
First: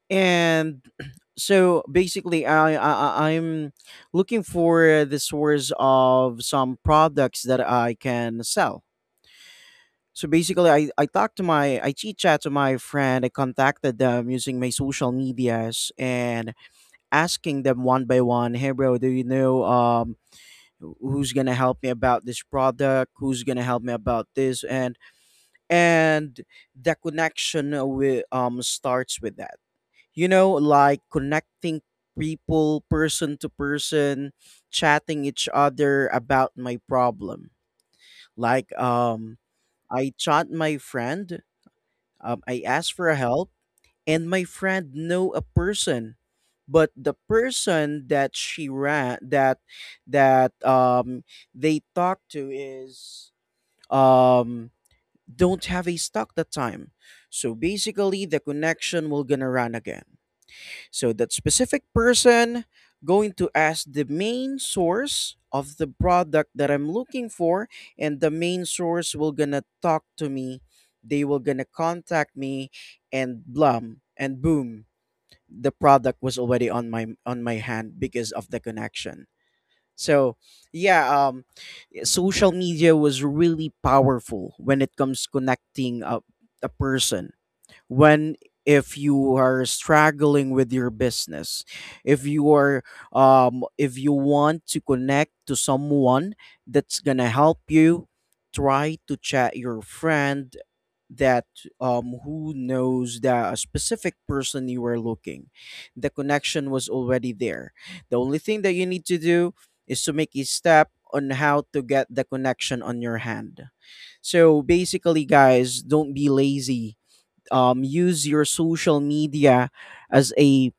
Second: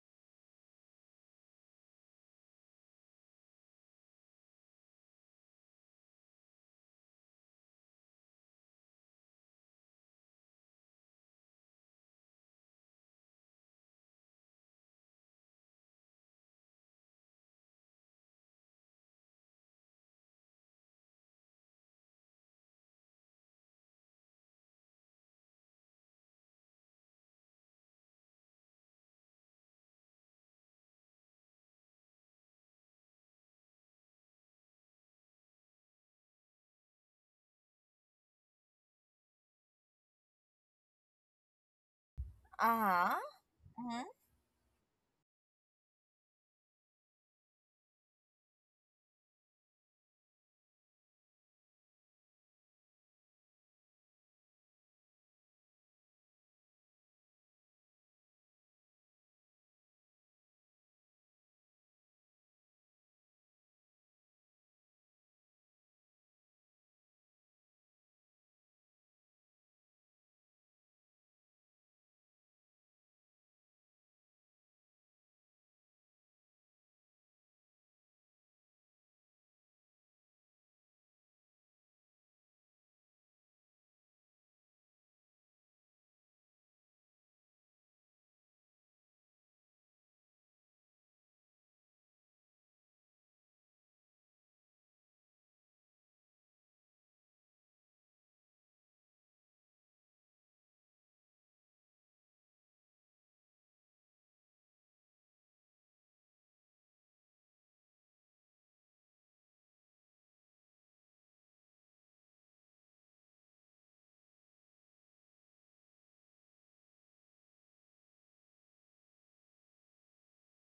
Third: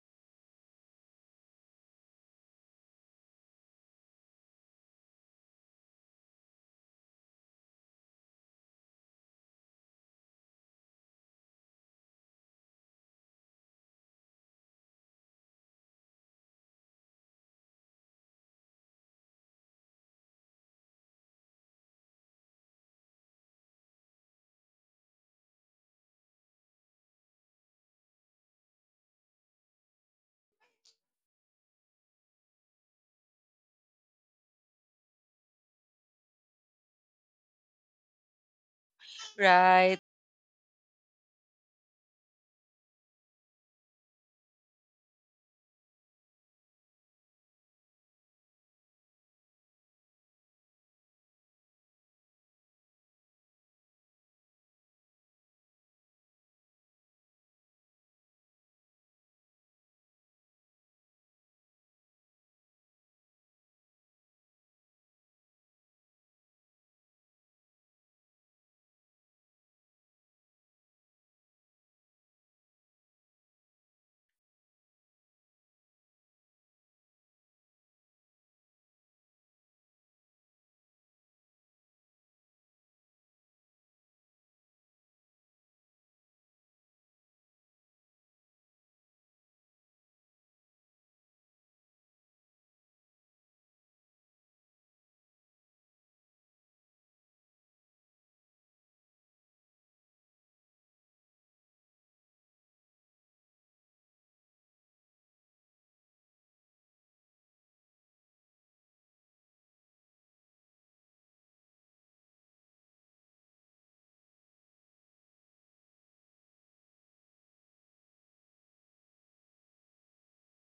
Speaker 3: And so basically, I, I I- I'm looking for the source of some products that I can sell. So basically, i i talked to my, I chit chat to my friend, I contacted them using my social medias and asking them one by one, hey bro, do you know um who- who's gonna help me about this product, who's gonna help me about this? And and the connection with um starts with that, you know, like connecting people, person to person, chatting each other about my problem. Like um
Speaker 2: Right.
Speaker 3: I chat my friend, um, I
Speaker 1: Uh
Speaker 3: ask for
Speaker 1: huh.
Speaker 3: help,
Speaker 1: Mm-hmm.
Speaker 3: and my friend know a person. But the person that she ran that that um they talk to is um don't have a stock that time. So basically the connection will gonna run again. So that specific person going to ask the main source of the product that I'm looking for, and the main source will gonna talk to me. They will gonna contact me, and blum and boom, the product was already on my on my hand because of the connection. So yeah, um yeah, social media was really powerful when it comes connecting a a person, when if you are struggling with your business, if you are um if you want to connect to someone that's gonna help you, try to chat your friend that um who knows that a specific person you are looking, the connection was already there. The only thing that you need to do is to make a step on how to get the connection on your hand. So basically guys, don't be lazy, um, use your social media as a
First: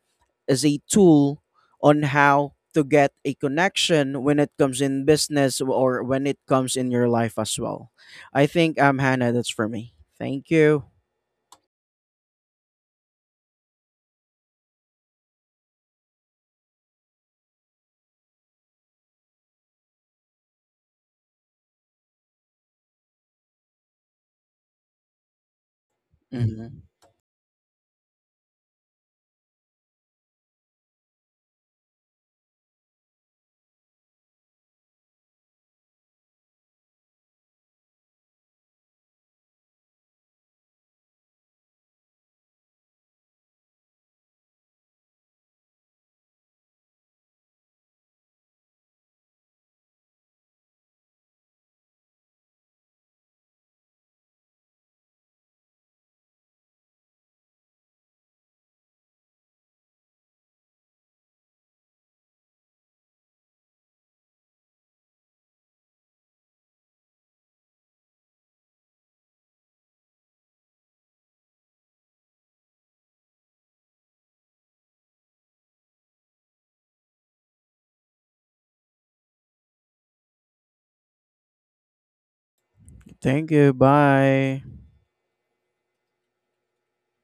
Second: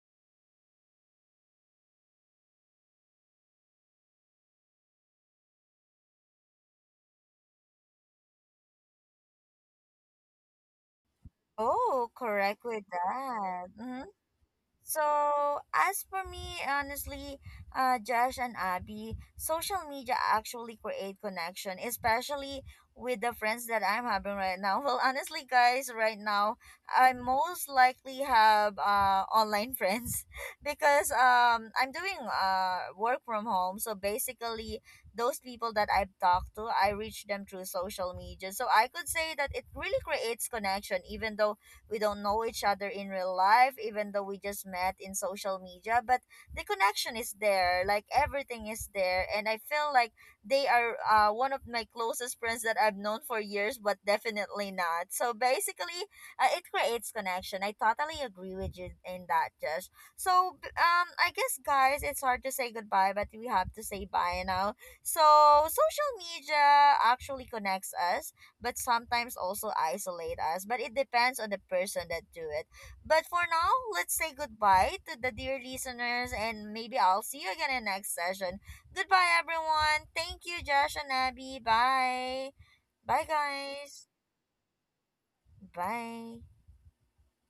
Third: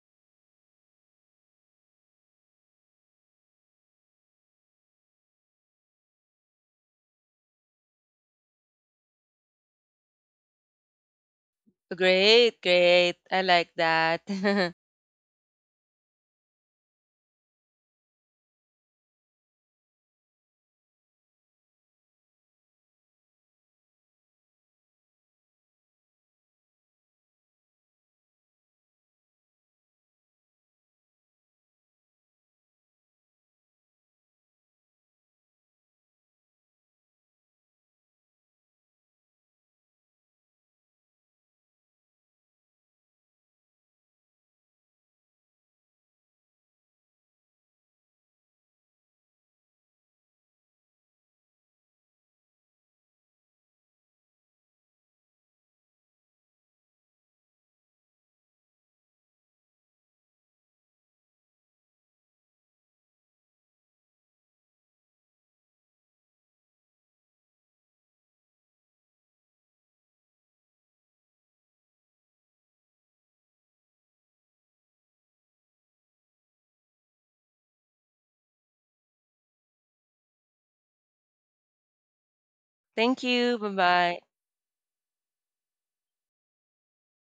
Speaker 3: as a tool on how to get a connection when it comes in business or when it comes in your life as well. I think um Hannah, that's for me. Thank you.
Speaker 1: Oh, correct
Speaker 2: Great,
Speaker 1: with
Speaker 2: great. I
Speaker 1: that.
Speaker 2: like
Speaker 1: Mm-hmm.
Speaker 2: that.
Speaker 1: So, as for me, honestly, uh, Josh and Abby, social media actually create connection, especially with the friends that I'm having right now. Well, honestly, guys, right now,
Speaker 3: Mhm.
Speaker 1: I most likely have uh, online friends because um, I'm doing uh, work from home. So, basically, those people that I've talked to, I reach them through social media. So, I could say that it really creates connection, even though we don't know each other in real life, even though we just met in social media. But the connection is there, like everything is there, and I feel like they are uh, one of my closest friends that I've known for years, but definitely not. So basically, uh, it creates connection. I totally agree with you in that, Josh. So b- um, I guess guys, it's hard to say goodbye, but we have to say bye now. So social media actually connects us, but sometimes also isolate us. But it depends on the person that do it. But for now, let's say goodbye to the dear listeners, and maybe I'll see you again in next session. Goodbye everyone. Thank you Josh and Abby. Bye.
Speaker 2: Thank
Speaker 1: Bye
Speaker 3: Thank
Speaker 2: you. Bye
Speaker 3: you.
Speaker 1: guys.
Speaker 2: bye.
Speaker 3: Bye.
Speaker 1: Bye.